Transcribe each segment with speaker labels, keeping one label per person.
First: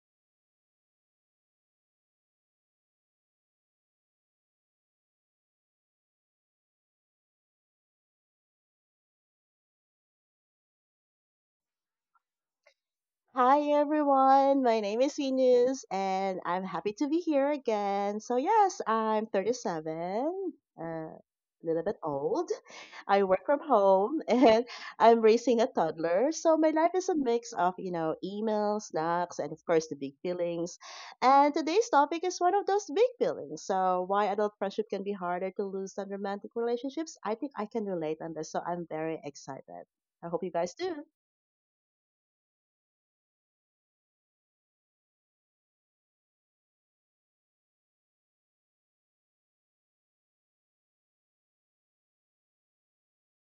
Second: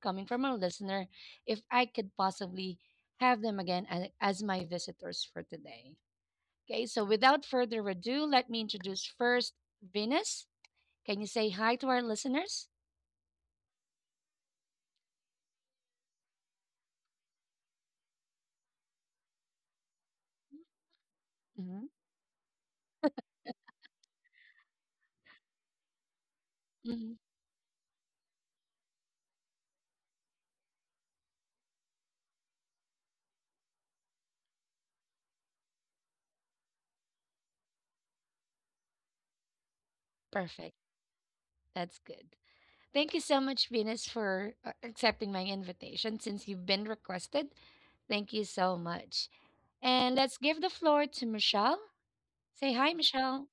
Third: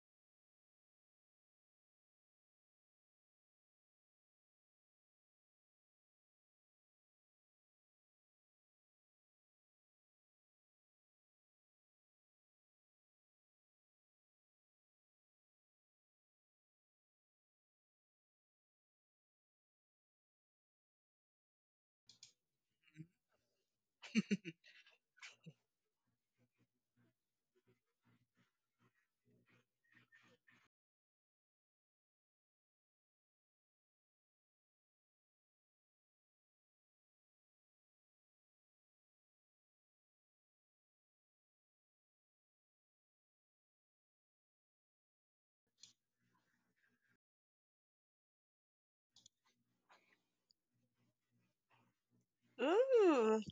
Speaker 1: coming from a listener if I could possibly have them again as my visitors for today. Okay, so without further ado, let me introduce first Venus. Can you say hi to our listeners?
Speaker 2: Hi everyone, my name is Venus and I'm happy to be here again. So yes, I'm 37, a little
Speaker 1: Mhm.
Speaker 2: bit old. I work from home and I'm raising a toddler. So my life is a mix of, you know, emails, snacks, and of course the big feelings. And today's topic is one of those big feelings. So why adult friendship can be harder to lose than romantic relationships. I think I can relate on this. So I'm very excited. I hope you
Speaker 1: Perfect.
Speaker 2: guys do.
Speaker 1: That's good. Thank you so much, Venus, for accepting my invitation since you've been requested. Thank you so much. And let's give the floor to Michelle. Say hi,
Speaker 3: Ooh.
Speaker 1: Michelle.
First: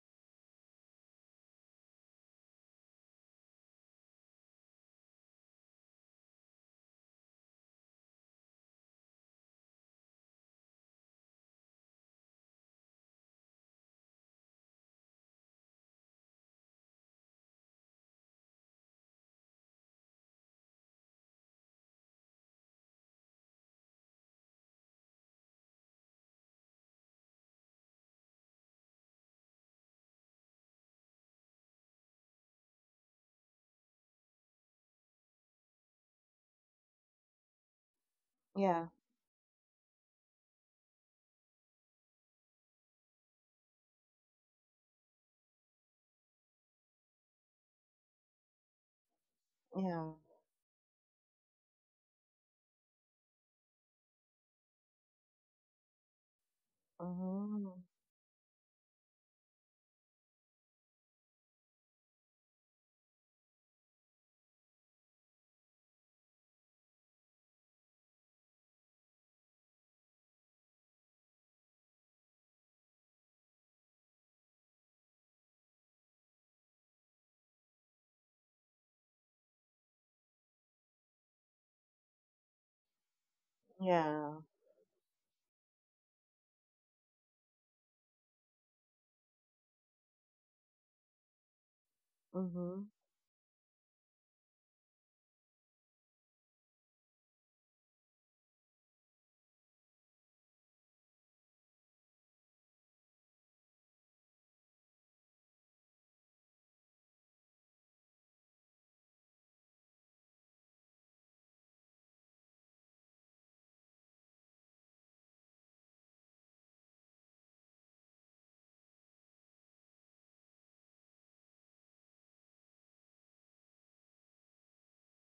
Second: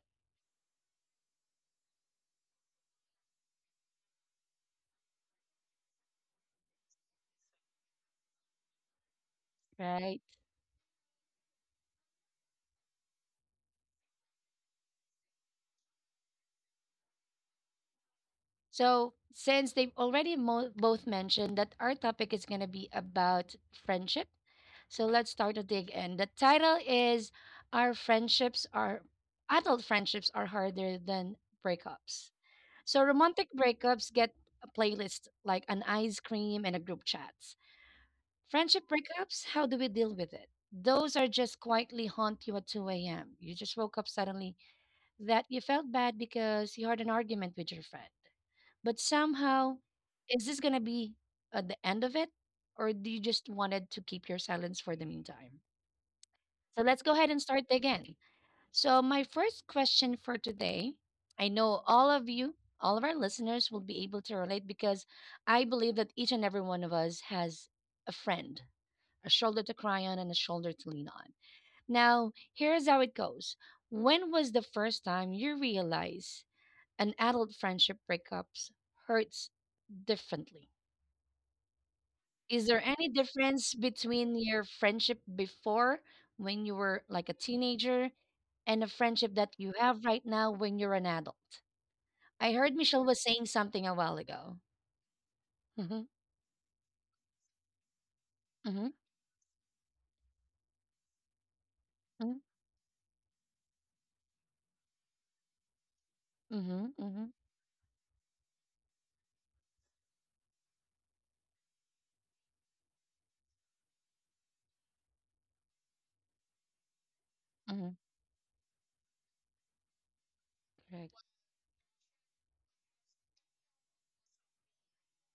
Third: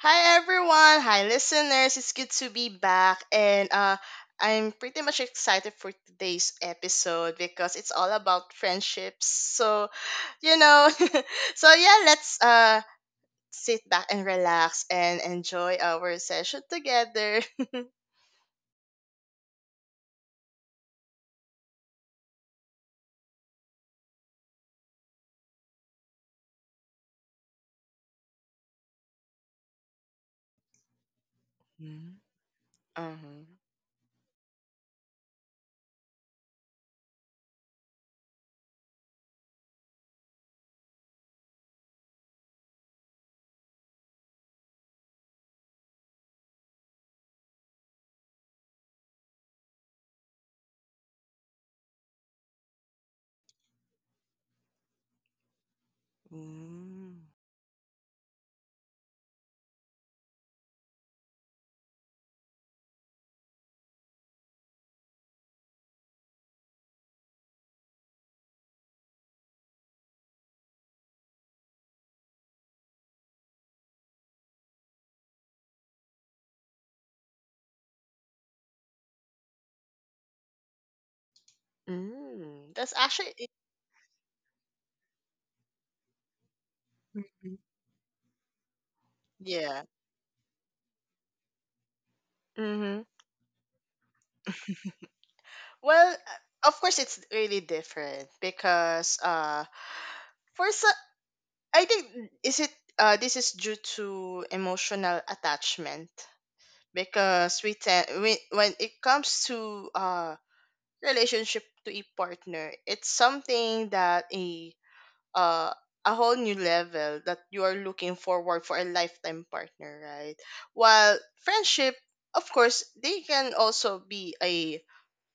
Speaker 3: Hi everyone, hi listeners. It's good to be back, and I'm pretty much excited for today's episode because it's all about friendships.
Speaker 1: Right.
Speaker 3: You know, so yeah, let's sit back and relax and enjoy our session together.
Speaker 1: So, since they've already both mentioned that our topic is going to be about friendship, so let's start at the end. The title is Our Friendships Are Adult Friendships Are Harder Than
Speaker 3: Mm.
Speaker 1: Breakups. So
Speaker 3: Uh-huh.
Speaker 1: romantic breakups get a playlist like an ice cream and a group chats. Friendship
Speaker 2: Yeah.
Speaker 1: breakups, how do we deal with it? Those are just quietly haunt you at 2 a.m. You just woke up suddenly that you felt bad because you had an argument with your friend. But somehow,
Speaker 2: Yeah.
Speaker 1: is this going to be at the end of it? Or do you just wanted to keep your silence for the meantime? So let's go
Speaker 3: Mm.
Speaker 1: ahead and start
Speaker 2: Mm,
Speaker 1: again. So, my first question for today, I know all of you, all of our listeners will be able to relate because I believe that each and every one of us has a friend, a shoulder to cry on, and a shoulder to lean on. Now, here's how it goes. When was the first time you realize an adult friendship breakups hurts differently? Is there
Speaker 3: Mm,
Speaker 1: any
Speaker 3: that's actually it.
Speaker 1: difference
Speaker 2: yeah.
Speaker 1: between your friendship before, when you were like a
Speaker 3: Mm.
Speaker 1: teenager, and a friendship that you have
Speaker 3: Yeah.
Speaker 1: right now when you're an adult? I heard
Speaker 2: Mm-hmm.
Speaker 1: Michelle was
Speaker 3: Mm-hmm.
Speaker 1: saying something a while ago. Mm-hmm,
Speaker 3: Well, of course, it's really different
Speaker 1: mm-hmm,
Speaker 3: because for so, I think
Speaker 1: mm-hmm,
Speaker 3: is it this is due to emotional attachment
Speaker 1: mm-hmm,
Speaker 3: because when it comes to relationship to a partner, it's something that uh a whole new level that you are
Speaker 1: mm-hmm.
Speaker 3: looking forward for a lifetime partner, right? While
Speaker 1: Correct.
Speaker 3: friendship, of course, they can also be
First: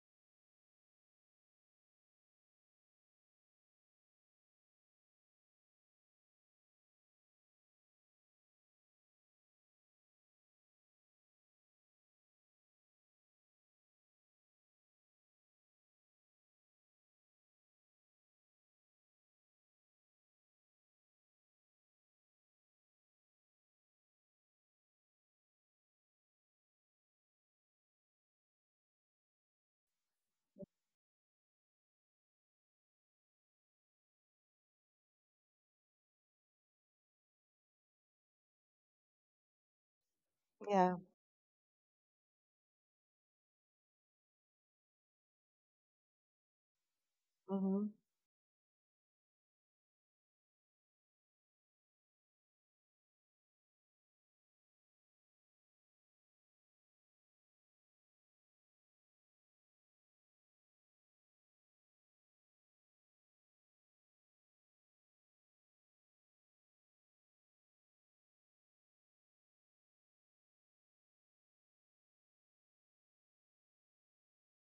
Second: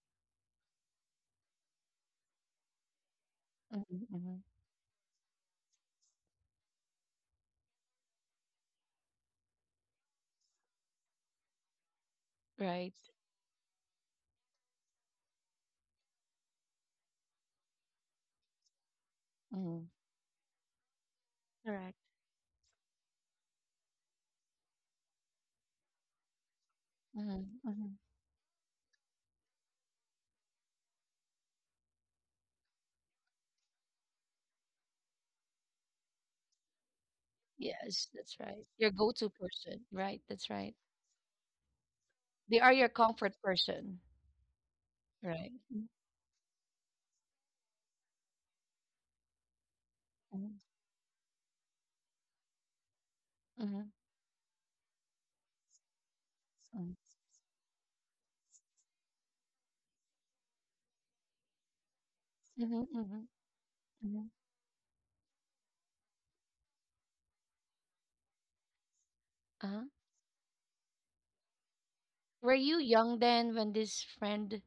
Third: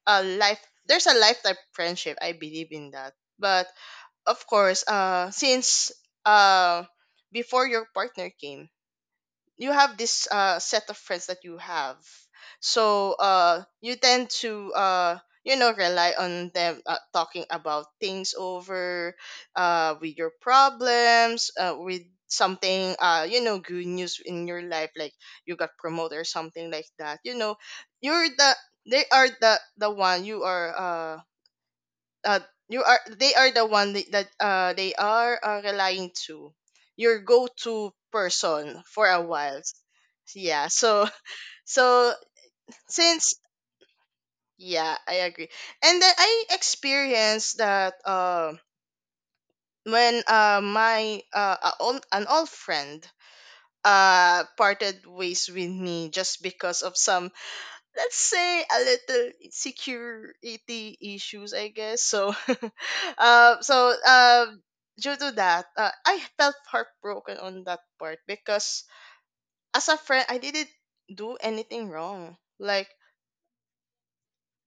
Speaker 3: a life there's a lifetime friendship. I believe in that. But
Speaker 1: Mm-hmm,
Speaker 3: of
Speaker 1: mm-hmm.
Speaker 3: course, since uh before your partner came, you have this set of friends that you have,
Speaker 1: Right.
Speaker 3: so you tend to rely on them, talking about things over,
Speaker 1: Mm-hmm.
Speaker 3: with your problems,
Speaker 1: Correct.
Speaker 3: with something, good news in your life, like you got promoted or something like that,
Speaker 1: Mm-hmm,
Speaker 3: you know.
Speaker 1: mm-hmm.
Speaker 3: You're the They are the one you are uh, they are the one that they are relying to, your go-to
Speaker 1: Yes, that's right.
Speaker 3: person
Speaker 1: Your
Speaker 3: for a
Speaker 1: go-to
Speaker 3: while.
Speaker 1: person, right? That's
Speaker 3: Yeah,
Speaker 1: right.
Speaker 2: Yeah.
Speaker 3: so so
Speaker 1: They are your
Speaker 3: since
Speaker 1: comfort person,
Speaker 3: yeah, I agree.
Speaker 1: right? Mm-hmm,
Speaker 3: And then I experienced
Speaker 2: Mm-hmm.
Speaker 3: that when,
Speaker 1: mm-hmm,
Speaker 3: an old friend
Speaker 1: mm-hmm,
Speaker 3: parted ways with me just because of some, let's say, a little security issues, I guess. So
Speaker 1: mm-hmm, mm-hmm.
Speaker 3: uh, so um due to that, I felt heartbroken on that part because
Speaker 1: Uh-huh.
Speaker 3: as a friend I didn't do anything wrong,
Speaker 1: Were you
Speaker 3: like,
Speaker 1: young then when this friend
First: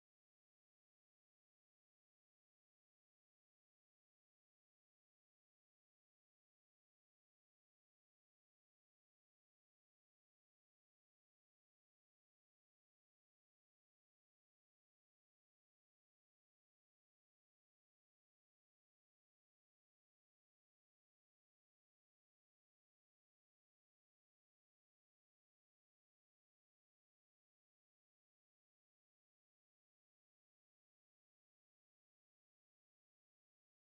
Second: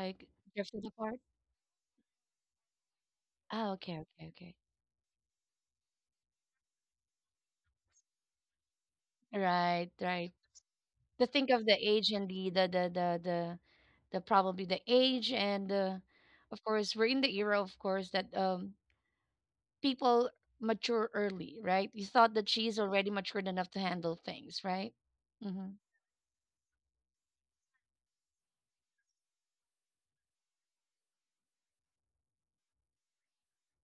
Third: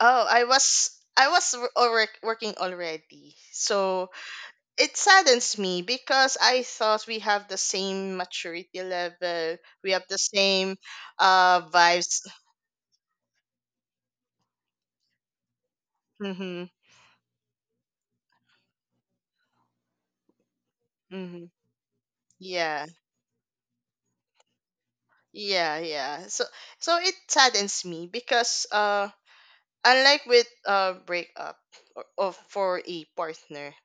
Speaker 3: oh, i
Speaker 1: drifted
Speaker 3: was
Speaker 1: apart?
Speaker 3: i was wor- alre- working already.
Speaker 1: Oh, okay,
Speaker 3: So
Speaker 1: okay, okay.
Speaker 3: it saddens me because I thought we have the same maturity level,
Speaker 1: Right,
Speaker 3: we have the
Speaker 1: right.
Speaker 3: same
Speaker 1: To think of the age
Speaker 3: vibes.
Speaker 1: and the probably the age and
Speaker 3: Hmm.
Speaker 1: of course we're in the era of course that people mature
Speaker 3: Hmm.
Speaker 1: early, right? You thought that she's
Speaker 3: Yeah.
Speaker 1: already matured enough to handle things, right? Mhm.
Speaker 3: Yeah, yeah. So so it saddens me because unlike with breakup or, of for a partner,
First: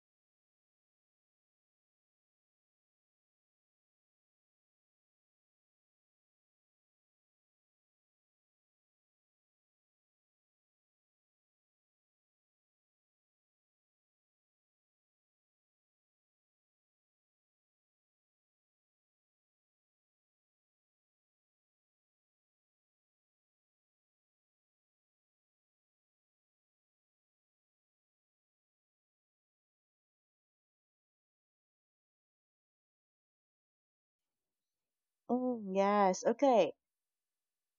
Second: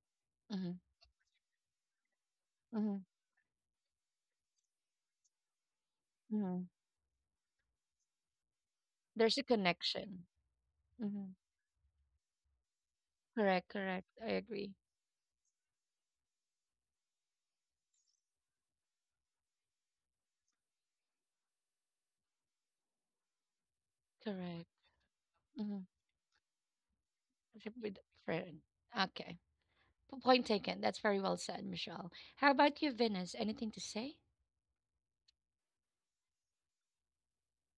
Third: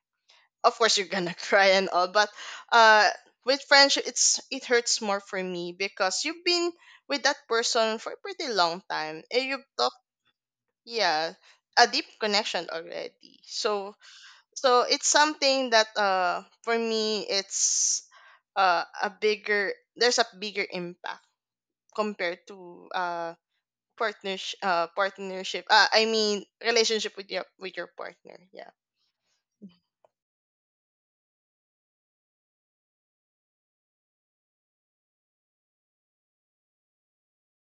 Speaker 3: of
Speaker 1: Mhm.
Speaker 3: course you're gonna cry and all, but
Speaker 1: Mhm.
Speaker 3: uh with friendship it's it hurts more for me because you've
Speaker 1: Mhm.
Speaker 3: been with that person for a pretty long time
Speaker 1: There's
Speaker 3: and
Speaker 1: a
Speaker 3: you've talked,
Speaker 1: connection.
Speaker 3: yeah,
Speaker 1: Mhm.
Speaker 3: a deep connection already.
Speaker 1: Correct,
Speaker 3: So
Speaker 1: correct. I agree.
Speaker 3: so it's something that for me it's a bigger, there's a bigger impact compared to partnership
Speaker 1: Correct.
Speaker 3: partnership
Speaker 1: Mhm.
Speaker 3: I mean relationship with
Speaker 1: Friend
Speaker 3: your
Speaker 1: with
Speaker 3: partner.
Speaker 1: friend.
Speaker 3: Yeah.
Speaker 1: Okay. Point taken. That's very well said, Michelle. How about you, Venus? Anything to say?
Speaker 2: Mm, yes. Okay.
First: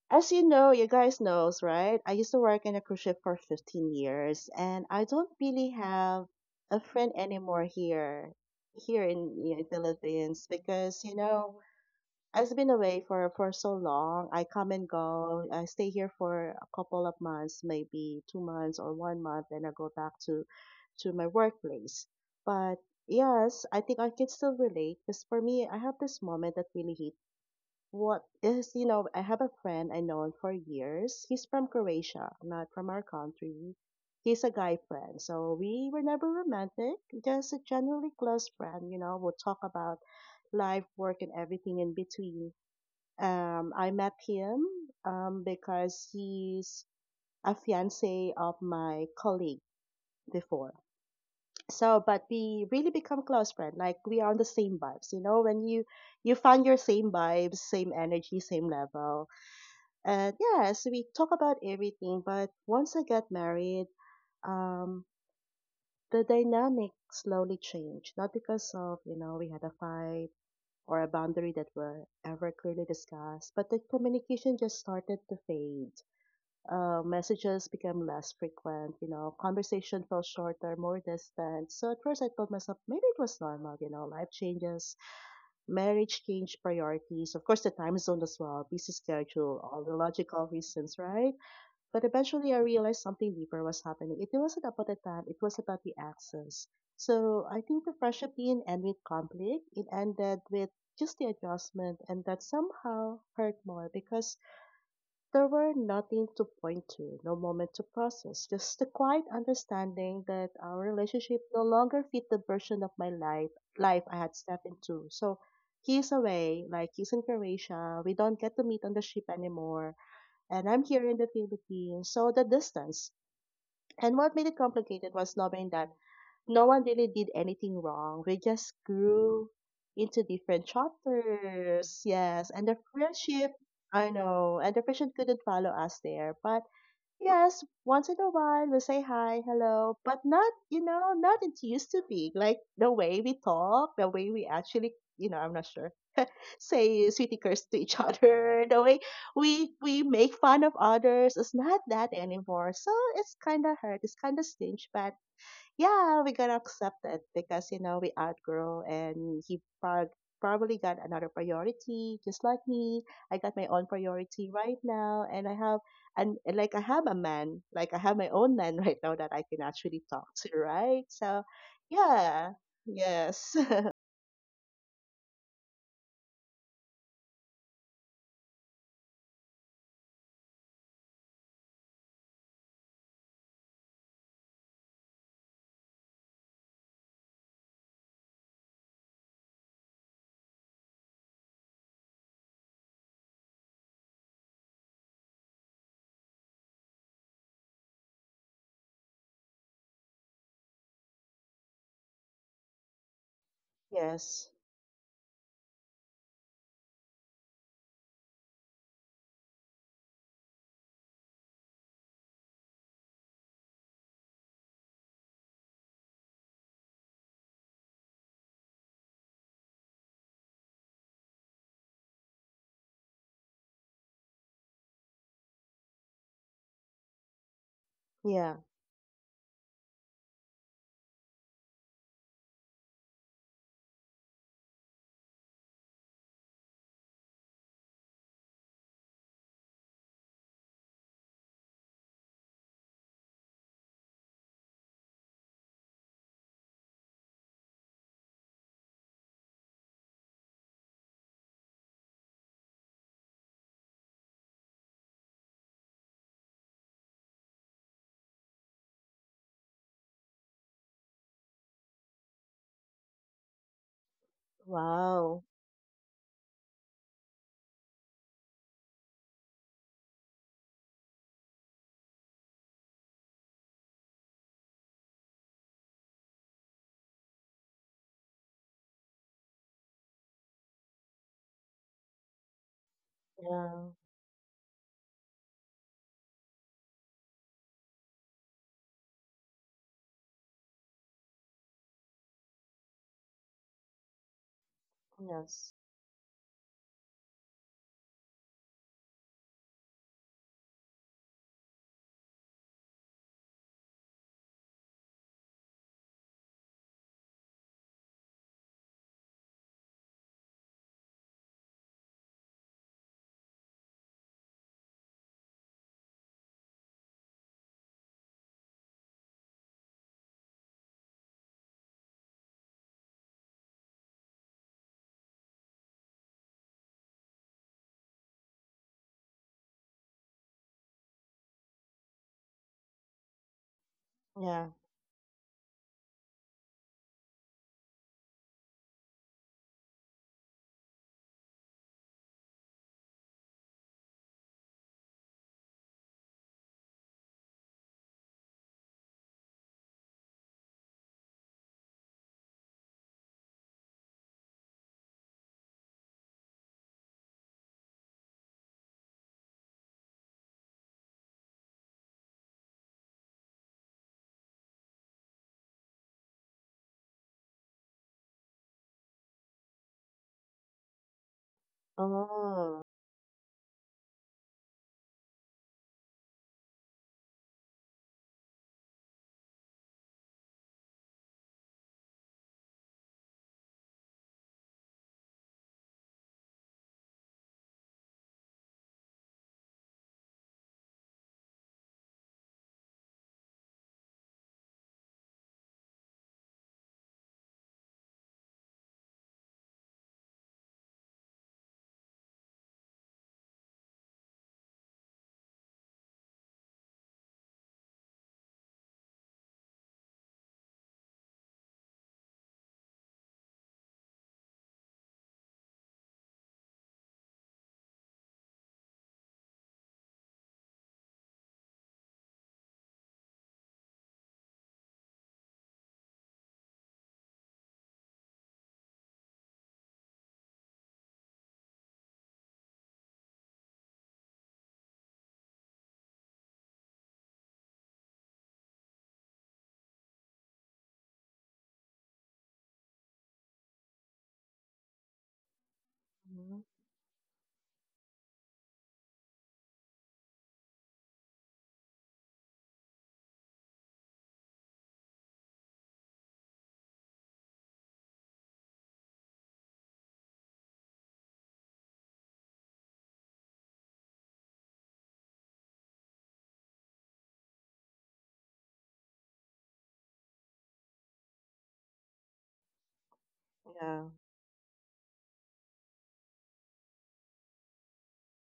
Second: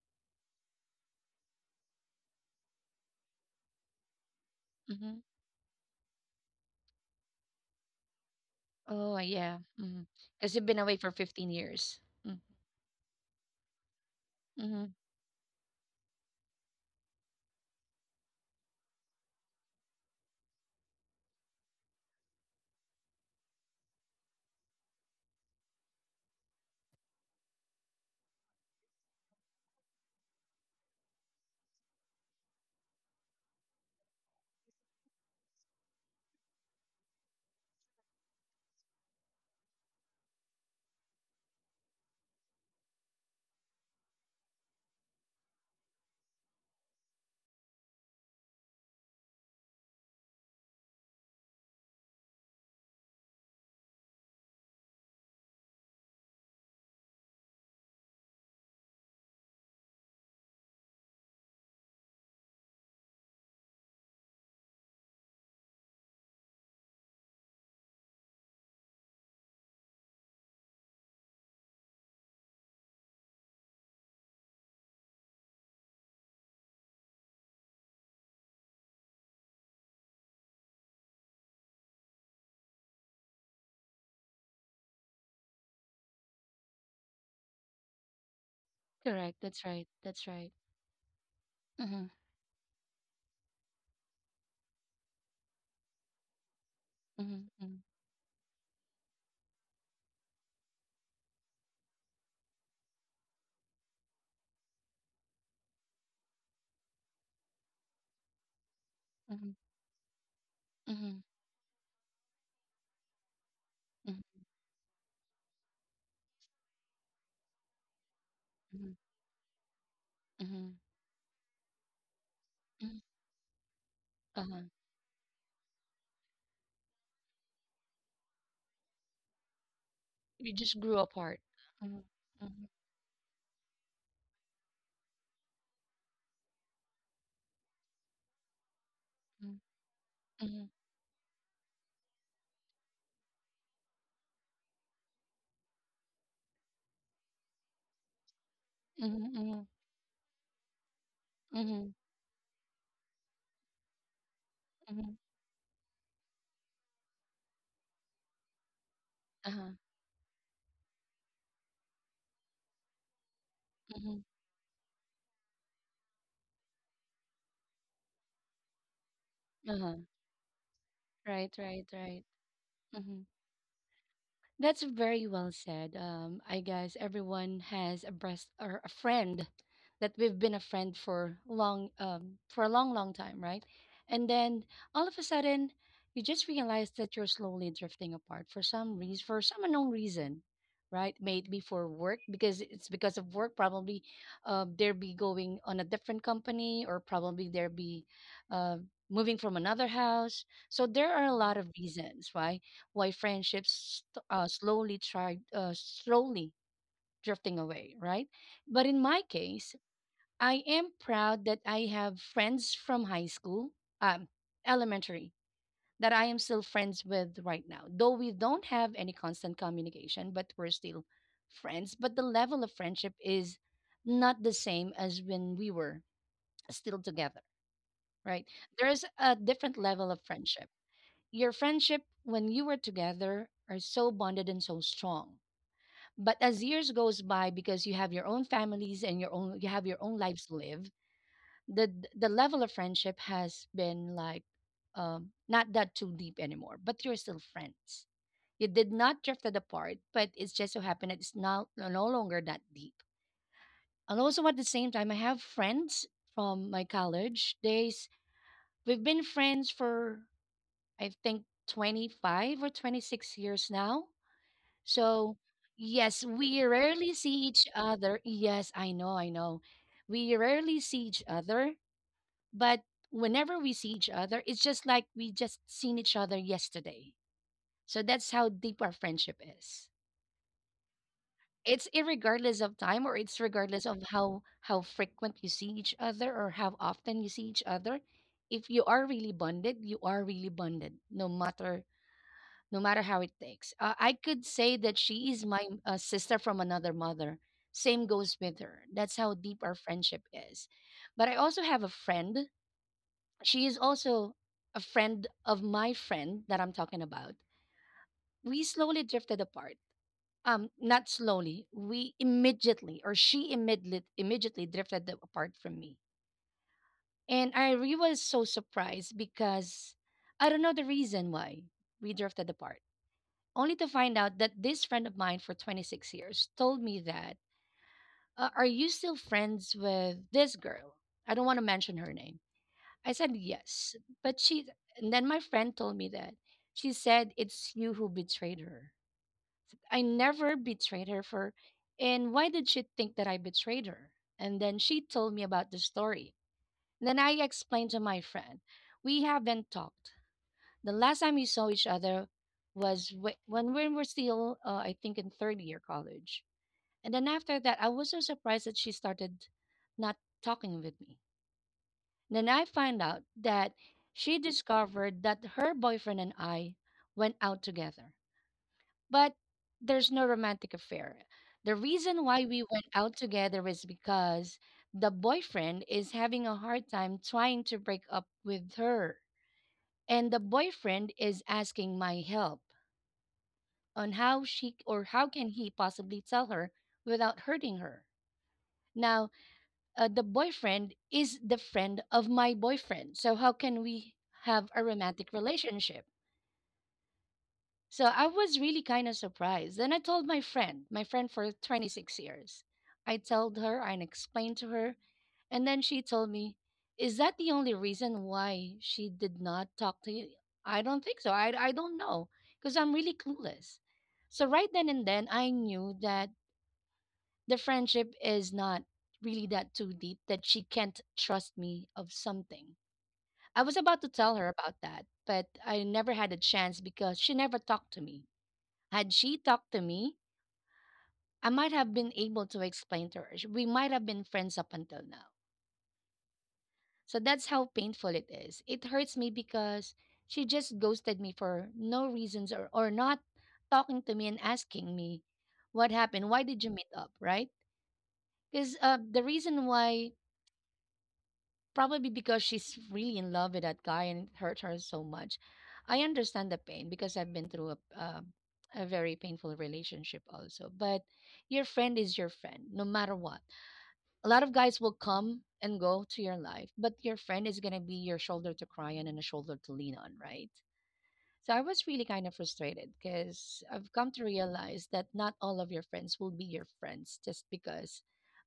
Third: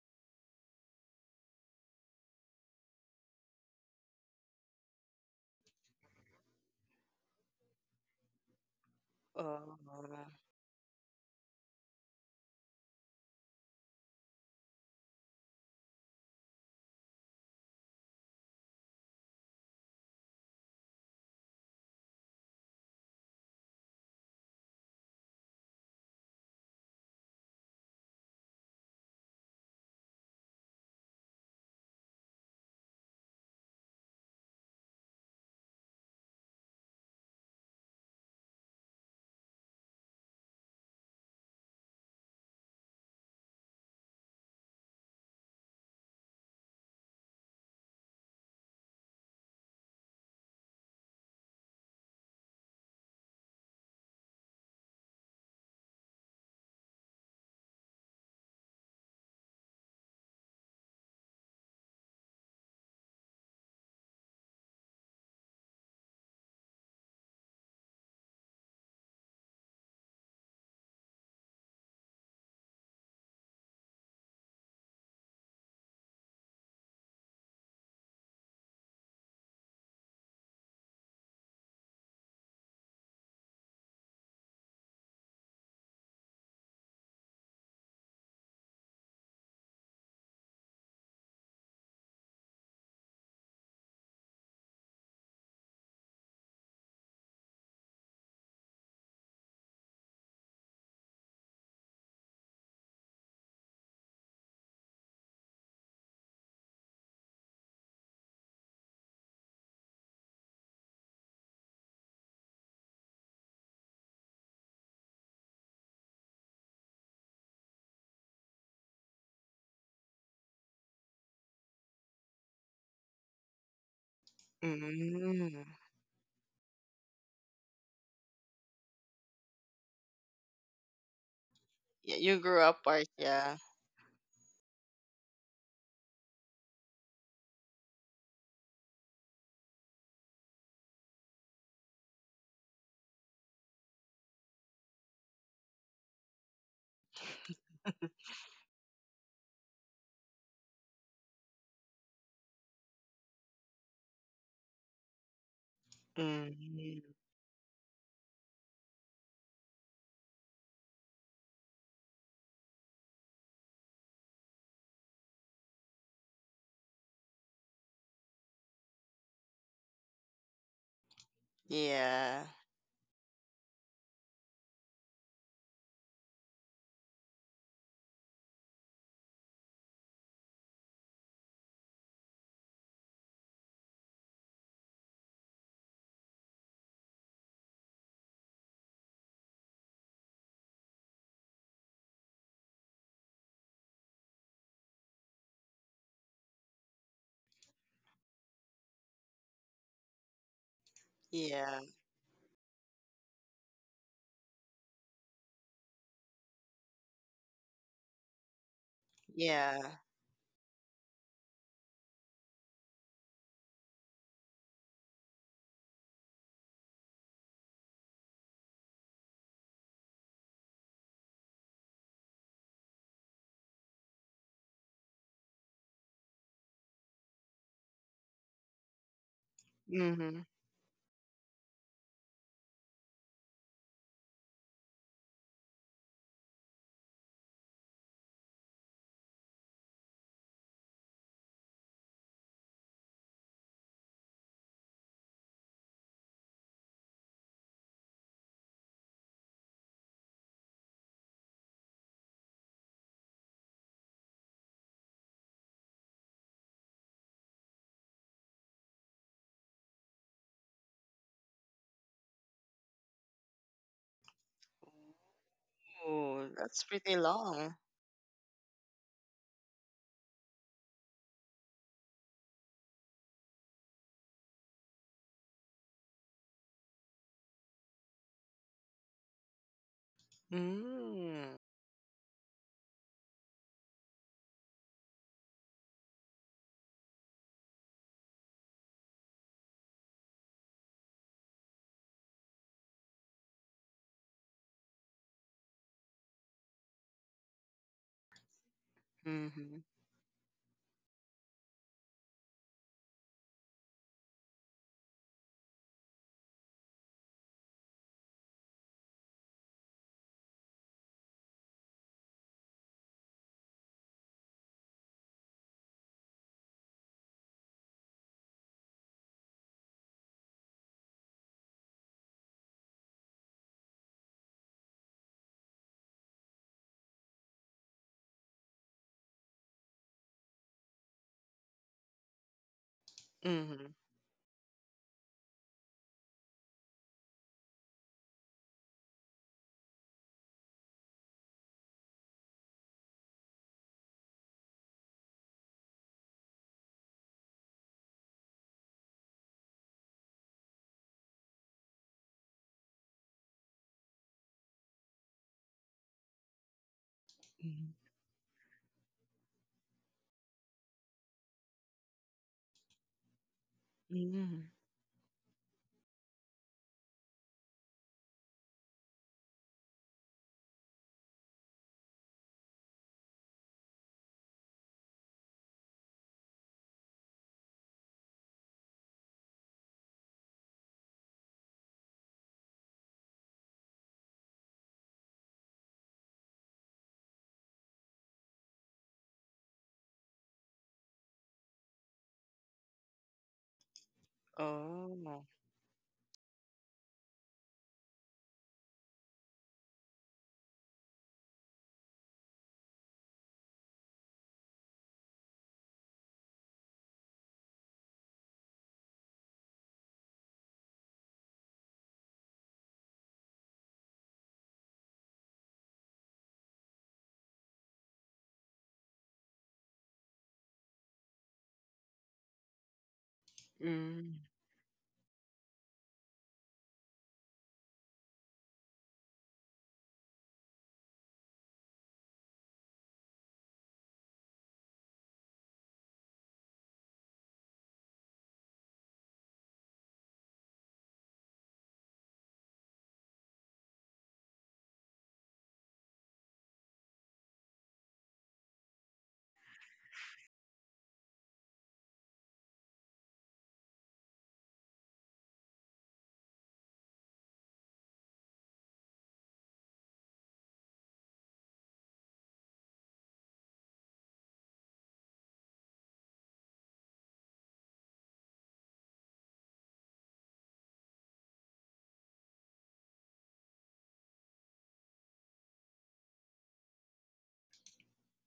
Speaker 2: As you know, you guys knows, right? I used to work in a cruise ship for 15 years, and I
Speaker 1: Mhm.
Speaker 2: don't really have a friend anymore here, here
Speaker 1: Oh,
Speaker 2: in,
Speaker 1: yeah.
Speaker 3: Oh.
Speaker 2: the
Speaker 1: Mm.
Speaker 2: Philippines,
Speaker 1: Because you've been away
Speaker 2: because
Speaker 1: for
Speaker 2: you
Speaker 1: 15
Speaker 2: know
Speaker 1: years. Mm.
Speaker 2: I've been away for so long. I come and
Speaker 1: hmm
Speaker 2: go. I stay here for a couple of months, maybe 2 months or one month, and I go back to my workplace. But yes, I think I can still relate because for me, I have this moment that really hit. What is you know, I have a friend I known for years. He's from Croatia, not from our country. He's a guy friend, so we were never romantic, just a generally close friend. You know, we'll talk about life, work, and everything in between. I met him because he's a fiance of my colleague before. So, but we really become close friends. Like we are on the same vibes, you know. When you find your same vibes, same energy, same level, and yes, we talk about everything. But once I got married, um, the dynamic slowly changed. Not because of you know we had a fight or a boundary that were ever clearly discussed, but the communication just started to fade. Messages became less frequent, you know, conversation felt shorter, more distant. So at first I told myself maybe it was normal, you know, life changes, marriage changed priorities, of course the time zone as well, busy
Speaker 1: Correct.
Speaker 2: schedule,
Speaker 1: That's
Speaker 2: all
Speaker 1: right.
Speaker 2: the
Speaker 1: That's
Speaker 2: logical
Speaker 1: right.
Speaker 2: reasons, right? But
Speaker 1: Mm-hmm.
Speaker 2: eventually I realized something deeper was happening. It wasn't about the time, it was about the access. So I
Speaker 1: Mm-hmm.
Speaker 2: think the friendship didn't end with conflict. It ended with just the adjustment and that somehow hurt more because there were nothing to point to, no moment to process, just the quiet
Speaker 1: Mm-hmm.
Speaker 2: understanding that our
Speaker 1: Mm-hmm.
Speaker 2: relationship no longer fit the version of my life I had
Speaker 1: Mm-hmm.
Speaker 2: stepped into. So he's away, like he's in Croatia. We don't get to meet on the ship anymore. And
Speaker 1: Mm-hmm.
Speaker 2: I'm here in the Philippines. So the
Speaker 1: Hmm.
Speaker 2: distance. And what made it
Speaker 1: Uh-huh.
Speaker 2: complicated was
Speaker 3: Mm.
Speaker 2: knowing that no one really did anything wrong. We just grew into
Speaker 1: You
Speaker 2: different
Speaker 1: just grew apart. Mm-hmm.
Speaker 2: chapters.
Speaker 3: Yeah, you
Speaker 2: Yes.
Speaker 3: grew
Speaker 1: Mm-hmm.
Speaker 2: And the
Speaker 3: apart,
Speaker 2: friendship,
Speaker 3: yeah.
Speaker 2: I know. And the friendship couldn't follow us there. But yes, once in a while we say hi, hello, but not,
Speaker 1: Mm-hmm.
Speaker 2: you know, not it used to be. Like the way we talk, the way we actually, you know, I'm not sure, say sweetie curse to each other, the way
Speaker 1: Mm-hmm. Mm-hmm.
Speaker 2: we make fun of others. It's
Speaker 1: Mm-hmm.
Speaker 2: not
Speaker 1: mm-hmm,
Speaker 2: that anymore. So it's kind of hurt. It's kind of stingy,
Speaker 1: mm-hmm.
Speaker 2: but yeah, we got to
Speaker 3: Mm.
Speaker 2: accepted because, you know, we outgrow and
Speaker 1: Uh-huh.
Speaker 2: probably got another priority just like me. I got my own
Speaker 1: Mm-hmm.
Speaker 2: priority right now and I have like I have a man, like I have my own man right now that I can
Speaker 1: Uh-huh.
Speaker 2: actually talk to, right? So
Speaker 1: Right, right, right.
Speaker 3: Yeah,
Speaker 2: yeah.
Speaker 1: Mm-hmm.
Speaker 2: Yes.
Speaker 1: That's very well said. I guess everyone has a breast or a friend that we've been a friend for long, for a long, long time, right? And then all of a sudden, you just realize that you're slowly drifting apart for some reason, for some unknown reason, right? Maybe for work, because it's because of work. Probably, they'll be going on a different company, or probably they'll be uh, moving from another house. So there are a lot of
Speaker 3: yeah,
Speaker 1: reasons, right? Why friendships
Speaker 2: yes.
Speaker 1: slowly drifting away, right? But in my case,
Speaker 3: yeah.
Speaker 1: I am proud that I have friends from high school, um, elementary, that I am still friends with right now. Though we don't have any constant communication, but we're still friends. But the level of friendship is not the same as when we were still together, right?
Speaker 2: Yeah.
Speaker 1: There's a different level of
Speaker 3: Mm-hmm.
Speaker 1: friendship. Your friendship when you were together are so bonded and so strong. But as years goes by, because you have your own families and your own, you have your own lives to live, the the level of friendship has been like, not that too deep anymore. But you're still friends. You did not drifted apart, but it's just so happened that it's now no no longer that deep. And also at the same time, I have friends from my college days. We've been friends for, I think, 25 or 26 years now. So,
Speaker 2: Wow.
Speaker 1: yes,
Speaker 3: Oh,
Speaker 1: we
Speaker 3: that's
Speaker 1: rarely
Speaker 3: pretty
Speaker 1: see each
Speaker 3: long.
Speaker 1: other. Yes, I know, I know. We rarely see each other, but whenever we see each other, it's just like we just seen each other yesterday. So that's how deep our friendship is.
Speaker 3: Mm.
Speaker 1: It's irregardless of time, or it's regardless
Speaker 2: Yeah.
Speaker 1: of how frequent you see each other or how often you see each other. If you are really bonded, you are really bonded, no matter no matter how it takes. I could say that she is my
Speaker 2: Yes.
Speaker 1: sister from another mother. Same goes with her. That's how deep our
Speaker 3: Mhm.
Speaker 1: friendship is. But I also have a friend. She is also a friend of my friend that I'm talking about. We slowly drifted apart. Not slowly. We immediately, or she immediately, immediately drifted apart from me. And I really was so surprised because I don't know the reason why we drifted apart, only to find out that this friend of mine for 26 years told me that, "Are you still friends with this girl?" I don't want to mention her name. I said,
Speaker 3: Mhm.
Speaker 1: "Yes." But she,
Speaker 2: Yeah.
Speaker 1: and then my friend told me that she said, "It's you who betrayed her." I never betrayed her for, and why did she think that I betrayed her? And then she told me about the story. Then I explained to my friend, we haven't talked. The last time we saw each other was when we were still, I think, in third year college. And then after that, I
Speaker 3: Mhm.
Speaker 1: was so surprised that she started not talking with me. Then I find out that she
Speaker 3: Mhm.
Speaker 1: discovered that her boyfriend and I went out together, but there's no romantic affair. The reason why we
Speaker 2: Oh.
Speaker 1: went out together is because the boyfriend is having a hard time trying to break up with her. And the boyfriend is asking my help on how she or how can he possibly tell her without hurting her. Now, the boyfriend is the friend of my boyfriend. So how can we have a romantic
Speaker 3: Oh.
Speaker 1: relationship? So I was really kind of surprised. Then I told my friend for 26 years. I told her and explained to her, and then she told me, "Is that the only reason why she did not talk to you?" I don't think so. I don't know, because I'm really clueless. So right then and then I knew that the friendship is not really that too deep that she can't trust me of something. I was about to
Speaker 3: Mm.
Speaker 1: tell her about that, but I never had a chance because she never talked to me. Had she talked to me, I might have been able to explain to her. We might have been friends up until now. So that's how painful it is. It hurts me because she just ghosted me for no reasons, or not talking to me and asking me what happened. Why did
Speaker 2: Mhm.
Speaker 1: you meet up, right? Because the reason why probably because she's really in love with that guy and it hurt her so much. I understand the pain because I've been through a very painful relationship also. But your friend is your friend, no matter what. A lot of guys will come and go to your life, but your friend is gonna be your shoulder to cry on and a shoulder to lean on, right? So I was really kind of frustrated because I've
Speaker 2: Yeah.
Speaker 1: come to realize that not all of your friends will be your friends just because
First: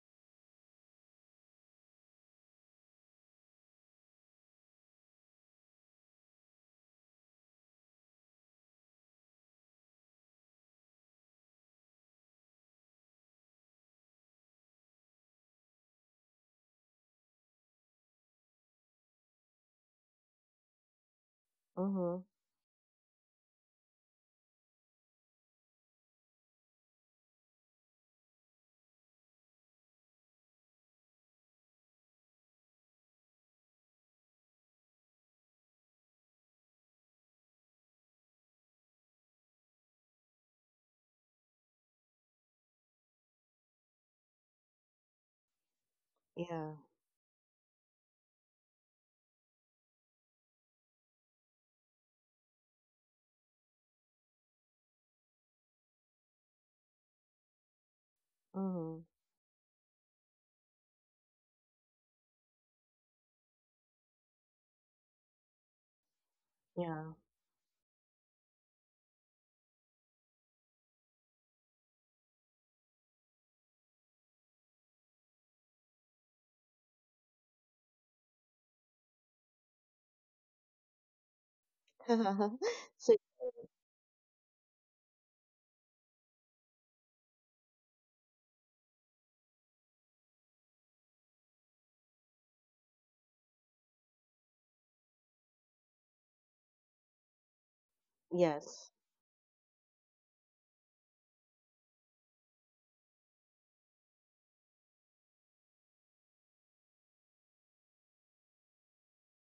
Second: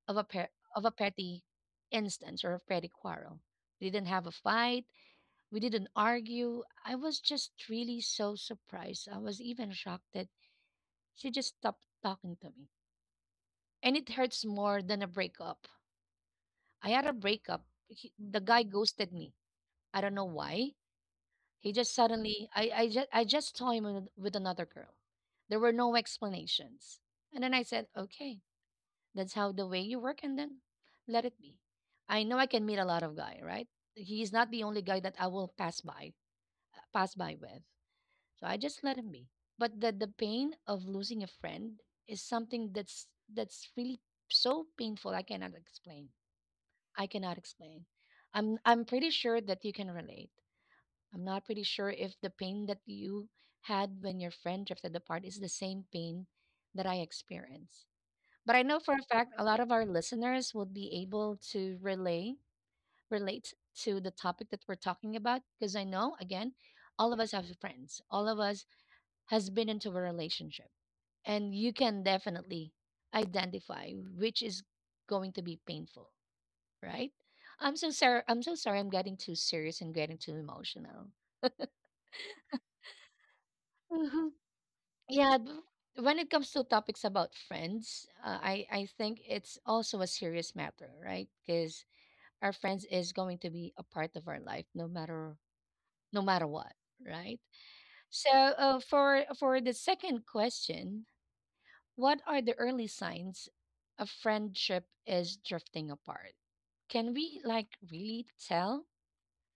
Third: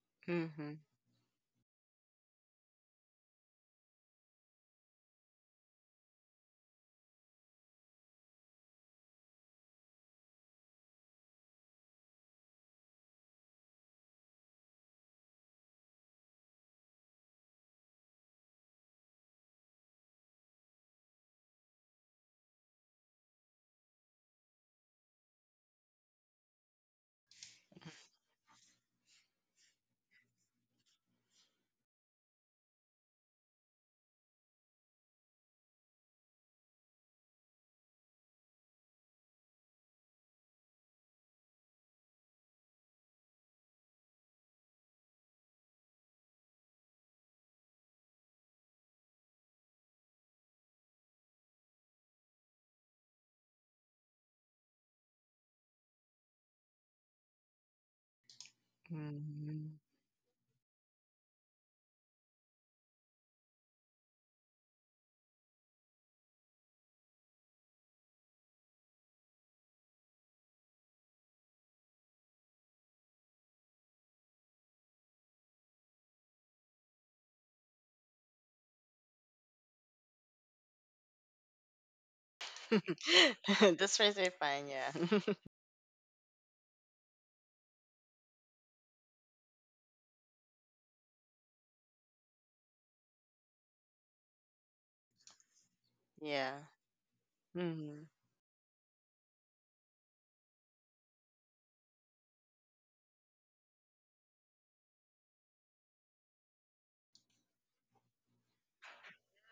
Speaker 1: of a
Speaker 3: Mhm.
Speaker 1: of a petty instance or a petty quarrel. We didn't have a fight. We didn't argue. I was just really so surprised. I was even shocked that she just stopped talking to me. And it hurts more than a breakup. I had a breakup. He, the guy ghosted me. I don't know why. He just
Speaker 2: Mm-hmm.
Speaker 1: suddenly I just saw him with another girl. There were no explanations. And then I said, "Okay, that's how the way you work, and then let it be. I know I can meet a lot of guy, right? He's not the only guy that I will pass by, pass by with." So I just let him be. But the pain of losing a friend is something that's really so painful. I cannot explain.
Speaker 2: Yeah.
Speaker 1: I cannot explain. I'm pretty sure that you can relate. I'm not pretty sure if the pain that you had when your friend drifted apart is the same pain that I experience. But I know for
Speaker 2: Mm-hmm.
Speaker 1: a fact a lot of
Speaker 3: Mhm.
Speaker 1: our listeners would be able to relay relate to the topic that we're talking about because I know, again,
Speaker 2: Yeah.
Speaker 1: all of us have friends. All of us has been into a relationship and you can definitely identify which is going to be painful, right? I'm so sorry. I'm so sorry. I'm getting too serious and getting too emotional.
Speaker 2: so
Speaker 3: This That's
Speaker 1: Hmm.
Speaker 3: pretty fine, yeah.
Speaker 1: Yeah, when it comes to topics about friends, I think it's also a serious matter, right? Because our friends is going to be a part of our life no matter
Speaker 3: Yeah.
Speaker 1: what, right?
Speaker 3: Mhm.
Speaker 1: So
Speaker 2: Yes.
Speaker 1: for the second question, what are the early signs a friendship is drifting apart? Can we, like, really tell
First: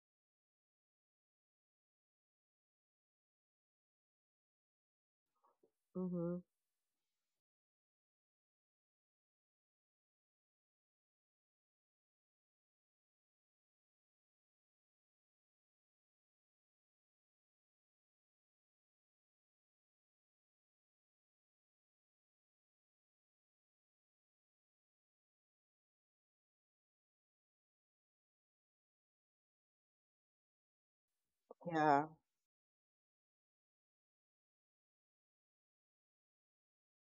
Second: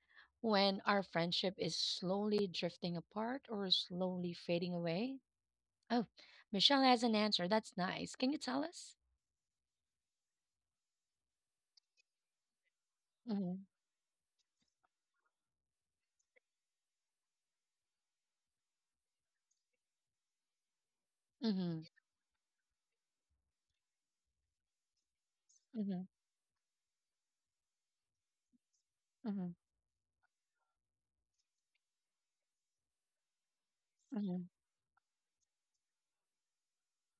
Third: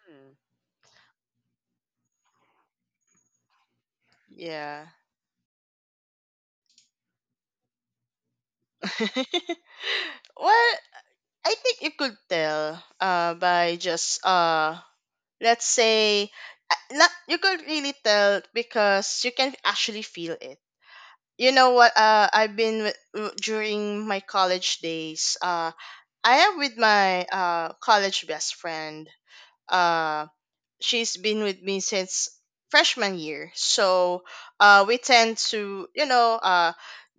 Speaker 3: Hmm.
Speaker 1: when our friendship is slowly drifting apart or slowly fading
Speaker 3: Yeah.
Speaker 1: away? Oh,
Speaker 2: Mhm.
Speaker 1: Michelle has an answer that's nice. Can you tell us?
Speaker 3: Well, I think you could tell uh
Speaker 1: Mm-hmm.
Speaker 3: by just uh let's say, not, you could really tell because you can actually feel it. You know
Speaker 1: Mm-hmm.
Speaker 3: what, I've been with, during my college days.
Speaker 1: Mm-hmm.
Speaker 3: I am with my college best friend.
Speaker 1: Mm-hmm.
Speaker 3: Uh she's been with me
Speaker 2: Yeah.
Speaker 3: since freshman year. So
Speaker 1: Mm-hmm.
Speaker 3: we tend to, you know,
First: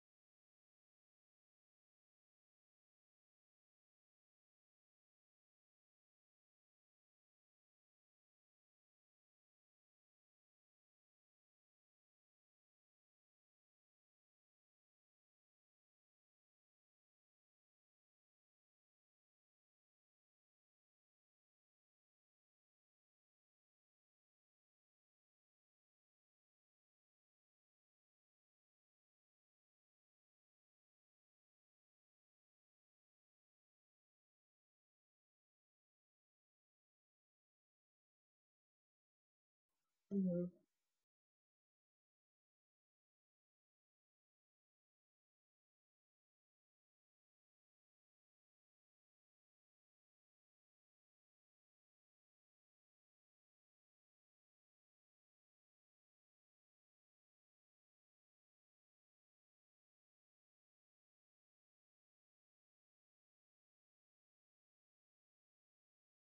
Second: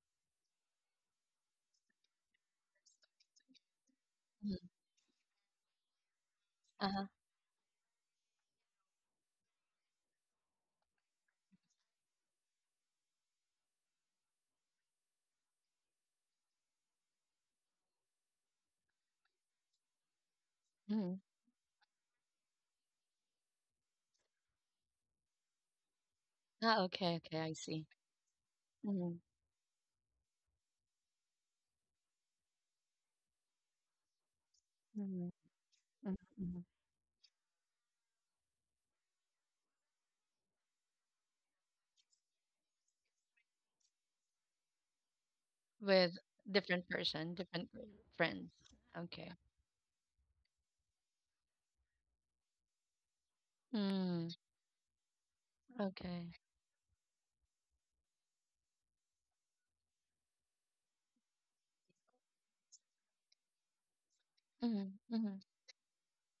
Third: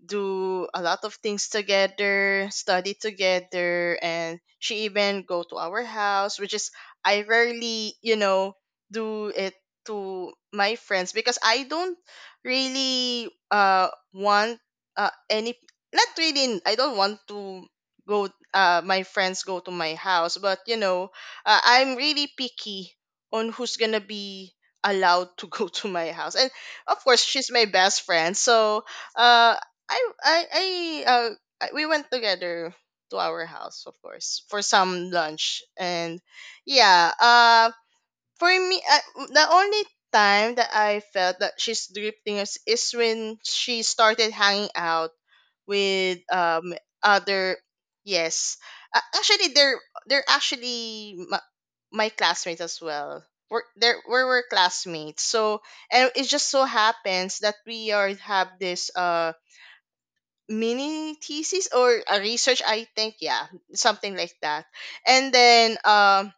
Speaker 3: do a lot of things together, study together, and she even go to our house, which is
Speaker 1: Uh-huh.
Speaker 3: I rarely, you know, do it to my friends because I don't really want any not really I don't want to go, my friends go to my house, but you know,
Speaker 1: Mm-hmm.
Speaker 3: I'm really picky on who's gonna be allowed to go to my house. And
Speaker 1: Ah,
Speaker 3: of
Speaker 1: okay,
Speaker 3: course
Speaker 1: okay,
Speaker 3: she's
Speaker 1: I
Speaker 3: my
Speaker 1: see.
Speaker 3: best friend, so uh i i i uh we went together to our house, of course, for some
Speaker 1: Mhm,
Speaker 3: lunch,
Speaker 1: mhm,
Speaker 3: and
Speaker 1: mhm.
Speaker 3: yeah. For me, the only
Speaker 2: Mhm.
Speaker 3: time that I felt that she's drifting is when she started hanging out
Speaker 1: With
Speaker 3: with
Speaker 1: different person,
Speaker 3: other
Speaker 1: different friends.
Speaker 3: yes,
Speaker 1: Okay.
Speaker 3: actually they're actually my classmates as well. We
Speaker 1: Mm,
Speaker 3: were classmates. So, and it
Speaker 1: okay.
Speaker 3: just so happens that we are have this mini thesis or a research, I think, yeah, something like that.
Speaker 1: Mm-hmm,
Speaker 3: And
Speaker 1: mm-hmm,
Speaker 3: then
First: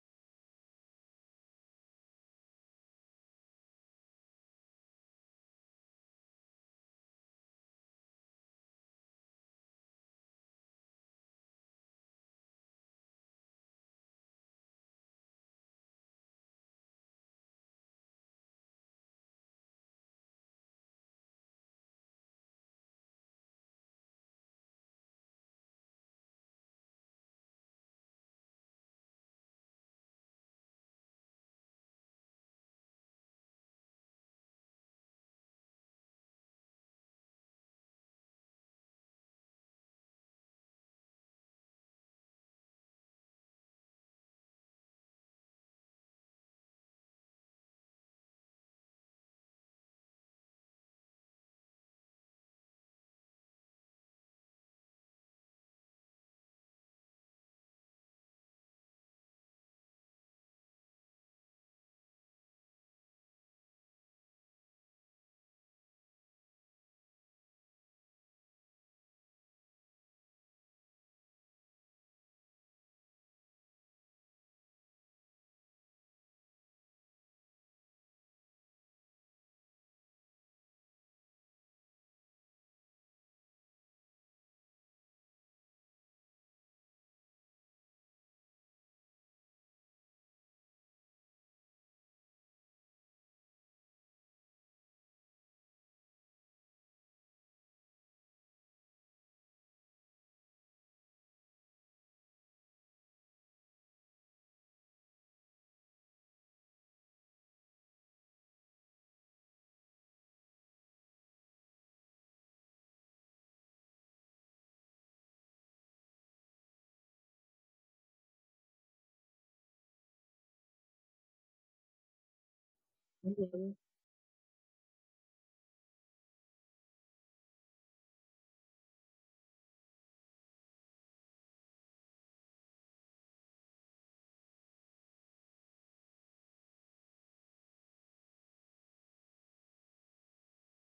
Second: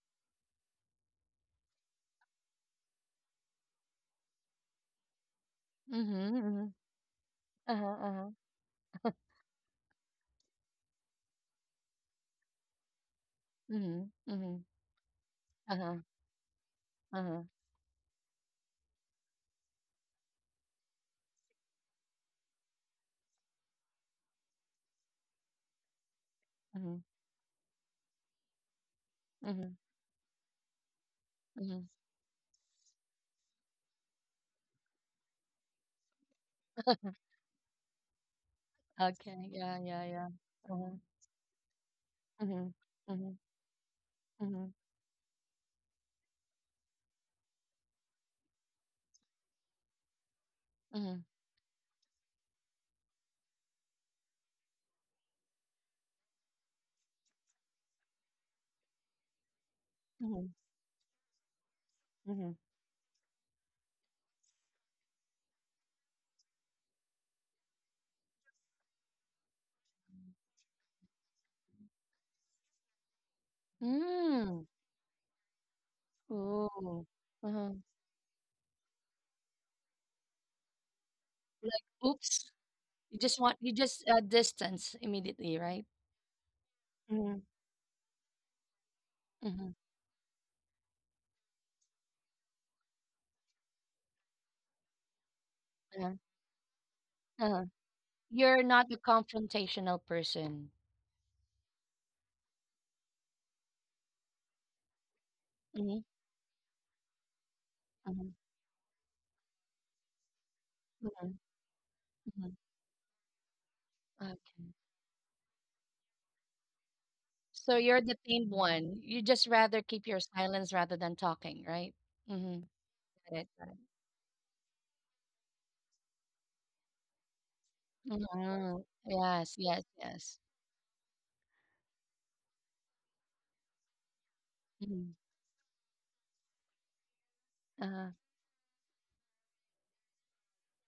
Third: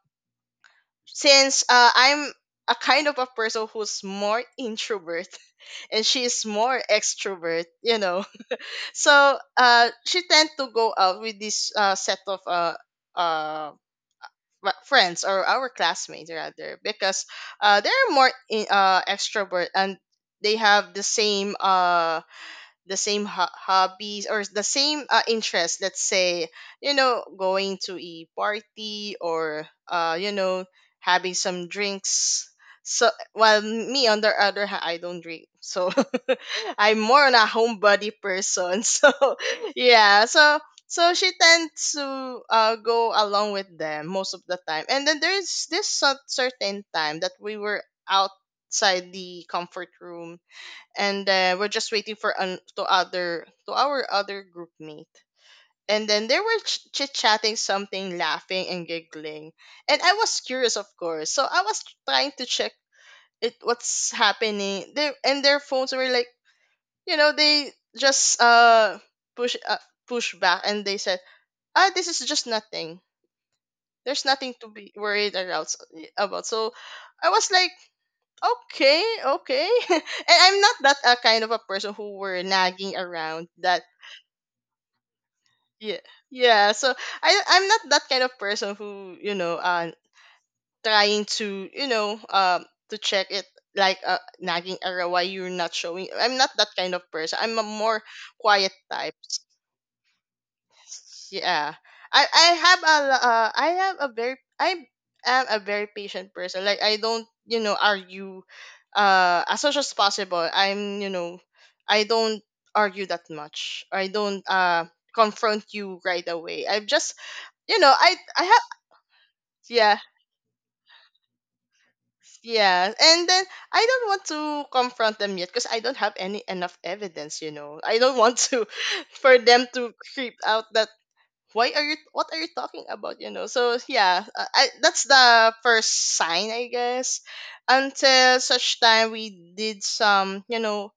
Speaker 3: since, I'm a kind of a person who's more introvert and she
Speaker 1: mm-hmm.
Speaker 3: is
Speaker 1: Hmm.
Speaker 3: more extrovert,
Speaker 1: Uh-huh,
Speaker 3: you know.
Speaker 1: uh-huh.
Speaker 3: So she tend to go out with this set of uh
Speaker 1: Mm-hmm, mm-hmm.
Speaker 3: friends or our
Speaker 1: Uh-huh,
Speaker 3: classmates rather because
Speaker 1: uh-huh.
Speaker 3: they're more in, extrovert, and they have the same ho- hobbies or the same interests, let's say, you
Speaker 1: Mm-hmm,
Speaker 3: know, going to a party, or
Speaker 1: mm-hmm,
Speaker 3: you know, having some
Speaker 1: mm-hmm.
Speaker 3: drinks. So while me on the other hand, I don't drink, so I'm more on a homebody person so
Speaker 1: Okay. Yeah, yeah,
Speaker 3: yeah.
Speaker 1: yeah.
Speaker 3: So
Speaker 1: Uh-huh.
Speaker 3: so she tends to,
Speaker 1: Mm-hmm,
Speaker 3: go
Speaker 1: mm-hmm,
Speaker 3: along with them most of the
Speaker 1: mm-hmm,
Speaker 3: time, and then there's this certain time that we were outside the comfort room,
Speaker 1: mm-hmm,
Speaker 3: and we're just waiting for an, to other to our other group mate. And then they were chit chatting something, laughing and giggling. And I was
Speaker 1: mm-hmm,
Speaker 3: curious, of course. So I was trying to
Speaker 1: mm-hmm.
Speaker 3: check it, what's happening. They and their phones were like, you know, they just push uh, push back, and they said, ah, this is just nothing. There's nothing
Speaker 1: Mm.
Speaker 3: to be worried about. So,
Speaker 1: Ooh.
Speaker 3: I was like,
Speaker 1: Uh-huh.
Speaker 3: okay, okay. And I'm not that, kind of a
Speaker 1: Like,
Speaker 3: person who were
Speaker 1: oops.
Speaker 3: nagging
Speaker 1: You just
Speaker 3: around
Speaker 1: want, you
Speaker 3: that.
Speaker 1: just uh, distance immediately, right?
Speaker 3: Yeah, yeah. So I
Speaker 1: Mm-hmm,
Speaker 3: I'm not that kind of person who, you know,
Speaker 1: mm-hmm.
Speaker 3: trying to, you know, to check it, like, nagging around why you're not showing. I'm not that kind of person. I'm a
Speaker 1: Uh-huh.
Speaker 3: more
Speaker 1: You're
Speaker 3: quiet
Speaker 1: not a
Speaker 3: type.
Speaker 1: confrontational person.
Speaker 3: Yeah, I have a lo- I have a very, I am a very
Speaker 1: Mhm,
Speaker 3: patient person. Like I don't, you know,
Speaker 1: mhm,
Speaker 3: argue as much as possible, I'm, you know,
Speaker 1: mhm,
Speaker 3: I don't
Speaker 1: mhm.
Speaker 3: argue that much. I don't
Speaker 1: Okay.
Speaker 3: confront you right away. I'm just, you
Speaker 1: So
Speaker 3: know,
Speaker 1: you're the
Speaker 3: I
Speaker 1: tamed
Speaker 3: have
Speaker 1: one. You just rather
Speaker 3: yeah.
Speaker 1: keep your silence rather than talking, right? Mm-hmm.
Speaker 3: Yeah, and then
Speaker 1: Got it. Got
Speaker 2: Mhm.
Speaker 3: I
Speaker 1: it.
Speaker 3: don't want to confront them yet because I don't have any enough evidence, you know, I don't want to
Speaker 1: Mhm.
Speaker 3: for
Speaker 1: Yes,
Speaker 3: them
Speaker 1: yes,
Speaker 3: to creep
Speaker 1: yes.
Speaker 3: out, that why are you, what are you talking about, you know. So yeah, I, that's
Speaker 1: Mhm.
Speaker 3: the first sign, I guess.
Speaker 1: Uh-huh.
Speaker 3: Until such time we did some, you know,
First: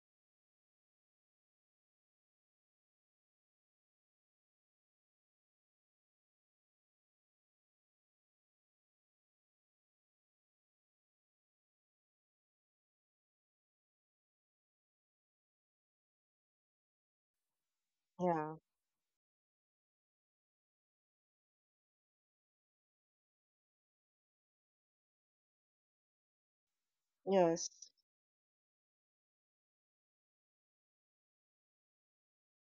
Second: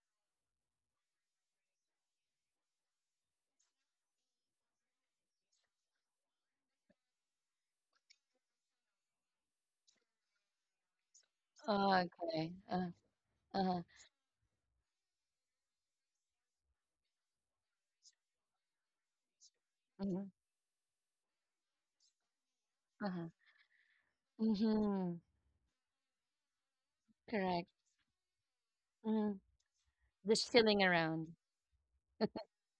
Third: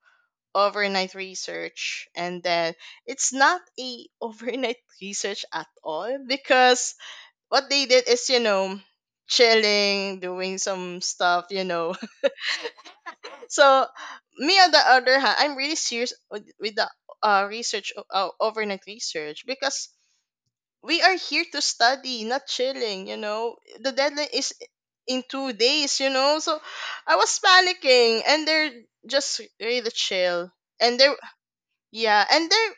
Speaker 3: overnight research, and then it's not a overnight research at all, because what they did is, you know, chilling, doing some stuff, you
Speaker 1: Oh,
Speaker 3: know.
Speaker 1: okay. Uh-huh.
Speaker 3: So me on the other hand, I'm really serious with the research,
Speaker 2: Yeah.
Speaker 3: overnight research, because
Speaker 1: Mhm.
Speaker 3: we are here to study, not chilling, you
Speaker 1: Uh-huh.
Speaker 3: know. The deadline is
Speaker 1: Mm-hmm.
Speaker 3: in 2 days, you know. So I was
Speaker 1: Correct.
Speaker 2: Yes.
Speaker 3: panicking and they're
Speaker 1: Mm-hmm.
Speaker 3: just really
Speaker 1: Just
Speaker 3: chill.
Speaker 1: filling
Speaker 3: And they're
Speaker 1: around.
Speaker 3: Yeah,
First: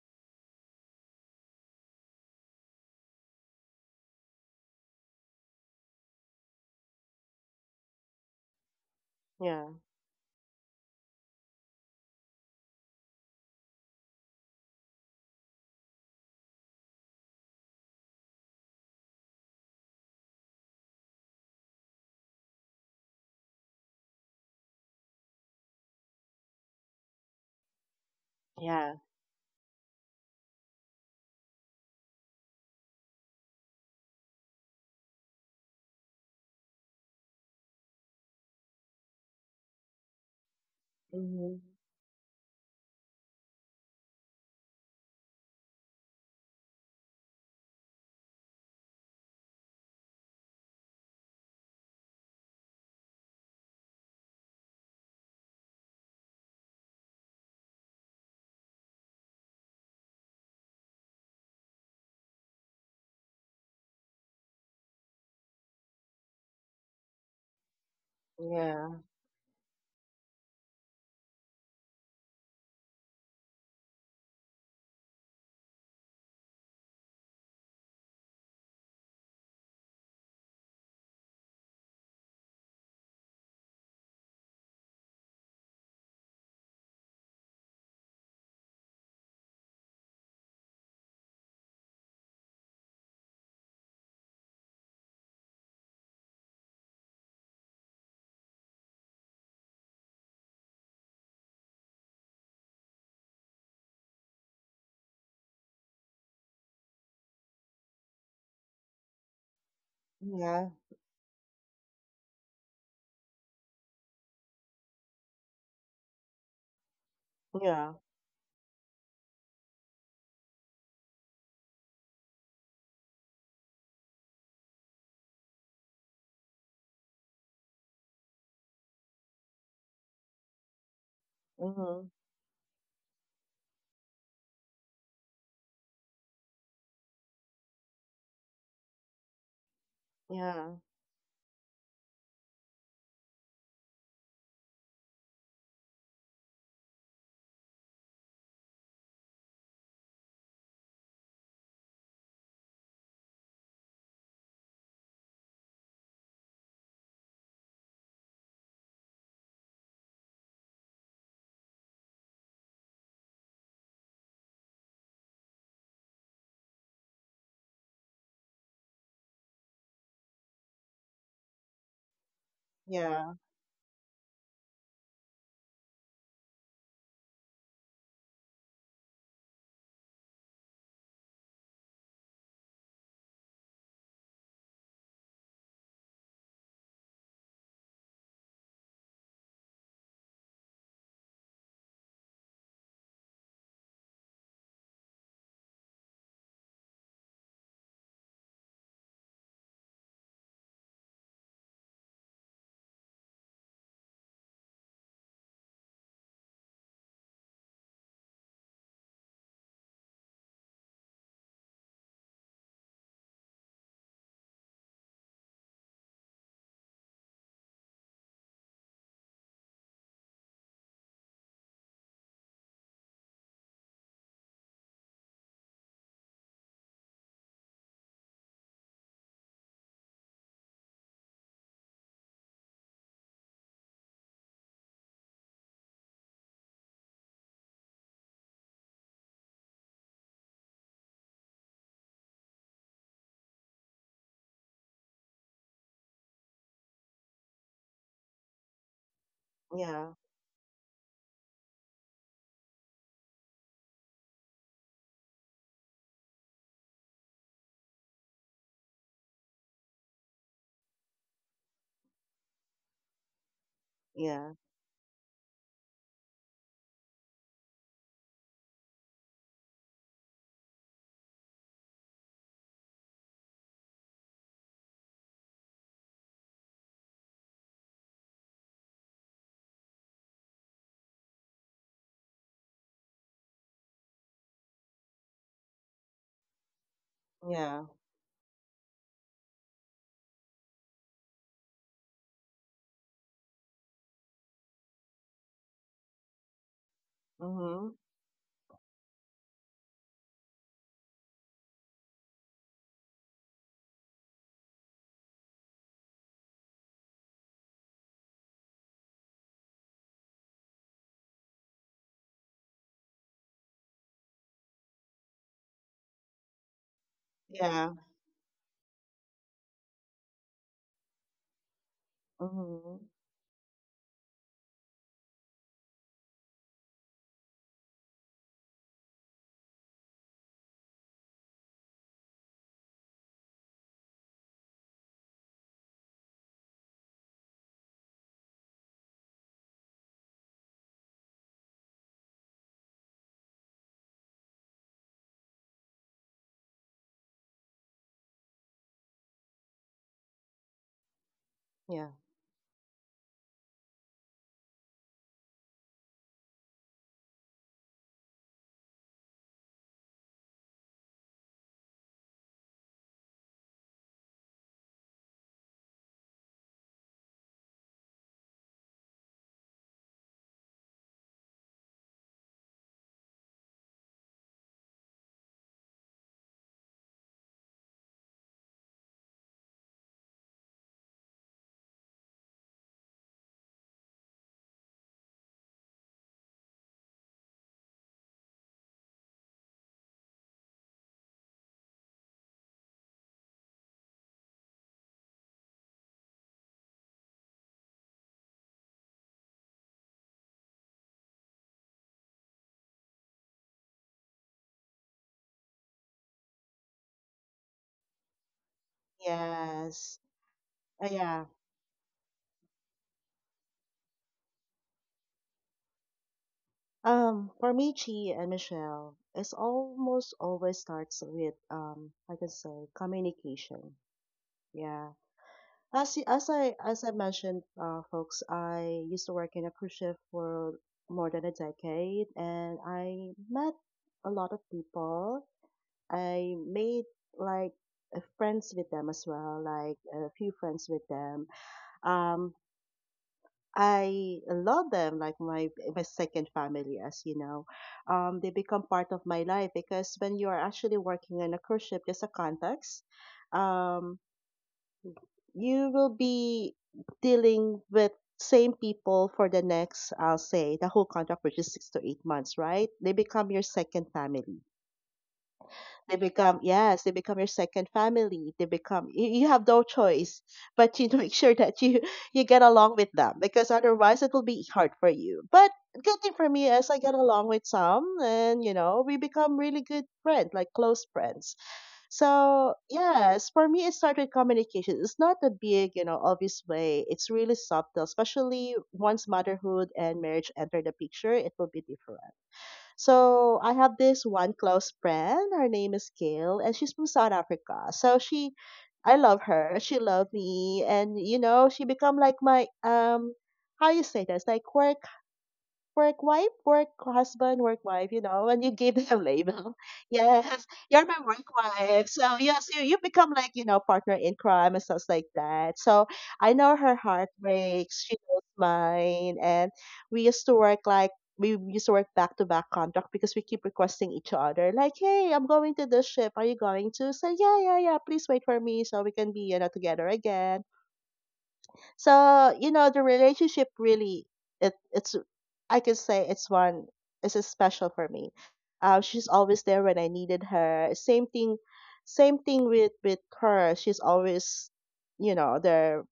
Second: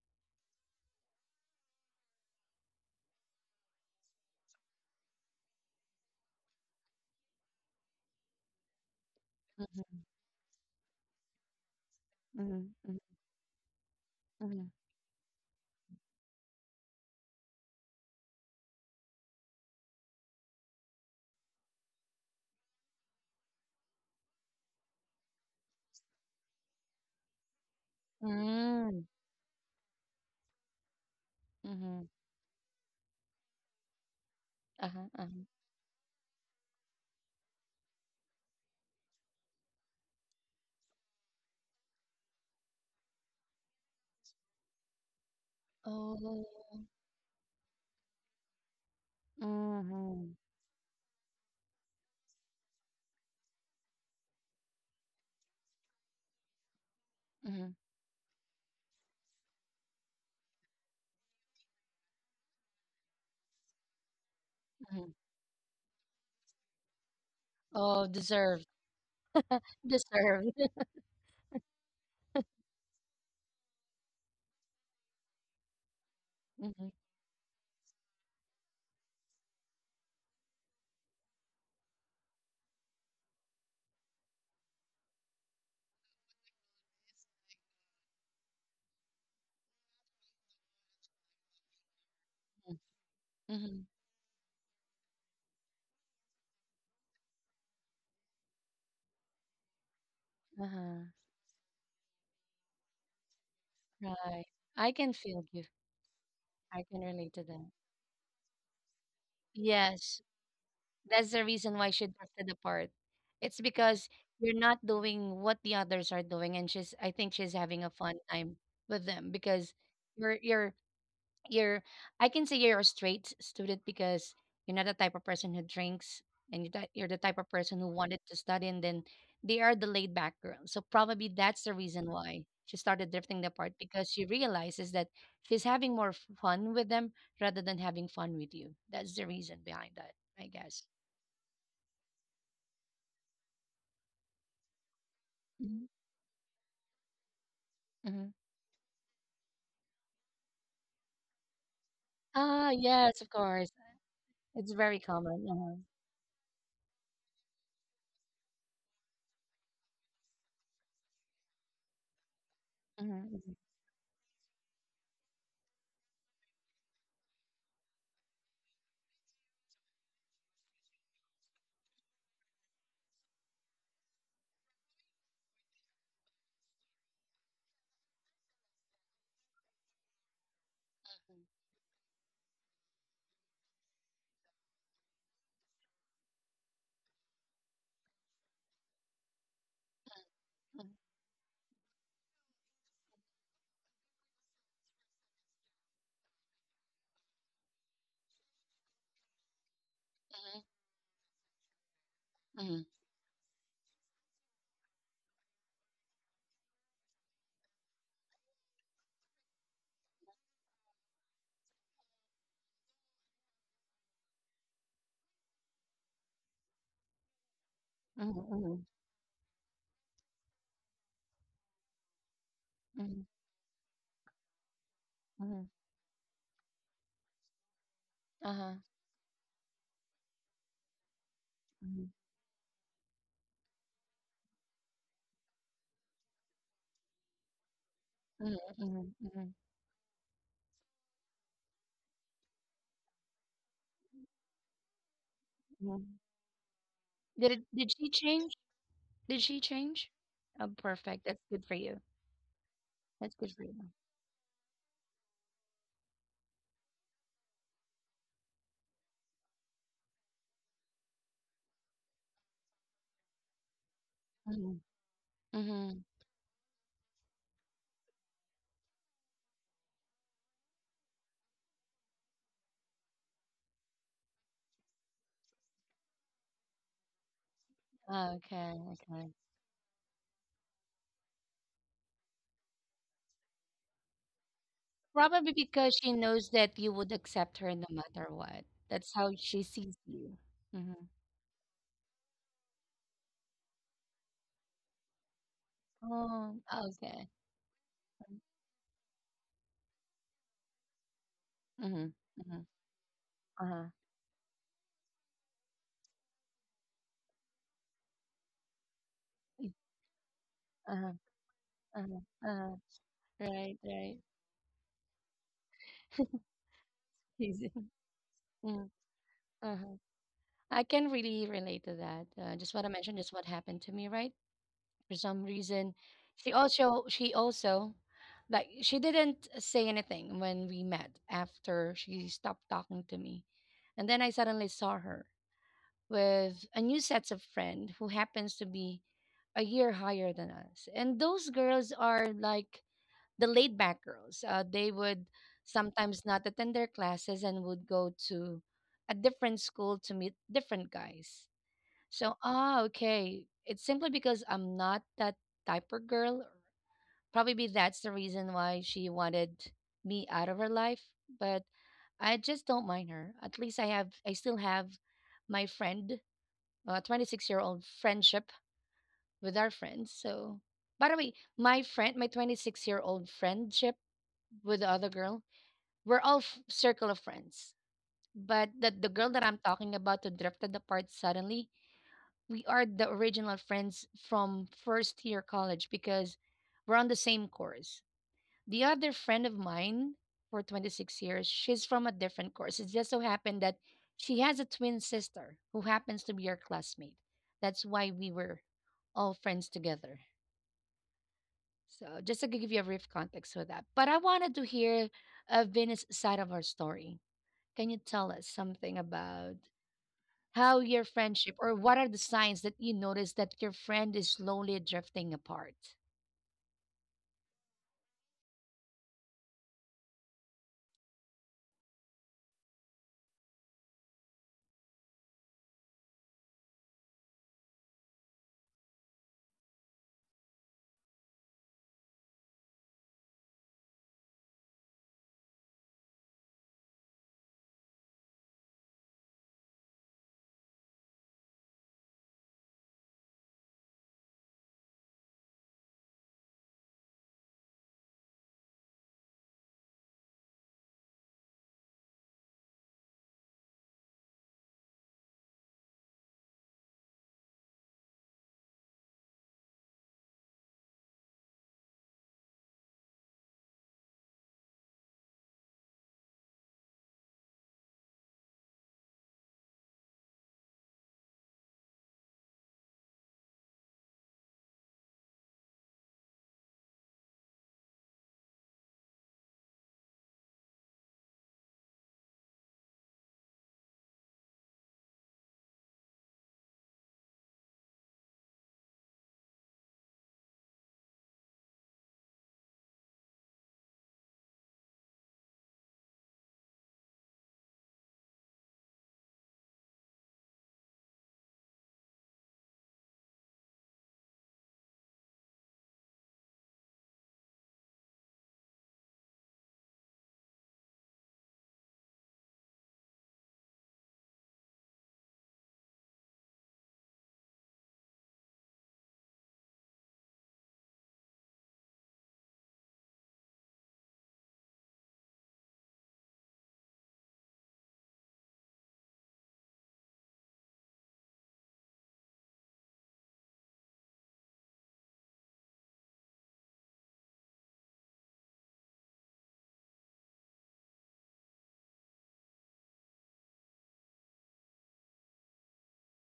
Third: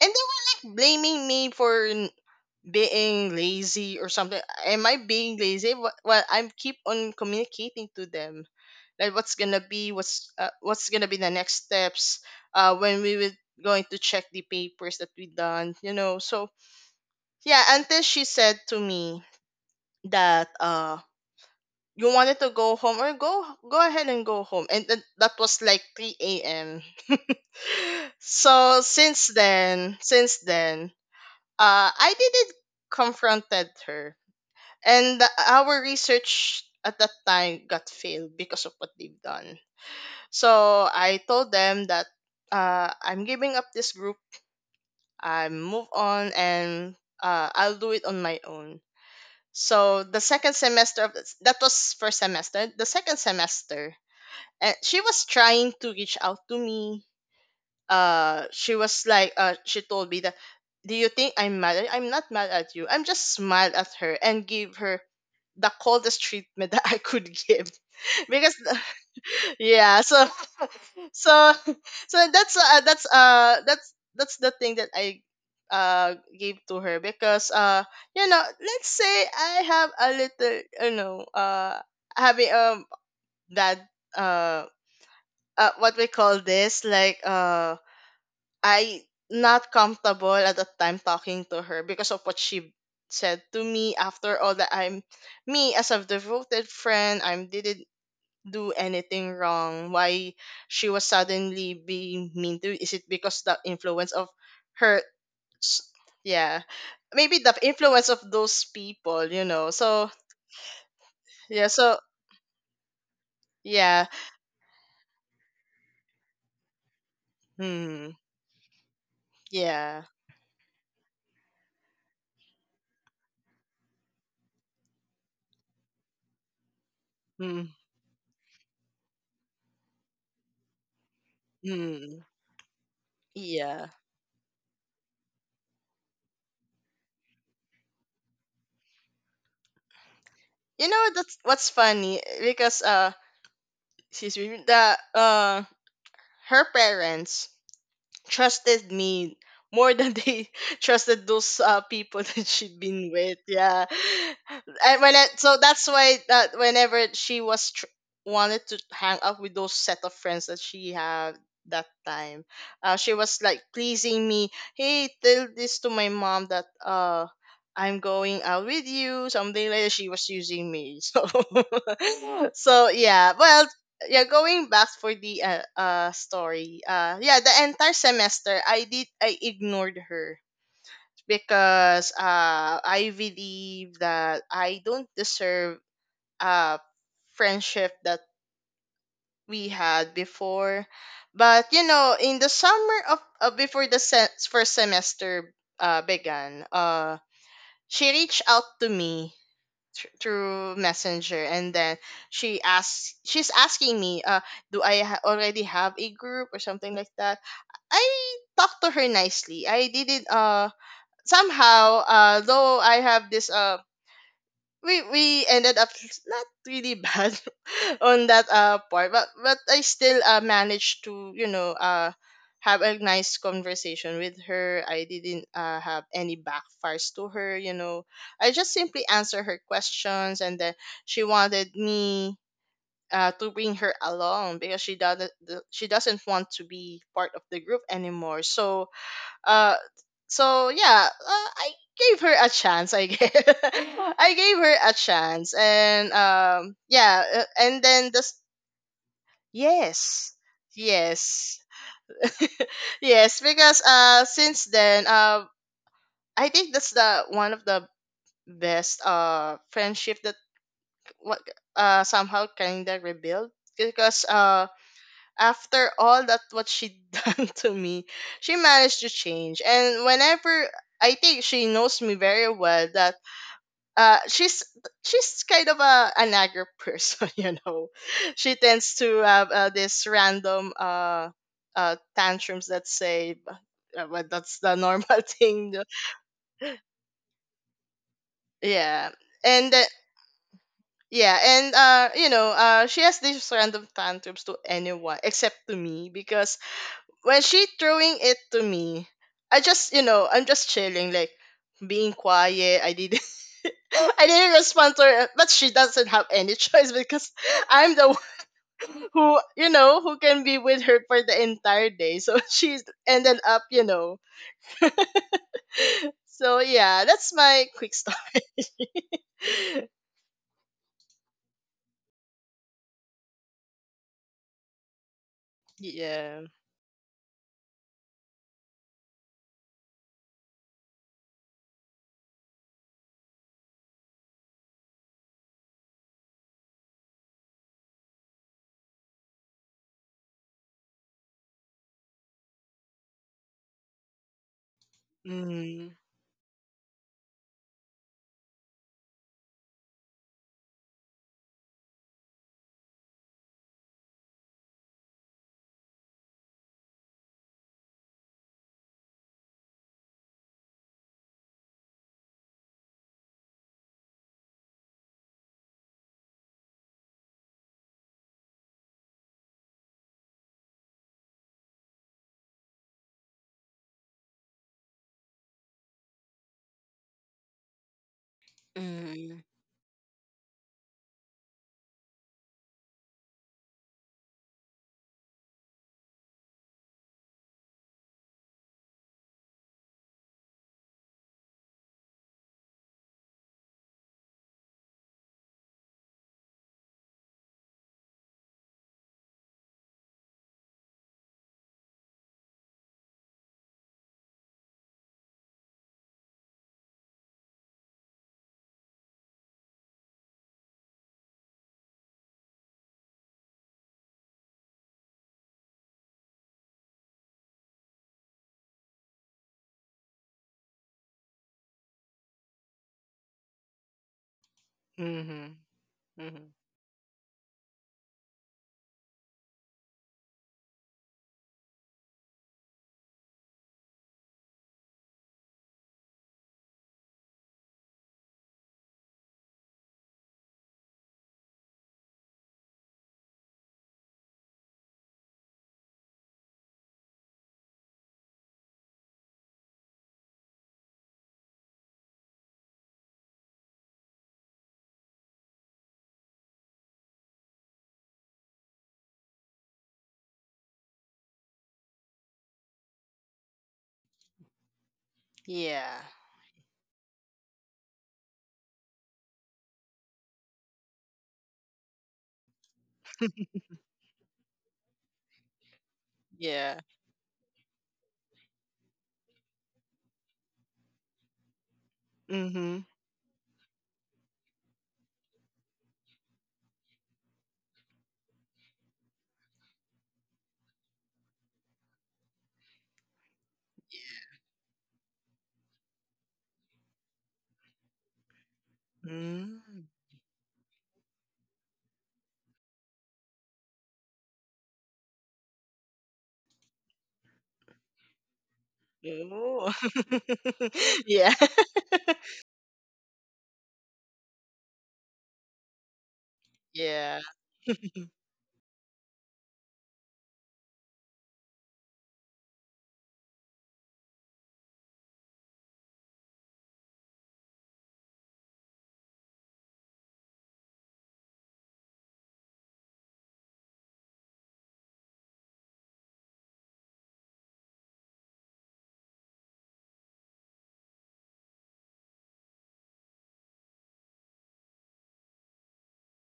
Speaker 3: and they were like blaming me for being lazy or something. Am I being lazy? Well, I keep on communicating to them like what's gonna
Speaker 2: Yeah.
Speaker 3: be
Speaker 1: Mm-hmm.
Speaker 3: what's gonna be the next steps
Speaker 1: Mm-hmm.
Speaker 3: when we were going to check the
Speaker 1: Mm-hmm.
Speaker 3: papers that we done, you know. So yeah, until she said to me that, you wanted to go home or go go ahead and go home, and that was like 3 a.m. So
Speaker 2: Yeah.
Speaker 1: Mm-hmm. Mm-hmm.
Speaker 3: since then, since then, uh
Speaker 1: Mm-hmm.
Speaker 3: i didn't confronted her,
Speaker 1: Uh-huh.
Speaker 3: and
Speaker 1: Uh-huh.
Speaker 3: our research at that time got failed because of what they've done. So I told
Speaker 2: Mhm.
Speaker 3: them that, I'm giving up this group. I move on,
Speaker 1: Oh.
Speaker 3: and, I'll do it on my own. So the
Speaker 1: Mm-hmm.
Speaker 3: second semester of, that was first semester, the second semester, and she was trying to reach out to me.
Speaker 1: Mm-hmm.
Speaker 3: She told me that, do you think I'm mad? At I'm not mad at you. I'm just smiled at her and gave her
Speaker 1: Mm-hmm.
Speaker 3: the coldest treatment that I could give
Speaker 1: Oh,
Speaker 3: because
Speaker 1: deserved.
Speaker 2: Yeah.
Speaker 3: yeah. So
Speaker 1: Deserved.
Speaker 3: so that's the thing that I gave to
Speaker 1: Mhm,
Speaker 3: her, because you know, let's say I have a little, you know, having that uh, what we call this, like, I not comfortable at the time talking to her because of what she
Speaker 1: mm,
Speaker 3: said to
Speaker 1: mhm,
Speaker 3: me. After all that, I'm me as a devoted friend, I'm did not do anything wrong. Why she was
Speaker 1: uh-huh,
Speaker 3: suddenly being mean to, is it because the influence of
Speaker 1: right. I
Speaker 3: her
Speaker 1: can feel you.
Speaker 3: s- yeah,
Speaker 1: I can relate
Speaker 3: maybe
Speaker 1: to
Speaker 3: the
Speaker 1: that.
Speaker 3: influence of those people, you know. So
Speaker 1: Yes,
Speaker 2: Yeah.
Speaker 1: that's the
Speaker 3: yeah,
Speaker 1: reason why
Speaker 3: so
Speaker 1: she drifted apart. It's
Speaker 3: yeah.
Speaker 1: because you're not doing what the others are doing, and she's, I think she's having a
Speaker 2: Yeah.
Speaker 3: Hmm.
Speaker 1: fun time with them because
Speaker 3: Yeah.
Speaker 1: you're you're you're I can say you're a straight student because you're not the type of person who drinks, and you're the type of
Speaker 3: Hmm.
Speaker 1: person who wanted to study, and then they are the laid back girl. So probably that's the reason
Speaker 2: Mhm.
Speaker 3: Hmm.
Speaker 1: why she started drifting apart,
Speaker 3: Yeah.
Speaker 1: because she realizes that she's having more fun with them rather than having fun with you. That's the reason behind that, I
Speaker 2: Yeah.
Speaker 1: guess.
Speaker 3: You know, that's what's funny, because she's the,
Speaker 1: Mhm.
Speaker 3: her parents
Speaker 1: Mhm.
Speaker 3: trusted me more than they trusted those, people, that
Speaker 1: Ah,
Speaker 3: she'd been
Speaker 1: yes, of
Speaker 3: with.
Speaker 1: course.
Speaker 3: Yeah,
Speaker 1: It's very
Speaker 3: and when I,
Speaker 1: common.
Speaker 3: so
Speaker 1: Uh-huh.
Speaker 3: that's why that whenever she was wanted to hang out with those set of friends that she had that time,
Speaker 1: Mhm,
Speaker 3: she
Speaker 1: mhm,
Speaker 3: was
Speaker 1: mhm,
Speaker 3: like pleasing me. Hey, tell this to my mom that, I'm going out with you, something like that. She was using me, so so yeah.
Speaker 2: Yeah.
Speaker 3: Well, yeah, going back for the story, yeah, the entire semester I did I ignored her because I believe that I don't deserve uh friendship that we had before. But you know, in the summer of before the first semester began, she reached out to me through Messenger, and then
Speaker 1: mhm,
Speaker 3: she's asking me, do I already have a group or something like that. I talked to her nicely. I didn't somehow, though I have this we ended up not really bad
Speaker 1: mhm,
Speaker 3: on
Speaker 1: mhm,
Speaker 3: that
Speaker 1: mhm, mhm, mhm,
Speaker 3: part, but I still managed to, you know, have a nice conversation with her. I didn't
Speaker 1: mhm,
Speaker 3: have any backfires to her, you know. I
Speaker 1: uh-huh.
Speaker 3: just simply answer her questions, and then she wanted me, to bring her along because she doesn't, she doesn't want to be part of the group anymore.
Speaker 1: Mhm,
Speaker 3: So
Speaker 1: mhm, mhm,
Speaker 3: uh so yeah, I gave her a chance, I guess. I gave her a chance,
Speaker 1: mhm.
Speaker 3: and yeah,
Speaker 1: Did it
Speaker 3: and
Speaker 1: did she
Speaker 3: then the
Speaker 1: change? Did she change?
Speaker 2: Yeah.
Speaker 3: Yes.
Speaker 1: Oh, perfect. That's
Speaker 3: Yes.
Speaker 1: good for you. That's
Speaker 3: Yes,
Speaker 1: good for you.
Speaker 3: because since then, I think that's the one of the best friendship that what somehow kind of rebuilt because
Speaker 2: Yeah.
Speaker 1: Mhm, mhm.
Speaker 3: after all that what she done to me, she managed to change. And whenever I think she knows me very well that uh, she's she's kind of a an aggro person, you know. She
Speaker 1: Okay,
Speaker 3: tends to
Speaker 1: okay.
Speaker 3: have this random tantrums. That say, but that's the normal
Speaker 1: Probably
Speaker 3: thing.
Speaker 1: because she knows that you would accept her no
Speaker 2: Yeah.
Speaker 1: matter what. That's
Speaker 3: Yeah,
Speaker 1: how she
Speaker 3: and
Speaker 1: sees you. Hmm.
Speaker 3: yeah, and she has these random tantrums to anyone except to me,
Speaker 1: Oh,
Speaker 3: because
Speaker 1: okay.
Speaker 3: when she
Speaker 2: Mhm.
Speaker 3: throwing it to me, I just, you know, I'm just chilling, like
Speaker 1: Mm-hmm,
Speaker 3: being
Speaker 1: mm-hmm.
Speaker 3: quiet. I didn't
Speaker 1: Uh-huh.
Speaker 3: I didn't respond to her, but she doesn't have any choice, because I'm the who, you
Speaker 1: y-
Speaker 3: know, who can be with her
Speaker 1: Uh-huh.
Speaker 3: for the entire day,
Speaker 1: Uh-huh.
Speaker 3: so
Speaker 1: Uh-huh.
Speaker 3: she's ended up,
Speaker 1: Right,
Speaker 3: you know.
Speaker 1: right.
Speaker 3: So yeah, that's my
Speaker 1: Easy.
Speaker 3: quick
Speaker 2: Yeah.
Speaker 3: stop.
Speaker 1: Mm, uh-huh. I can really relate to that. Just what I
Speaker 2: Mhm.
Speaker 1: mentioned, just what happened to me, right? For some reason,
Speaker 3: Yeah.
Speaker 1: she also like, she didn't say anything when we met after she stopped talking to me, and then I suddenly saw her with a new set of friend who happens to be a year higher than us, and those girls are like the laid back girls. They would
Speaker 3: Mm-hmm.
Speaker 1: sometimes not attend their classes and would go to a different school to meet different guys.
Speaker 2: Yeah.
Speaker 1: So, ah, okay. It's simply because I'm not that type of girl. Probably be that's the reason why she wanted me out of her life. But I just don't mind her. At least I still have my friend, 26-year-old friendship with our friends. So, by the way, my friend, my 26-year-old friendship with the other girl, we're all circle of friends. But the girl
Speaker 3: Mm-hmm.
Speaker 1: that I'm talking about who drifted apart suddenly, we are the original friends from first year college because we're on the same course. The other friend of mine for 26 years, she's from a different course. It just so happened that she has a twin sister who happens to be our classmate. That's why we were all friends together. So, just to give you a brief context for that. But I wanted to hear Venus' side of our story. Can you tell us something about
Speaker 2: Yes.
Speaker 1: how your
Speaker 2: Yeah.
Speaker 1: friendship, or what are the signs that you notice that your friend is slowly drifting apart?
Speaker 2: For me, Chi and Michelle, it's almost always starts with like I say, communication. Yeah.
Speaker 3: Mm-hmm.
Speaker 2: As, y-
Speaker 3: Mm-hmm.
Speaker 2: as I mentioned, folks, I used to work in a cruise ship for more than a decade, and I met a lot of people. I made like friends with them as well, like a few friends with them. Um, I love them like my second family, as you know. They become part of my life because when you are actually working in a cruise ship, there's a context. Um, you will be dealing with same people for the next, I'll say, the whole contract, which is 6 to 8 months, right? They become your second family.
Speaker 3: Yeah,
Speaker 2: They become, yes, they become your second family. You have no choice but to make sure that you get along with them because otherwise it will be hard for you. But good thing for me
Speaker 3: yeah.
Speaker 2: is I get along with some and, you know, we become really good friends, like close friends.
Speaker 3: Mm-hmm.
Speaker 2: So yes, for me, it started with communication. It's not a big, you know, obvious way. It's really subtle, especially once motherhood and marriage enter the picture, it will be different. So I have this one close friend. Her name is Gail, and she's from South Africa. I love
Speaker 3: Mm-hmm.
Speaker 2: her. She loved me, and you know, she become like my how you say this, like work wife, you know, and you give them a
Speaker 3: Oh.
Speaker 2: label. Yes, you're my
Speaker 3: Yeah.
Speaker 2: work wife. So yes, you become like, you know, partner in crime and stuff like that. So I know her
Speaker 3: Yeah.
Speaker 2: heart breaks, she knows mine. And we used to work like we used to work back to back contract because we keep requesting each other, like, hey, I'm going to this ship. Are you going to? So yeah, please wait for me so we can be, you know, together again. So, you know, the relationship really it it's I can say it's a special for me. She's always there when I needed her. Same thing with her. She's always, you know, there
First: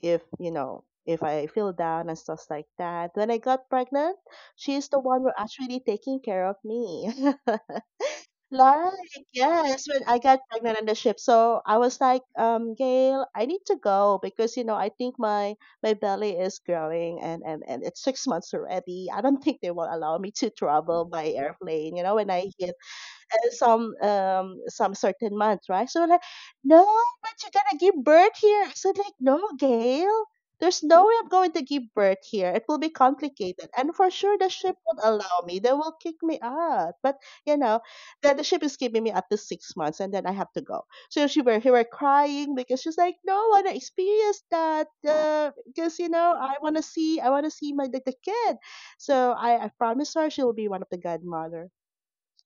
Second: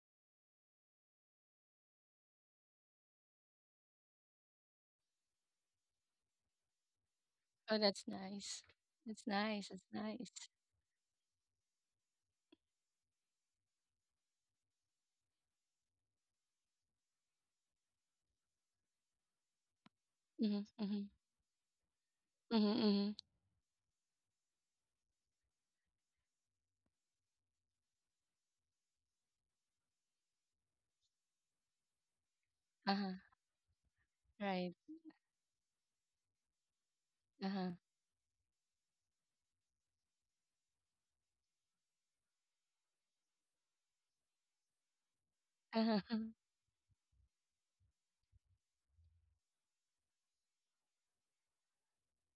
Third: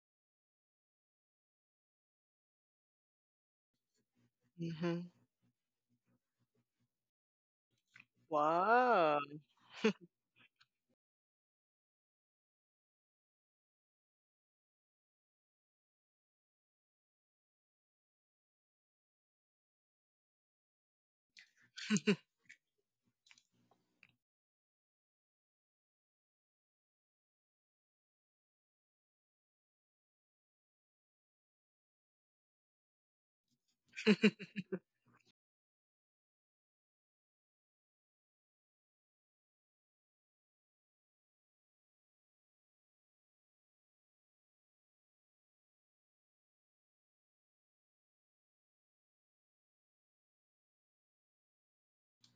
Speaker 2: if, you know, if I feel down and stuff like that. When I got pregnant, she's the
Speaker 3: Mm-hmm.
Speaker 2: one who actually taking care of me.
Speaker 1: Oh, that's nice.
Speaker 2: Like,
Speaker 3: Wow.
Speaker 1: That's nice.
Speaker 2: yes,
Speaker 1: That's
Speaker 2: when I got
Speaker 1: nice.
Speaker 2: pregnant on the ship. So I was like, Gail, I need to go because, you know, I think my belly is growing and it's 6 months already. I don't think they will allow me to
Speaker 1: Mm-hmm,
Speaker 2: travel
Speaker 1: mm-hmm,
Speaker 2: by airplane, you know, when I hit
Speaker 1: mm-hmm, mm-hmm.
Speaker 2: some certain month, right? So like, no, but you're gonna give birth here. I said like, no, Gail, there's no way I'm going to give birth here. It will be
Speaker 1: Uh-huh.
Speaker 2: complicated, and for sure the ship
Speaker 1: Right.
Speaker 2: won't allow me. They will kick me out. But you know,
Speaker 1: Uh-huh.
Speaker 2: the ship is keeping me up to 6 months, and then I have to go. So she were, he were crying because she's like, no, I want to experience that because you
Speaker 1: Uh-huh.
Speaker 2: know I want to see my the kid. So I promised her she will be one of the godmother.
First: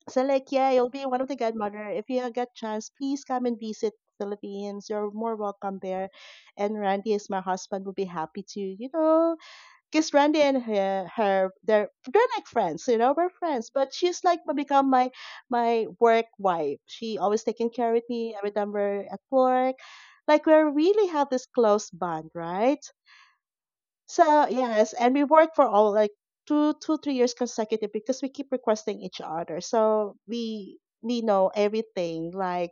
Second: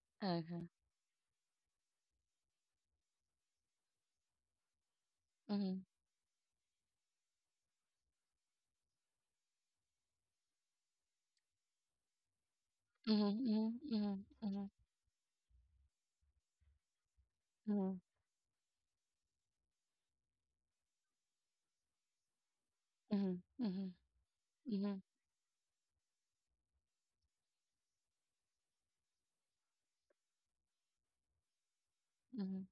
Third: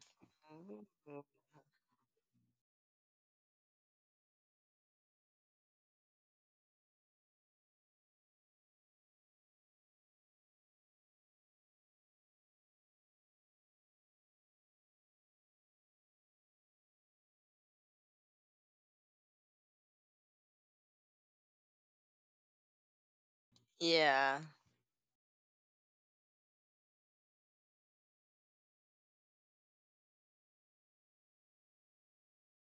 Speaker 2: So like,
Speaker 1: Uh-huh.
Speaker 2: yeah, you'll be one of the godmother. If you get chance, please come and visit Philippines. You're more
Speaker 1: Mm-hmm.
Speaker 2: welcome there. And Randy is my husband will be happy to, you know, because Randy and her they're like friends, you know, we're
Speaker 1: Mm-hmm.
Speaker 2: friends. But
Speaker 1: Mm-hmm.
Speaker 2: she's like
Speaker 1: Mm-hmm.
Speaker 2: become my work wife. She always taking care
Speaker 1: Mm-hmm.
Speaker 2: of me every time we're at work. Like we really have this close bond, right?
Speaker 1: Mm-hmm. Mm-hmm.
Speaker 3: Yeah.
Speaker 2: So yes,
Speaker 1: Mm-hmm.
Speaker 2: and we worked for all like 3 years consecutive because we keep requesting each other. So we know everything,
Speaker 1: Mm-hmm.
Speaker 2: like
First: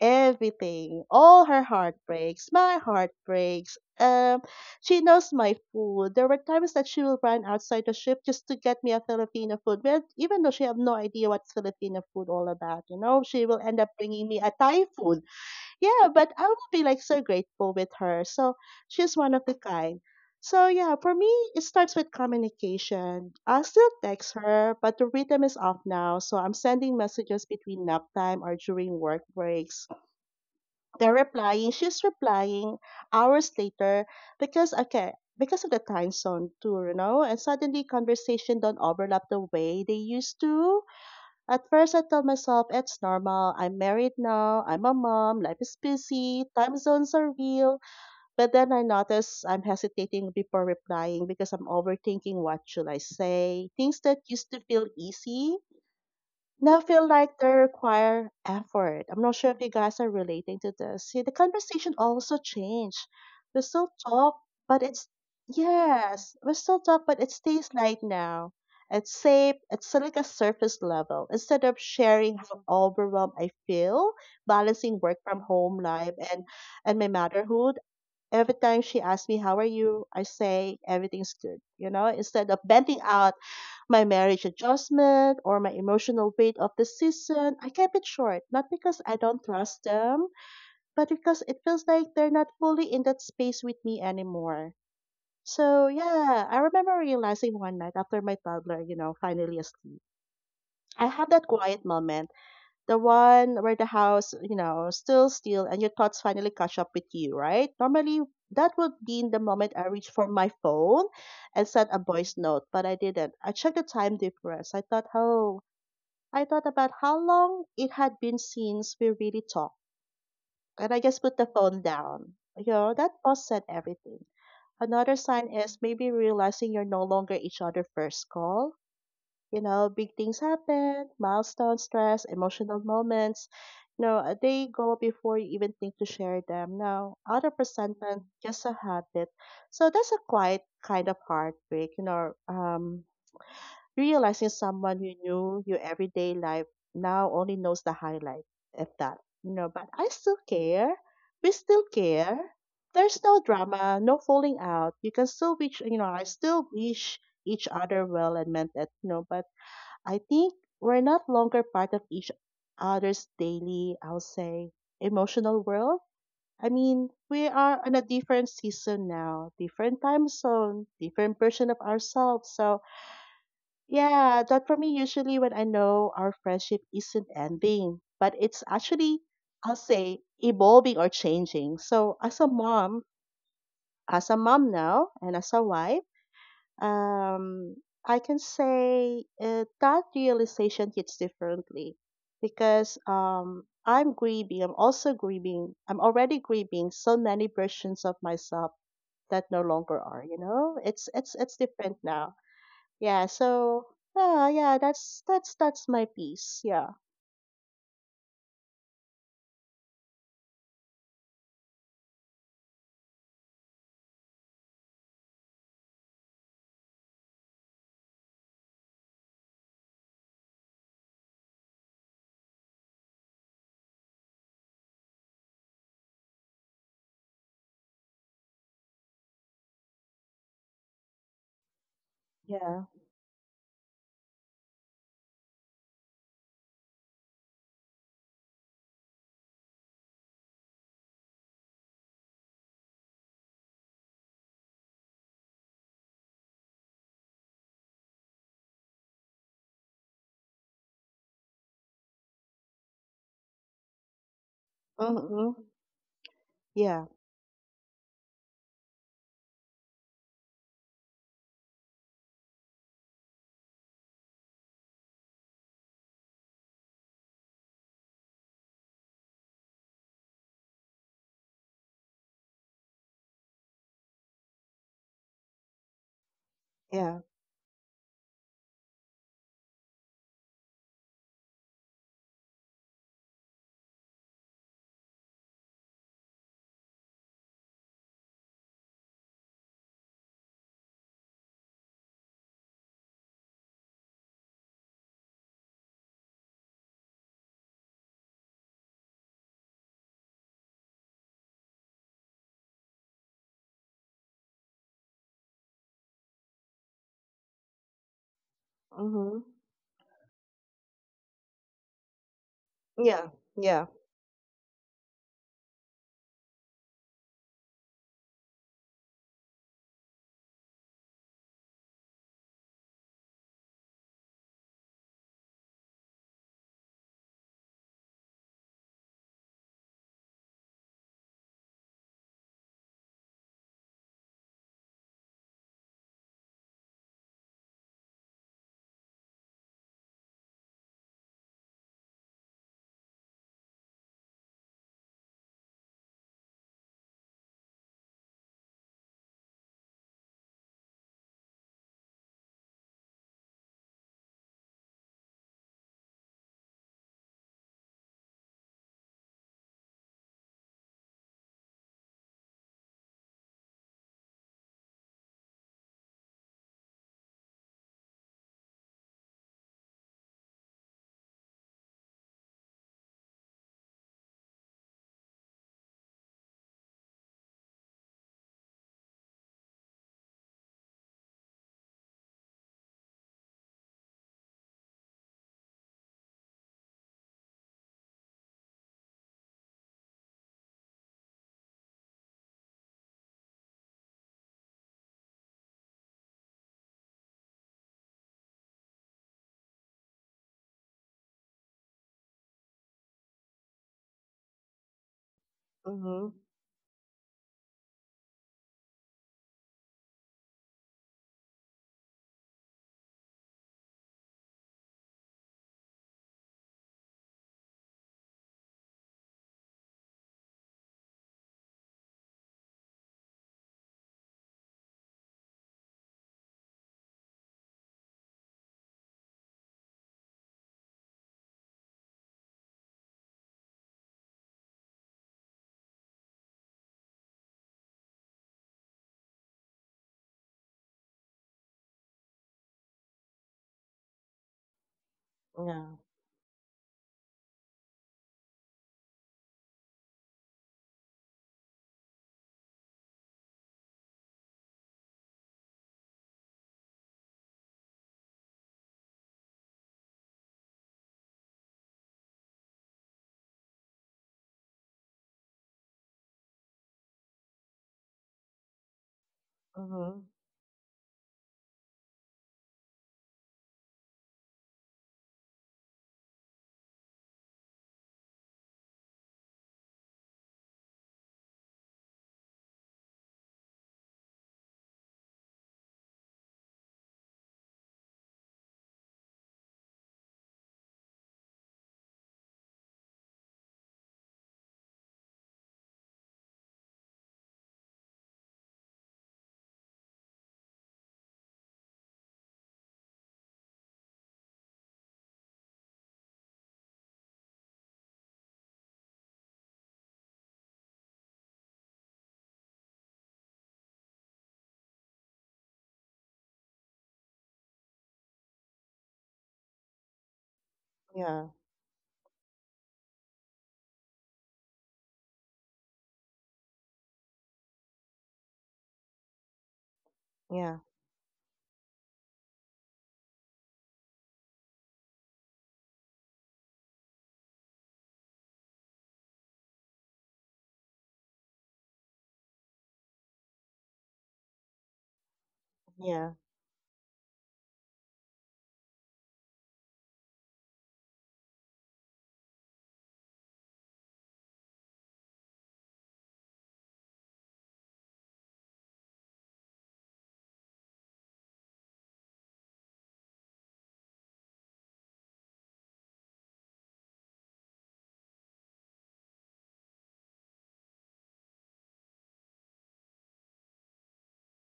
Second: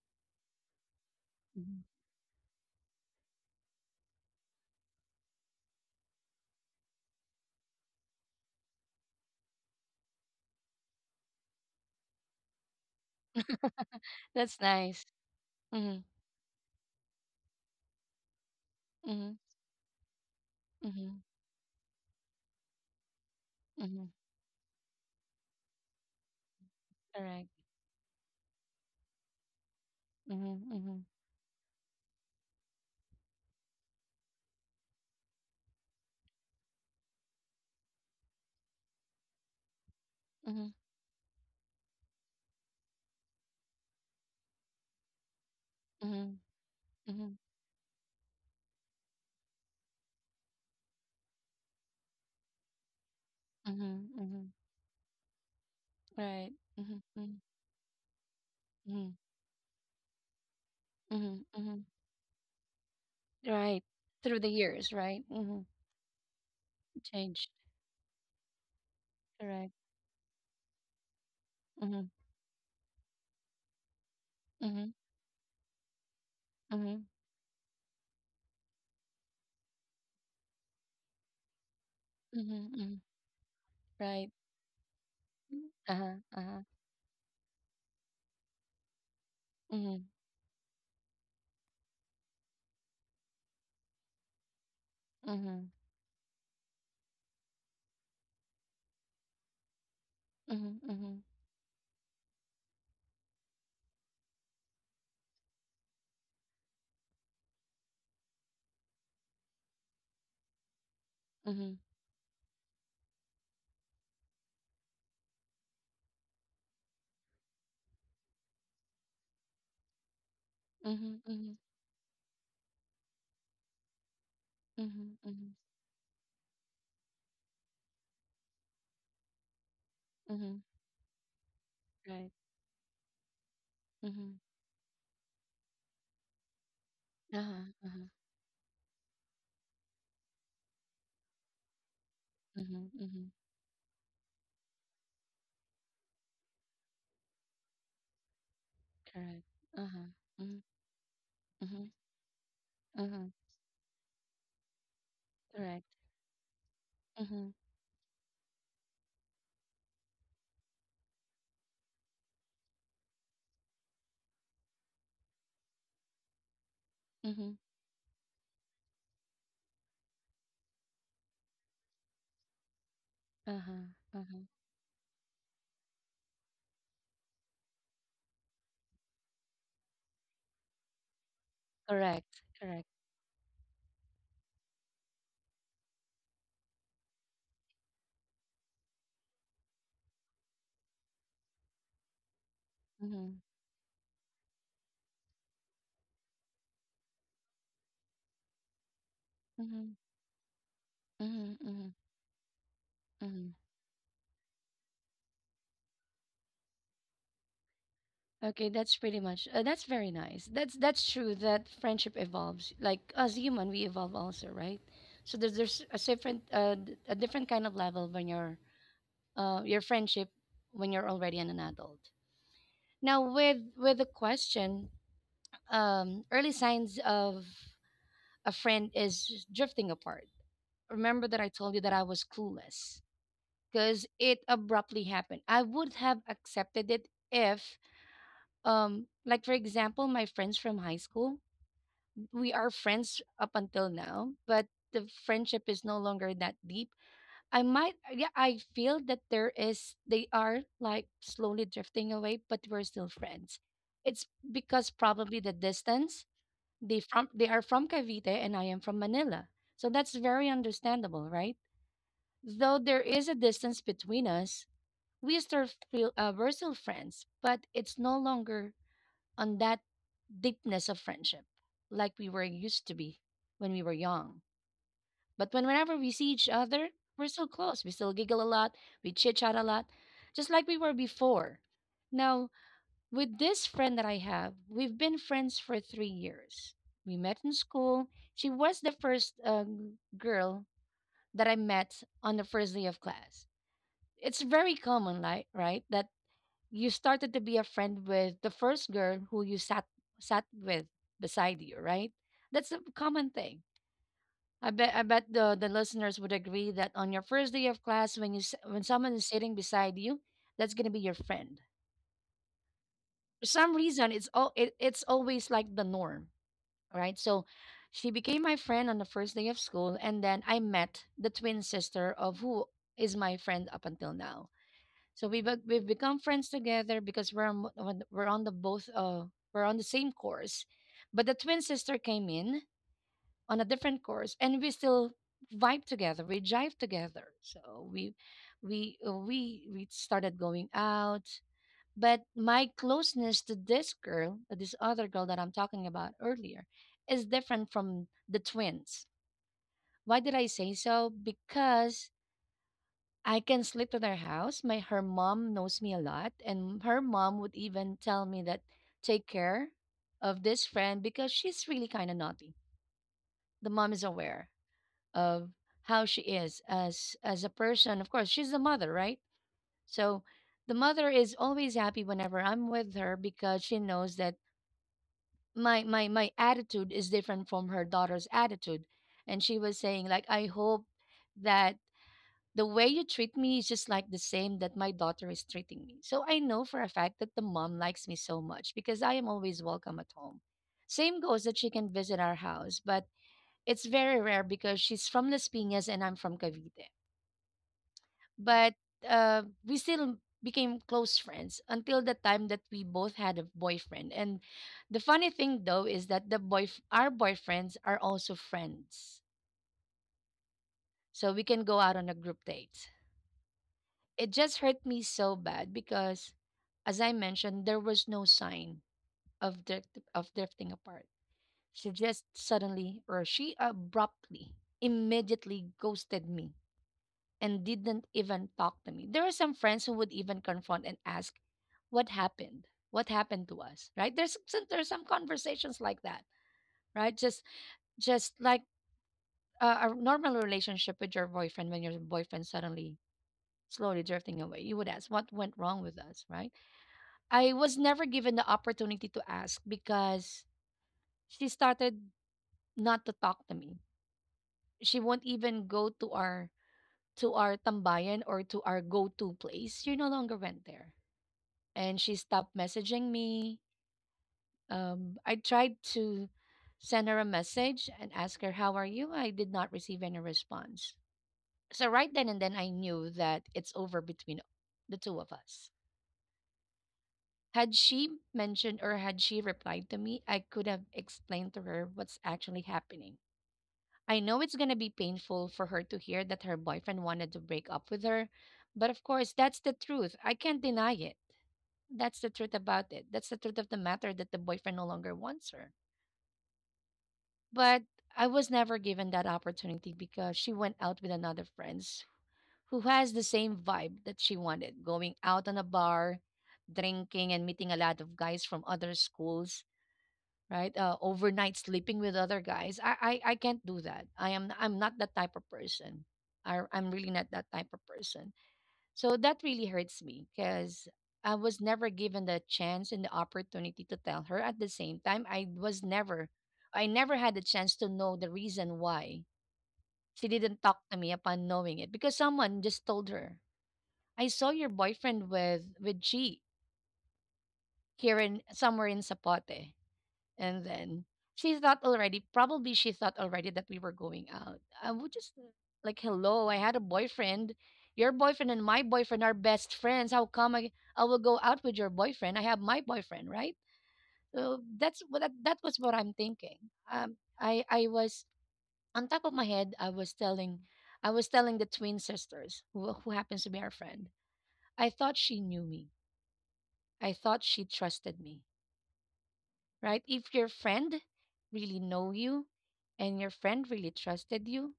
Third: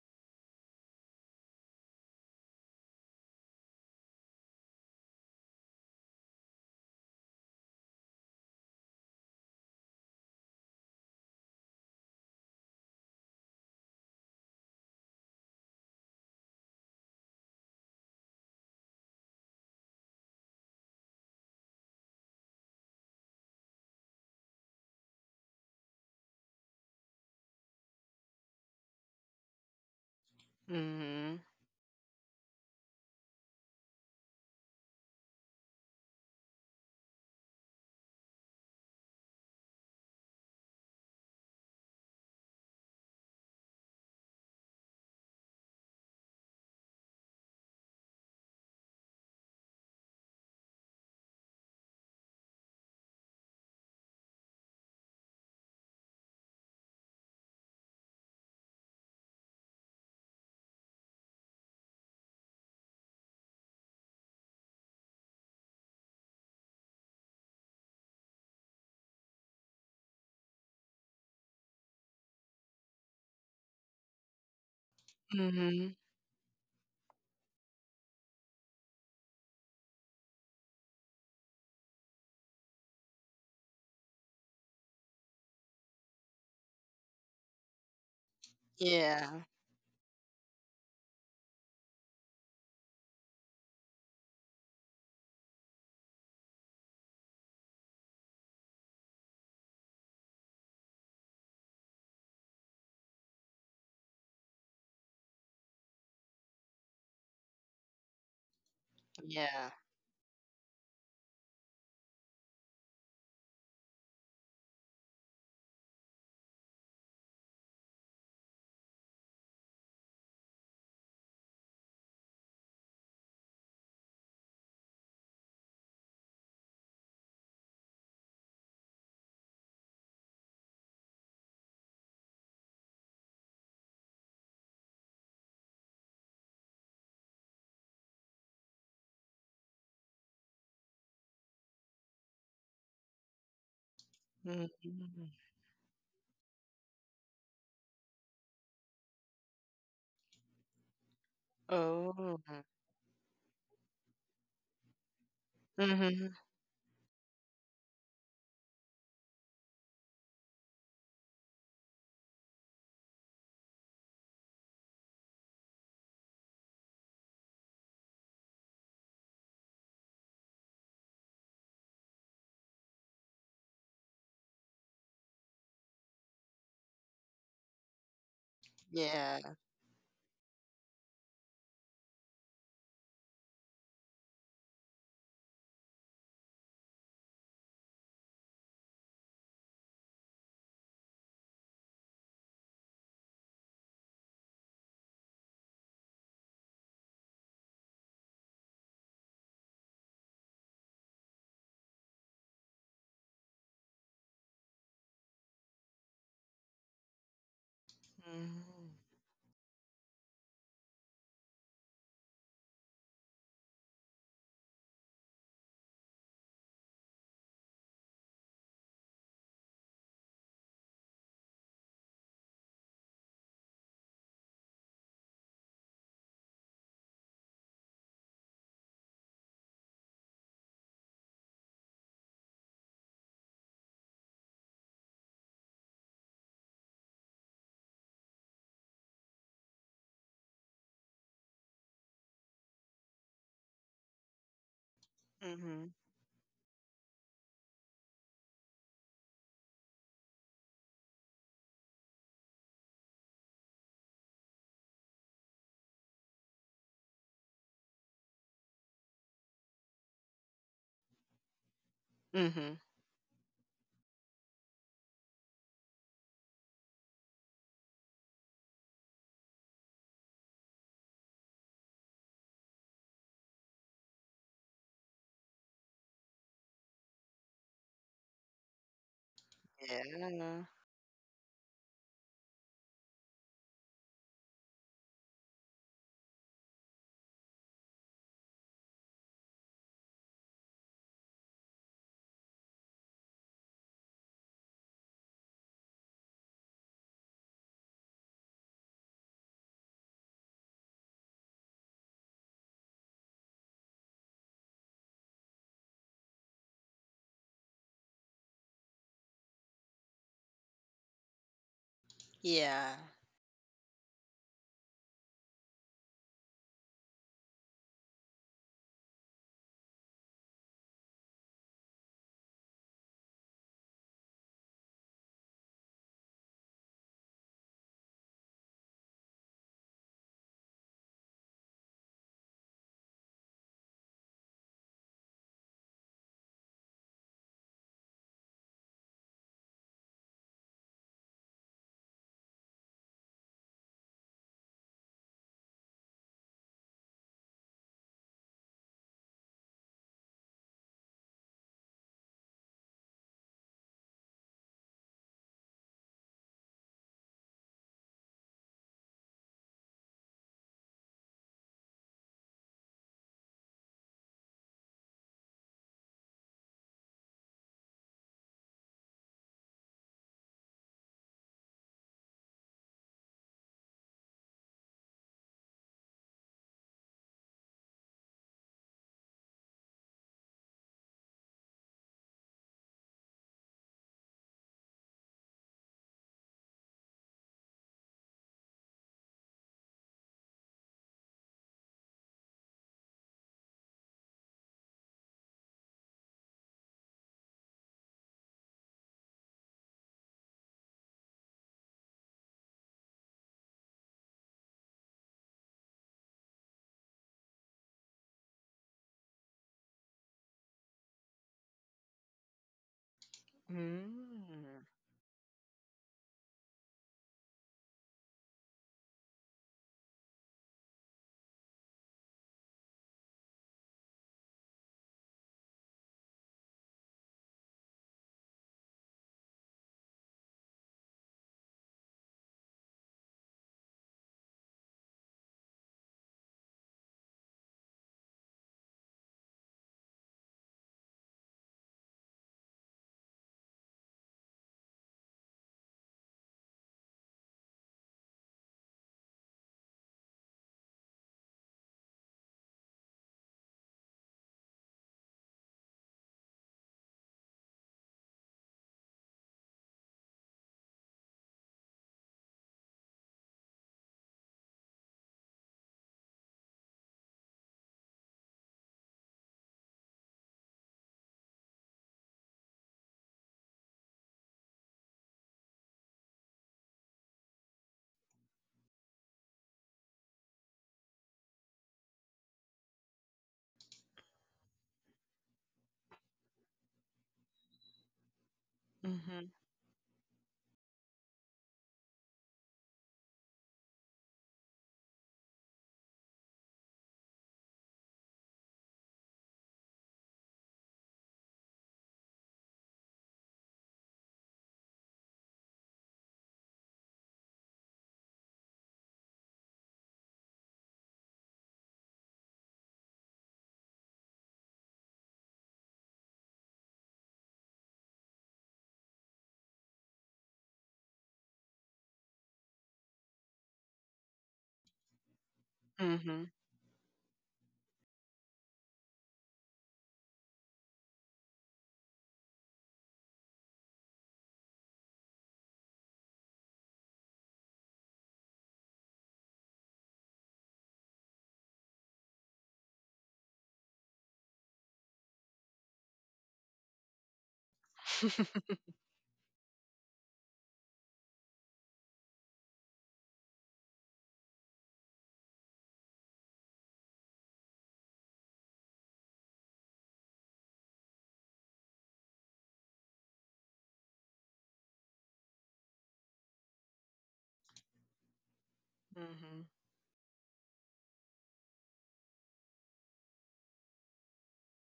Speaker 2: everything, all her
Speaker 1: Mm-hmm.
Speaker 2: heartbreaks, my heartbreaks. She knows my food. There were times that she will run outside the ship just to get me a Filipino food, well, even though she have no idea what Filipino food all about. You know, she will end up bringing me a
Speaker 1: That's
Speaker 2: Thai
Speaker 1: nice.
Speaker 2: food
Speaker 1: Mm-hmm.
Speaker 2: yeah, but I will be like so grateful with her. So she's
Speaker 1: Mm-hmm.
Speaker 2: one of the kind. So yeah,
Speaker 1: Mm-hmm.
Speaker 2: for me, it starts with communication. I still
Speaker 1: Mm-hmm.
Speaker 2: text her, but the rhythm is off now. So I'm sending messages
Speaker 1: Correct.
Speaker 2: between nap time or during work breaks.
Speaker 1: Mm-hmm. Mm-hmm.
Speaker 2: They're
Speaker 3: Mm-hmm.
Speaker 2: replying. She's replying hours later because okay, because of the time zone too, you know. And suddenly, conversation don't overlap the way they used
Speaker 1: Mm-hmm.
Speaker 2: to. At first, I told myself it's normal. I'm married now. I'm a mom. Life is
Speaker 1: Mm-hmm.
Speaker 2: busy. Time zones
Speaker 1: Mm-hmm.
Speaker 2: are real. But then I notice I'm hesitating before replying because I'm overthinking what should I say.
Speaker 1: Mm-hmm.
Speaker 2: Things that
Speaker 1: Mm-hmm.
Speaker 2: used to feel easy
Speaker 1: Right.
Speaker 2: now
Speaker 1: Mm-hmm.
Speaker 2: feel
Speaker 1: Mm-hmm.
Speaker 2: like they require effort.
Speaker 1: Mm-hmm.
Speaker 2: I'm not sure if you guys are relating to this. See, the
Speaker 1: Mm-hmm. Mm-hmm.
Speaker 2: conversation also changed. We
Speaker 1: Right.
Speaker 2: still talk,
Speaker 1: Through the
Speaker 2: but
Speaker 1: years,
Speaker 2: it's
Speaker 1: right? Mm-hmm.
Speaker 2: yes, we still talk, but it
Speaker 1: Changed.
Speaker 2: stays light now. It's safe.
Speaker 1: Correct.
Speaker 2: It's like a surface level. Instead of
Speaker 1: Mm-hmm.
Speaker 2: sharing how overwhelmed I feel,
Speaker 1: Mm-hmm.
Speaker 2: balancing work from home
Speaker 3: Mm-hmm.
Speaker 2: life and
Speaker 1: Mm-hmm.
Speaker 2: my motherhood, every time she asks me how are you, I say everything's good. Instead of
Speaker 1: Mm-hmm. Hmm.
Speaker 2: venting out my
Speaker 1: Right.
Speaker 2: marriage adjustment or my
Speaker 1: Uh-huh.
Speaker 2: emotional weight
Speaker 1: Uh-huh.
Speaker 2: of the season, I kept it short, not because I
Speaker 3: Yeah,
Speaker 2: don't trust
Speaker 1: Mm-hmm.
Speaker 2: them, but because it feels like they're not fully in that space with me anymore.
Speaker 1: Mm-hmm.
Speaker 2: So, yeah, I remember realizing one night after my toddler, finally asleep,
Speaker 1: Mm-hmm.
Speaker 2: I had that quiet moment, the one where the house, still and your thoughts finally catch up with you, right? Normally, that would be in the
Speaker 3: yeah.
Speaker 2: moment I reach for my phone
Speaker 1: Mm-hmm.
Speaker 2: and sent a voice note, but I didn't. I checked the time difference. I thought, oh, I thought about how long it had been since we really talked, and I
Speaker 1: Mm-hmm.
Speaker 2: just put the
Speaker 1: Mm-hmm.
Speaker 2: phone down. That pause said everything.
Speaker 1: Mm-hmm. Mm-hmm.
Speaker 2: Another
Speaker 1: Mm-hmm.
Speaker 2: sign is maybe realizing you're no longer each other first call. Big things
Speaker 1: Mm-hmm,
Speaker 2: happen, milestone stress,
Speaker 1: right.
Speaker 2: emotional moments. No,
Speaker 1: Mm-hmm.
Speaker 2: they go before you even think to share them. Now, out of
Speaker 1: Uh-huh. Uh-huh.
Speaker 2: resentment, just a habit. So that's a quiet kind of heartbreak.
Speaker 1: Mm-hmm. Mm-hmm.
Speaker 2: Realizing someone you
Speaker 3: Mm-hmm.
Speaker 2: knew your everyday life now only knows the highlight of that.
Speaker 1: Correct.
Speaker 2: But
Speaker 1: Uh-huh.
Speaker 2: I still
Speaker 1: Mm-hmm.
Speaker 2: care. We
Speaker 1: Mm-hmm.
Speaker 2: still
Speaker 3: Oh.
Speaker 2: care. There's
Speaker 1: Mm-hmm.
Speaker 2: no drama, no falling out. You can still
Speaker 1: Correct.
Speaker 2: wish, I
Speaker 3: Mhm.
Speaker 2: still wish
Speaker 1: Mm-hmm.
Speaker 2: each other well and meant that, but I think we're not longer part of each other's daily, I'll say, emotional world. I mean, we
Speaker 1: Mm-hmm.
Speaker 2: are in a different season now, different time zone, different version of ourselves. So
Speaker 1: Uh-huh. Uh-huh.
Speaker 2: yeah, that for me usually when I know our friendship isn't ending, but it's actually,
Speaker 3: Yeah.
Speaker 2: I'll say, evolving or changing. So as
Speaker 1: Correct.
Speaker 2: a
Speaker 1: Correct.
Speaker 2: mom, as a mom now, and as a wife, um, I can say that realization hits differently because
Speaker 1: Mm-hmm.
Speaker 2: I'm grieving. I'm also grieving. I'm already grieving so many versions of myself that no
Speaker 1: Mm-hmm.
Speaker 2: longer are. You know, it's it's
Speaker 1: Mm-hmm.
Speaker 2: it's
Speaker 1: Mm-hmm.
Speaker 2: different now. Yeah,
Speaker 1: Mm-hmm.
Speaker 2: so yeah, yeah, that's my piece. Yeah.
Speaker 1: Okay,
Speaker 3: Mhm.
Speaker 1: that's pretty much that's very nice. That's true that friendship evolves. Like, as human, we evolve also, right? So there's a different kind of level when you're your friendship when you're already an adult. Now, with the question, early signs of a friend is drifting apart. Remember that I told you that I was
Speaker 2: Yeah.
Speaker 1: clueless because it abruptly happened. I would have accepted it if, like, for example, my friends from high school, we are friends up until now, but the friendship is
Speaker 3: Mhm.
Speaker 1: no longer that deep. Yeah, I feel that they are like slowly drifting away, but we're still friends. It's because probably the
Speaker 2: Mm-hmm.
Speaker 1: distance. They
Speaker 2: Yeah.
Speaker 1: from they are from Cavite and I am from Manila, so that's very understandable, right? Though
Speaker 3: Mhm.
Speaker 1: there is a distance between us, we're still friends, but it's no longer on that deepness of friendship like we were used to be when we were young. But whenever we see each other,
Speaker 2: Yeah.
Speaker 1: we're so close. We still giggle a lot, we chit chat a lot, just
Speaker 3: Yeah.
Speaker 1: like we were before. Now, with this friend that I have, we've been friends for 3 years. We met in school. She was the first girl that I met on the first day of class. It's very common, like, right, that you started to be a friend with the first girl who you sat with beside you, right? That's a common thing. I bet the listeners would agree that on your first day of class, when someone is
Speaker 2: Mm-hmm.
Speaker 1: sitting beside you, that's gonna be your friend.
Speaker 3: Yeah.
Speaker 2: Yeah.
Speaker 1: For some
Speaker 2: Yeah.
Speaker 1: reason, it's always like the norm, right? So, she became my friend on the first day of school, and then I met the twin sister of who is my friend up until now. So we've become friends together because we're on- we're on the both we're on the same course, but the twin sister came in on a different course, and we still vibe together. We jive together. So we started going out. But my closeness to this girl, this other girl that I'm talking about earlier, is different from the twins. Why did I say so? Because I can sleep in her house. My her mom knows me a lot, and her mom would even tell me that take care of this friend because she's really kind of naughty. The mom is aware of how she is as a person. Of course, she's the mother, right? So the mother is always happy whenever I'm with her because she knows that my attitude is different from her daughter's attitude, and she was saying like I hope that the way you treat me is just like the same that my daughter is treating me. So I know for a fact that the mom likes me so much because I am always welcome at home. Same goes that she can visit our house, but it's very rare because she's from Las Piñas and I'm from Cavite. But we still became close friends until the time that we both had a boyfriend. And the funny thing though is that
Speaker 2: Mm-hmm.
Speaker 1: the boy our boyfriends are also friends. So we can go out on a group date. It just
Speaker 3: Mm.
Speaker 1: hurt me so bad because, as I mentioned, there was no sign of drifting apart. She just suddenly or She abruptly, immediately ghosted me and didn't even talk to me. There are some friends who would even confront and ask what happened, what happened to us, right? There's some conversations like that, right? Just like a normal relationship with your boyfriend, when your boyfriend suddenly slowly drifting away, you would ask what went wrong with
Speaker 2: Yeah.
Speaker 1: us, right? I was never given the opportunity to ask because she started not to talk to me. She won't even go to our tambayan or to our go-to place. She no longer went there. And she stopped messaging me. I tried to send her a message and ask her, how are you? I did not receive any
Speaker 2: Mm-hmm.
Speaker 1: response. So right then and then I knew that it's over between the two of us. Had she mentioned or had she replied to me, I could have explained to her what's actually happening. I know it's going to be painful for her to hear that her boyfriend wanted to break up with her, but of course,
Speaker 3: Mhm.
Speaker 1: that's the truth. I can't deny it. That's the truth about it. That's the truth of the matter, that the boyfriend no longer wants her. But I was never given that opportunity because she went out with another friends who has the same vibe that she wanted, going out on a bar, drinking and meeting a lot of guys from other schools, right? Overnight, sleeping with other guys. I can't do that. I'm not that type of person. I'm really not that type of person. So that really hurts me because I
Speaker 2: Yeah.
Speaker 1: was never given the chance and the opportunity to tell her. At the same time,
Speaker 3: Mhm.
Speaker 1: I never had the chance to know the reason why she didn't
Speaker 2: Yeah.
Speaker 1: talk to me upon knowing it because someone just told her. I saw your boyfriend with G here in somewhere in Sapote. And then she thought already, probably she thought already that we were going out. I would just like,
Speaker 2: Yeah.
Speaker 1: hello, I had a boyfriend. Your boyfriend and my boyfriend are best friends. How come I will go out with your boyfriend? I have my boyfriend, right? So that's what that was what I'm thinking. I was on top of my head. I was telling the twin sisters who happens to be our friend. I thought she knew me. I thought she trusted me,
Speaker 3: Mhm.
Speaker 1: right? If your friend really know you and your friend really trusted you,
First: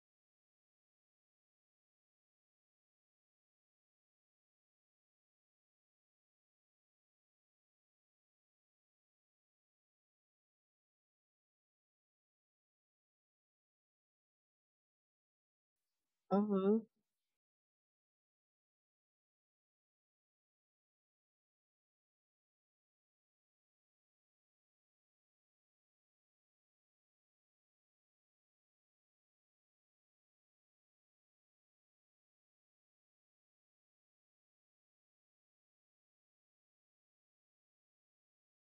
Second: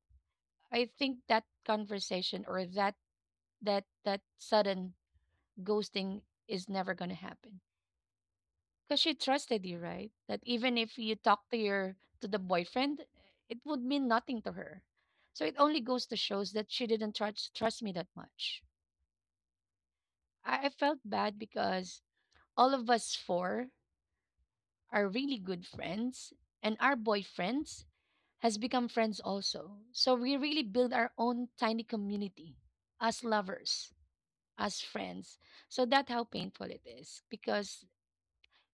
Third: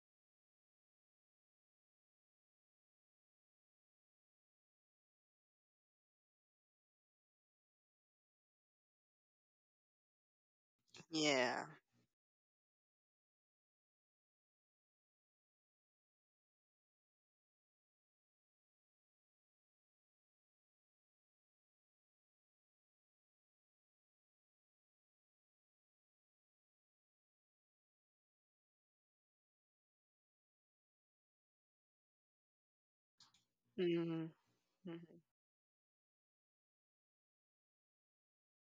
Speaker 1: I think that conversation or that sudden ghosting is never going to happen because she trusted you, right? That even if you talk to
Speaker 3: Yeah.
Speaker 1: your to the boyfriend, it would mean nothing to her. So it only goes to shows that
Speaker 2: Mm-hmm.
Speaker 1: she didn't trust me that much. I felt bad because all of us four are really good friends, and our boyfriends has become friends also. So we really build our own tiny community, as lovers,
Speaker 3: Mhm.
Speaker 1: as
Speaker 3: Mhm.
Speaker 1: friends. So that's how painful it is because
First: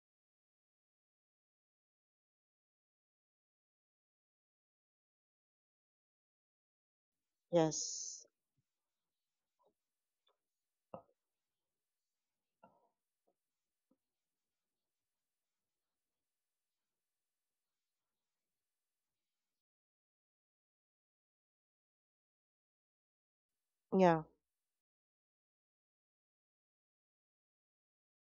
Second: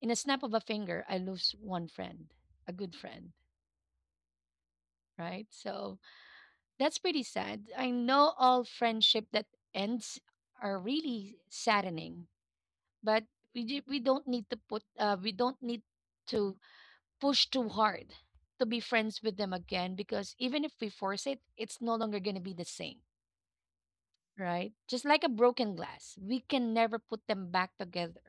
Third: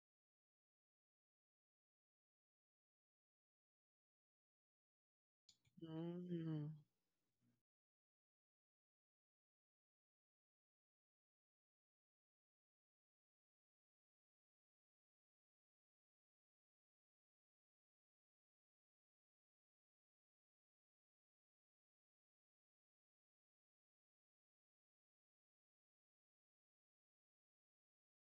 Speaker 1: in a snap of a finger, I lose one friend, a good friend, right? So
Speaker 3: Mhm.
Speaker 1: that's pretty sad. I
Speaker 2: Yes.
Speaker 1: know all friendship that ends are really saddening, but we don't need to push too hard to be friends with them again because even if we force it, it's no longer going to be the same,
Speaker 2: Yeah.
Speaker 1: right? Just like a broken glass, we can never put them back together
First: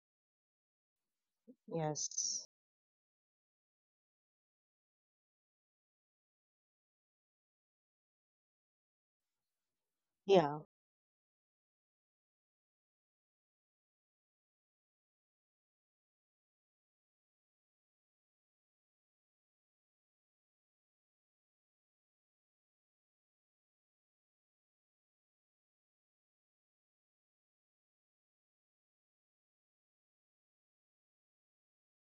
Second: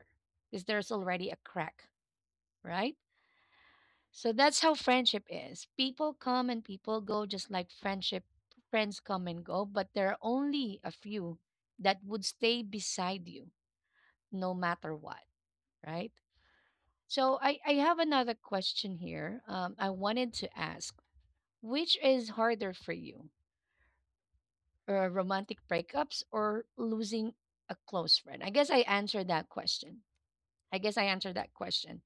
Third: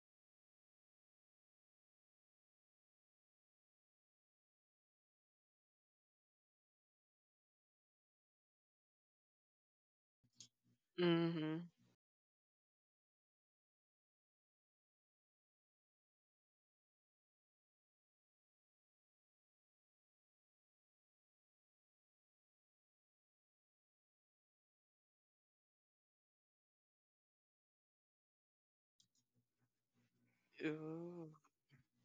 Speaker 1: because there's already a crack,
Speaker 2: Yes.
Speaker 1: right? So that's how friendship is. People come and people go, just like friendship, friends come and go, but there are
Speaker 2: Yeah.
Speaker 1: only a few
Speaker 3: Mhm.
Speaker 1: that would stay beside you no matter what, right? So I have another question here. I wanted to ask, which is harder for you, romantic breakups or losing a close friend? I guess I answered that question. I guess I
Speaker 3: Ooh.
Speaker 1: answered that question.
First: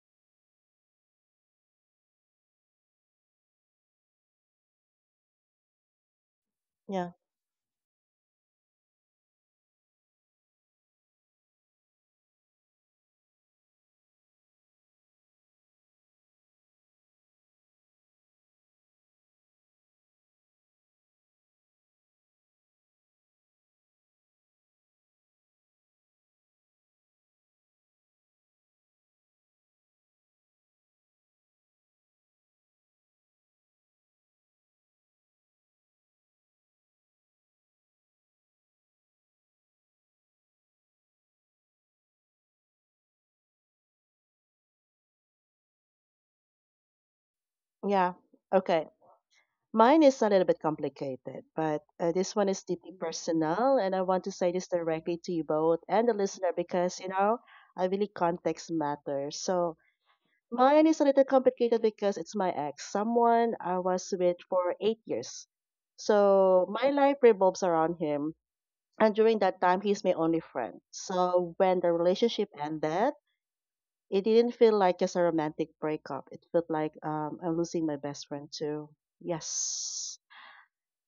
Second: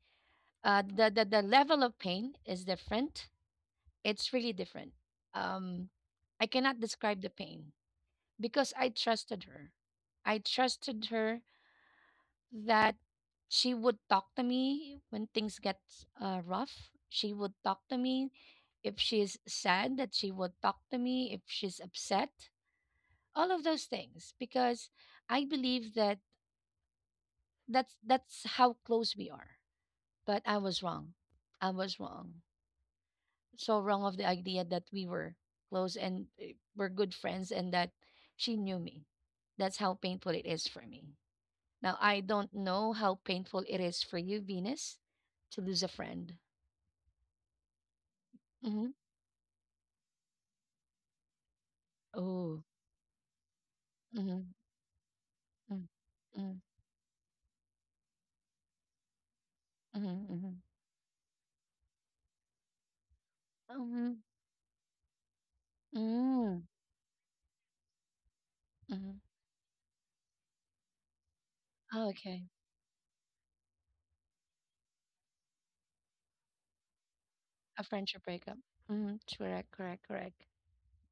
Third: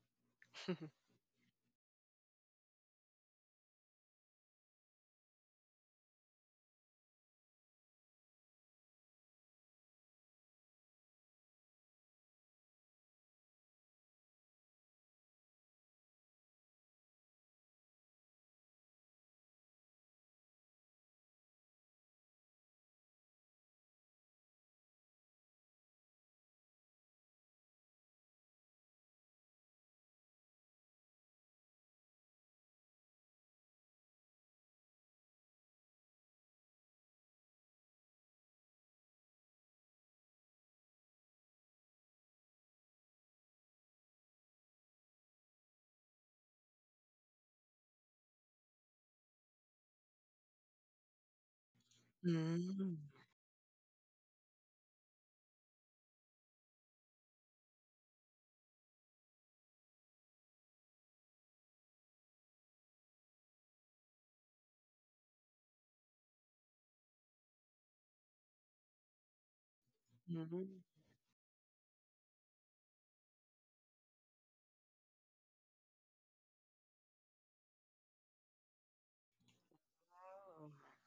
Speaker 1: Uh, the, the the level of pain is different. It's really different. Um, I cannot
Speaker 2: Yeah.
Speaker 1: describe the pain because I trusted her. I trusted her that she would talk to me when things get rough. She would talk to me if she's sad. That she would talk to me if she's upset. All of those things because I believe that that's how close we are. But I was wrong. I was wrong. So wrong of the idea that we were close and we good friends and that she knew me. That's how painful it is for me. Now, I don't know how painful it is for you, Venus, to lose a friend.
Speaker 2: Yeah. Okay.
Speaker 1: Mm-hmm.
Speaker 2: Mine is a little bit complicated, but this one
Speaker 1: Oh.
Speaker 2: is deeply
Speaker 3: Mhm.
Speaker 2: personal, and I want to
Speaker 1: Mm-hmm.
Speaker 2: say this directly to you
Speaker 1: Mm-hmm.
Speaker 2: both and the listener because, I really context matters. So,
Speaker 1: Mm-hmm.
Speaker 2: mine is a little complicated because it's my ex, someone I
Speaker 1: Mm-hmm.
Speaker 2: was with for 8 years. So my life revolves around him.
Speaker 1: Mm-hmm.
Speaker 2: And during that time, he's my only friend.
Speaker 3: Mhm.
Speaker 2: So when the
Speaker 1: Oh, okay.
Speaker 2: relationship ended, it didn't feel like just a romantic breakup. It felt like I'm
Speaker 1: A
Speaker 2: losing my
Speaker 1: friendship
Speaker 2: best friend
Speaker 1: breakup.
Speaker 2: too.
Speaker 1: Mm-hmm. Correct, correct,
Speaker 2: Yes.
Speaker 1: correct.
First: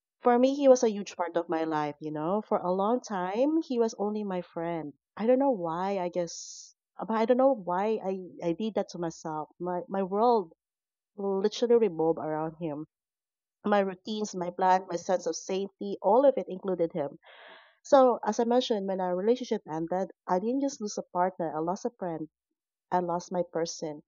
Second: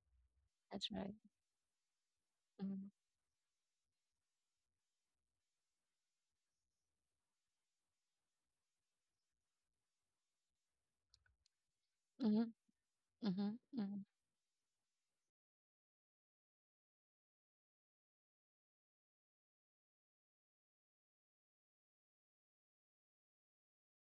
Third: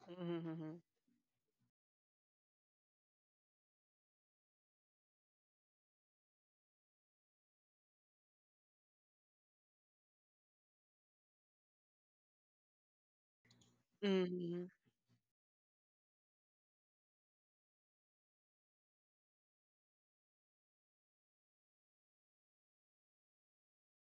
Speaker 3: Oh.
Speaker 2: For me, he
Speaker 3: Mhm.
Speaker 2: was a
Speaker 1: That's right.
Speaker 2: huge part of my life. For a
Speaker 1: Mm-hmm.
Speaker 2: long time, he was only my friend. I don't know why. I don't know why I did that to myself. My world literally revolved
Speaker 1: Mm-hmm.
Speaker 2: around him.
Speaker 1: Mm-hmm.
Speaker 2: My
Speaker 1: Mm-hmm.
Speaker 2: routines, my
Speaker 3: Mhm.
Speaker 2: plan, my sense of safety, all of it included him. So, as I mentioned, when our relationship ended, I didn't just lose a partner, I lost a friend, I lost my person.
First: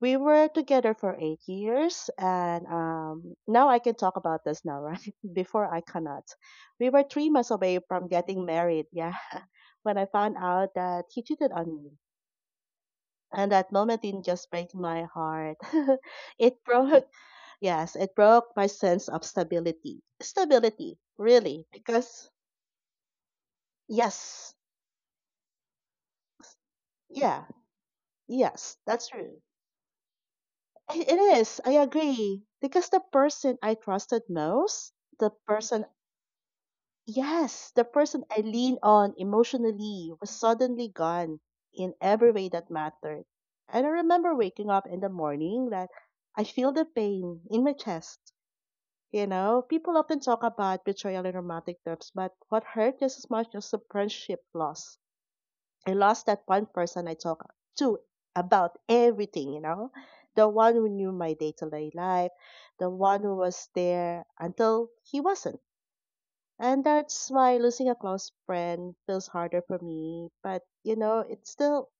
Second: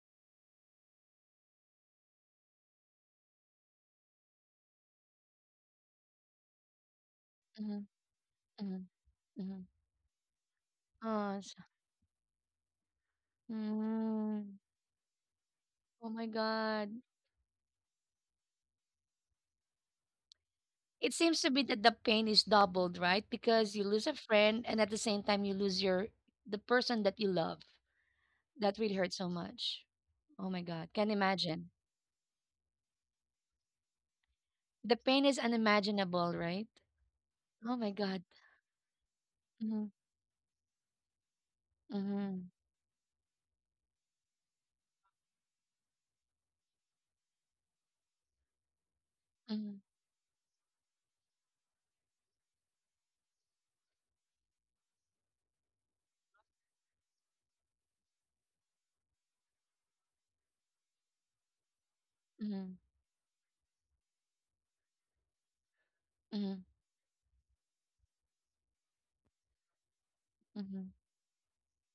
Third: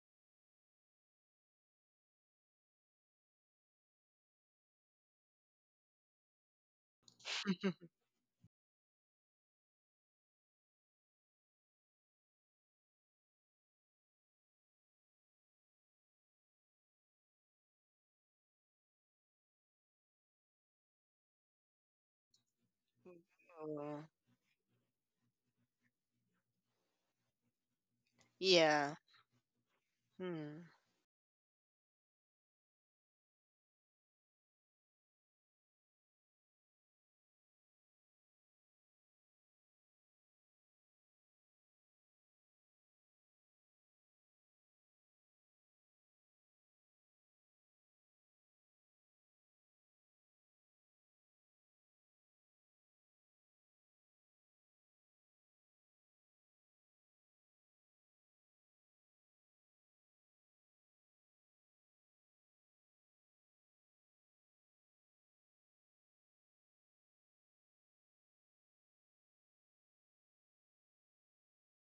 Speaker 2: We were together for 8 years, and now I can talk about this now, right? Before I cannot. We were 3 months away
Speaker 1: Mm-hmm.
Speaker 2: from getting married, yeah,
Speaker 1: Mm-hmm.
Speaker 2: when I found out that he
Speaker 1: Oh,
Speaker 2: cheated
Speaker 1: so,
Speaker 2: on me. And that moment didn't just
Speaker 1: mm.
Speaker 2: break my heart.
Speaker 1: Oh my
Speaker 2: It
Speaker 1: God.
Speaker 2: broke. Yes, it broke my sense of stability. Stability,
Speaker 1: It seems to be
Speaker 2: really,
Speaker 1: that the
Speaker 2: because
Speaker 1: pain is doubled, right? Because you
Speaker 3: Oh.
Speaker 1: lose a
Speaker 2: yes,
Speaker 1: friend and at the same time you lose your the person that you
Speaker 2: yeah,
Speaker 1: love.
Speaker 2: yes,
Speaker 1: That
Speaker 3: Yeah.
Speaker 1: really
Speaker 2: that's
Speaker 1: hurts so
Speaker 2: true.
Speaker 1: much. Oh my
Speaker 3: Mm.
Speaker 1: God.
Speaker 2: I-
Speaker 1: Can
Speaker 2: It is, I
Speaker 1: imagine.
Speaker 2: agree. Because the person I trusted most,
Speaker 1: The
Speaker 2: the
Speaker 1: pain is
Speaker 2: person,
Speaker 1: unimaginable, right?
Speaker 2: yes,
Speaker 1: Oh
Speaker 2: the
Speaker 1: my
Speaker 2: person
Speaker 1: God.
Speaker 2: I lean on
Speaker 1: Mhm,
Speaker 2: emotionally was suddenly gone in every way
Speaker 1: mhm,
Speaker 2: that mattered. And I remember waking up in the morning that I feel the pain in my chest. You know,
Speaker 1: mhm,
Speaker 2: people often talk about betrayal in romantic terms, but what hurt just as much was the friendship loss. I lost that one person I talk to about everything, the one who knew my day to day life,
Speaker 1: mhm,
Speaker 2: the one who was there until he wasn't.
Speaker 1: mhm,
Speaker 2: And that's why losing a close friend feels harder for me. But
Speaker 1: mhm,
Speaker 2: it's still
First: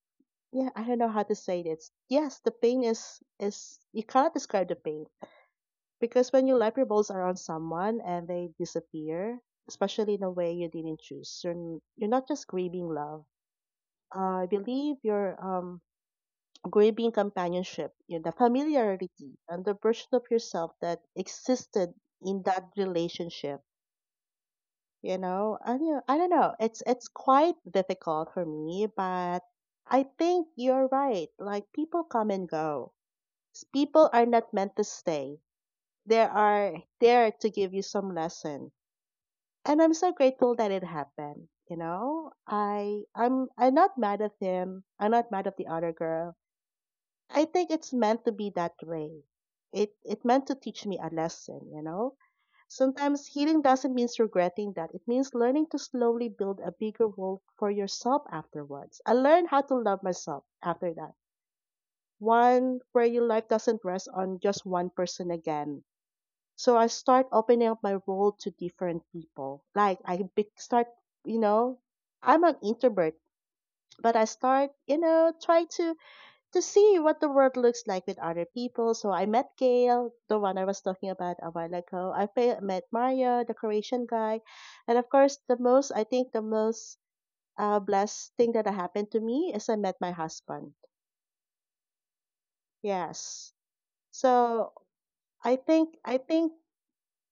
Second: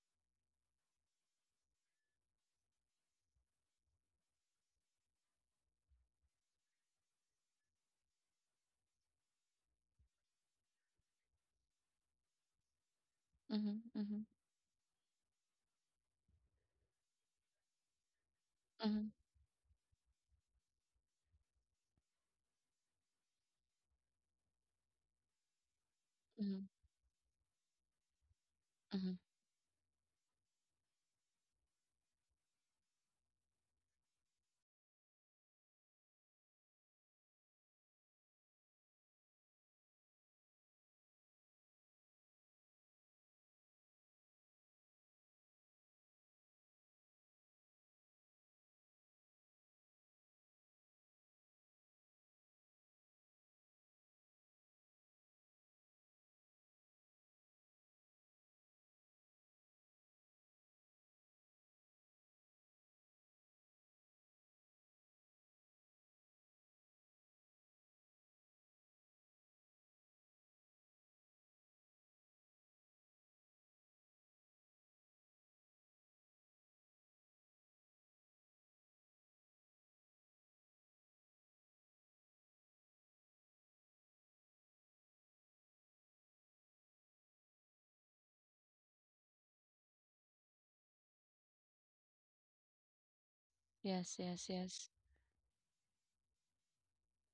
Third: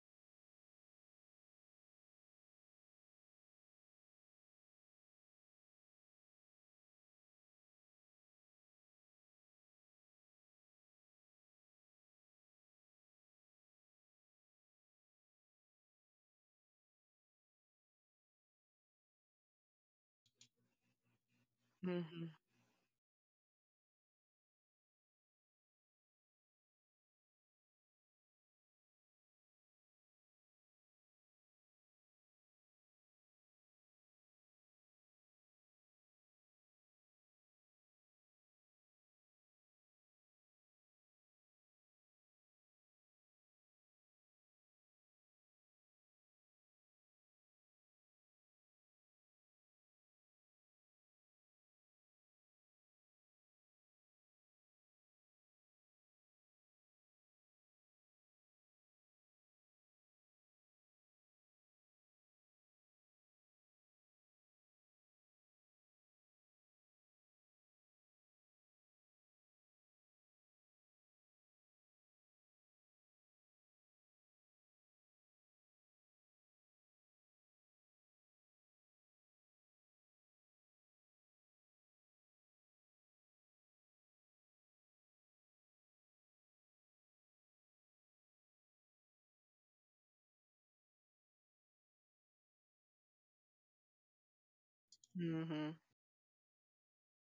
Speaker 2: yeah, I don't know how to say this. Yes, the pain is you cannot describe the pain. Because when you let your balls around someone and they disappear, especially in a way you didn't choose, you're not just grieving love.
Speaker 1: mhm, mhm,
Speaker 2: I believe you're grieving companionship, the
Speaker 1: mhm,
Speaker 2: familiarity and the version of yourself that existed
Speaker 3: Mhm.
Speaker 2: in that relationship. I don't know.
Speaker 1: mhm,
Speaker 2: It's quite difficult for me,
Speaker 1: mhm.
Speaker 2: but I think you're right. Like people come and go. People are not meant to stay. They are there to give you some lesson and I'm so grateful that it happened. I'm not mad at him. I'm not mad at the other girl. I think it's meant to be that way. It meant to teach me a lesson. Sometimes healing doesn't mean regretting that. It means learning to slowly build a bigger world for yourself afterwards. I learned how to love myself after that. One where your life doesn't rest on just one person again, so I start opening up my role to different people. Like I start, you know, I'm an introvert, but I start, try to see what the world looks like with other people. So I met Gail, the one I was talking about a while ago. I met Mario, the Croatian guy, and of course, the most I think the most blessed thing that happened to me is I met my husband. Yes.
Speaker 1: Yes, yes,
Speaker 2: So
Speaker 1: yes.
Speaker 2: I
Speaker 3: Mhm.
Speaker 2: think I think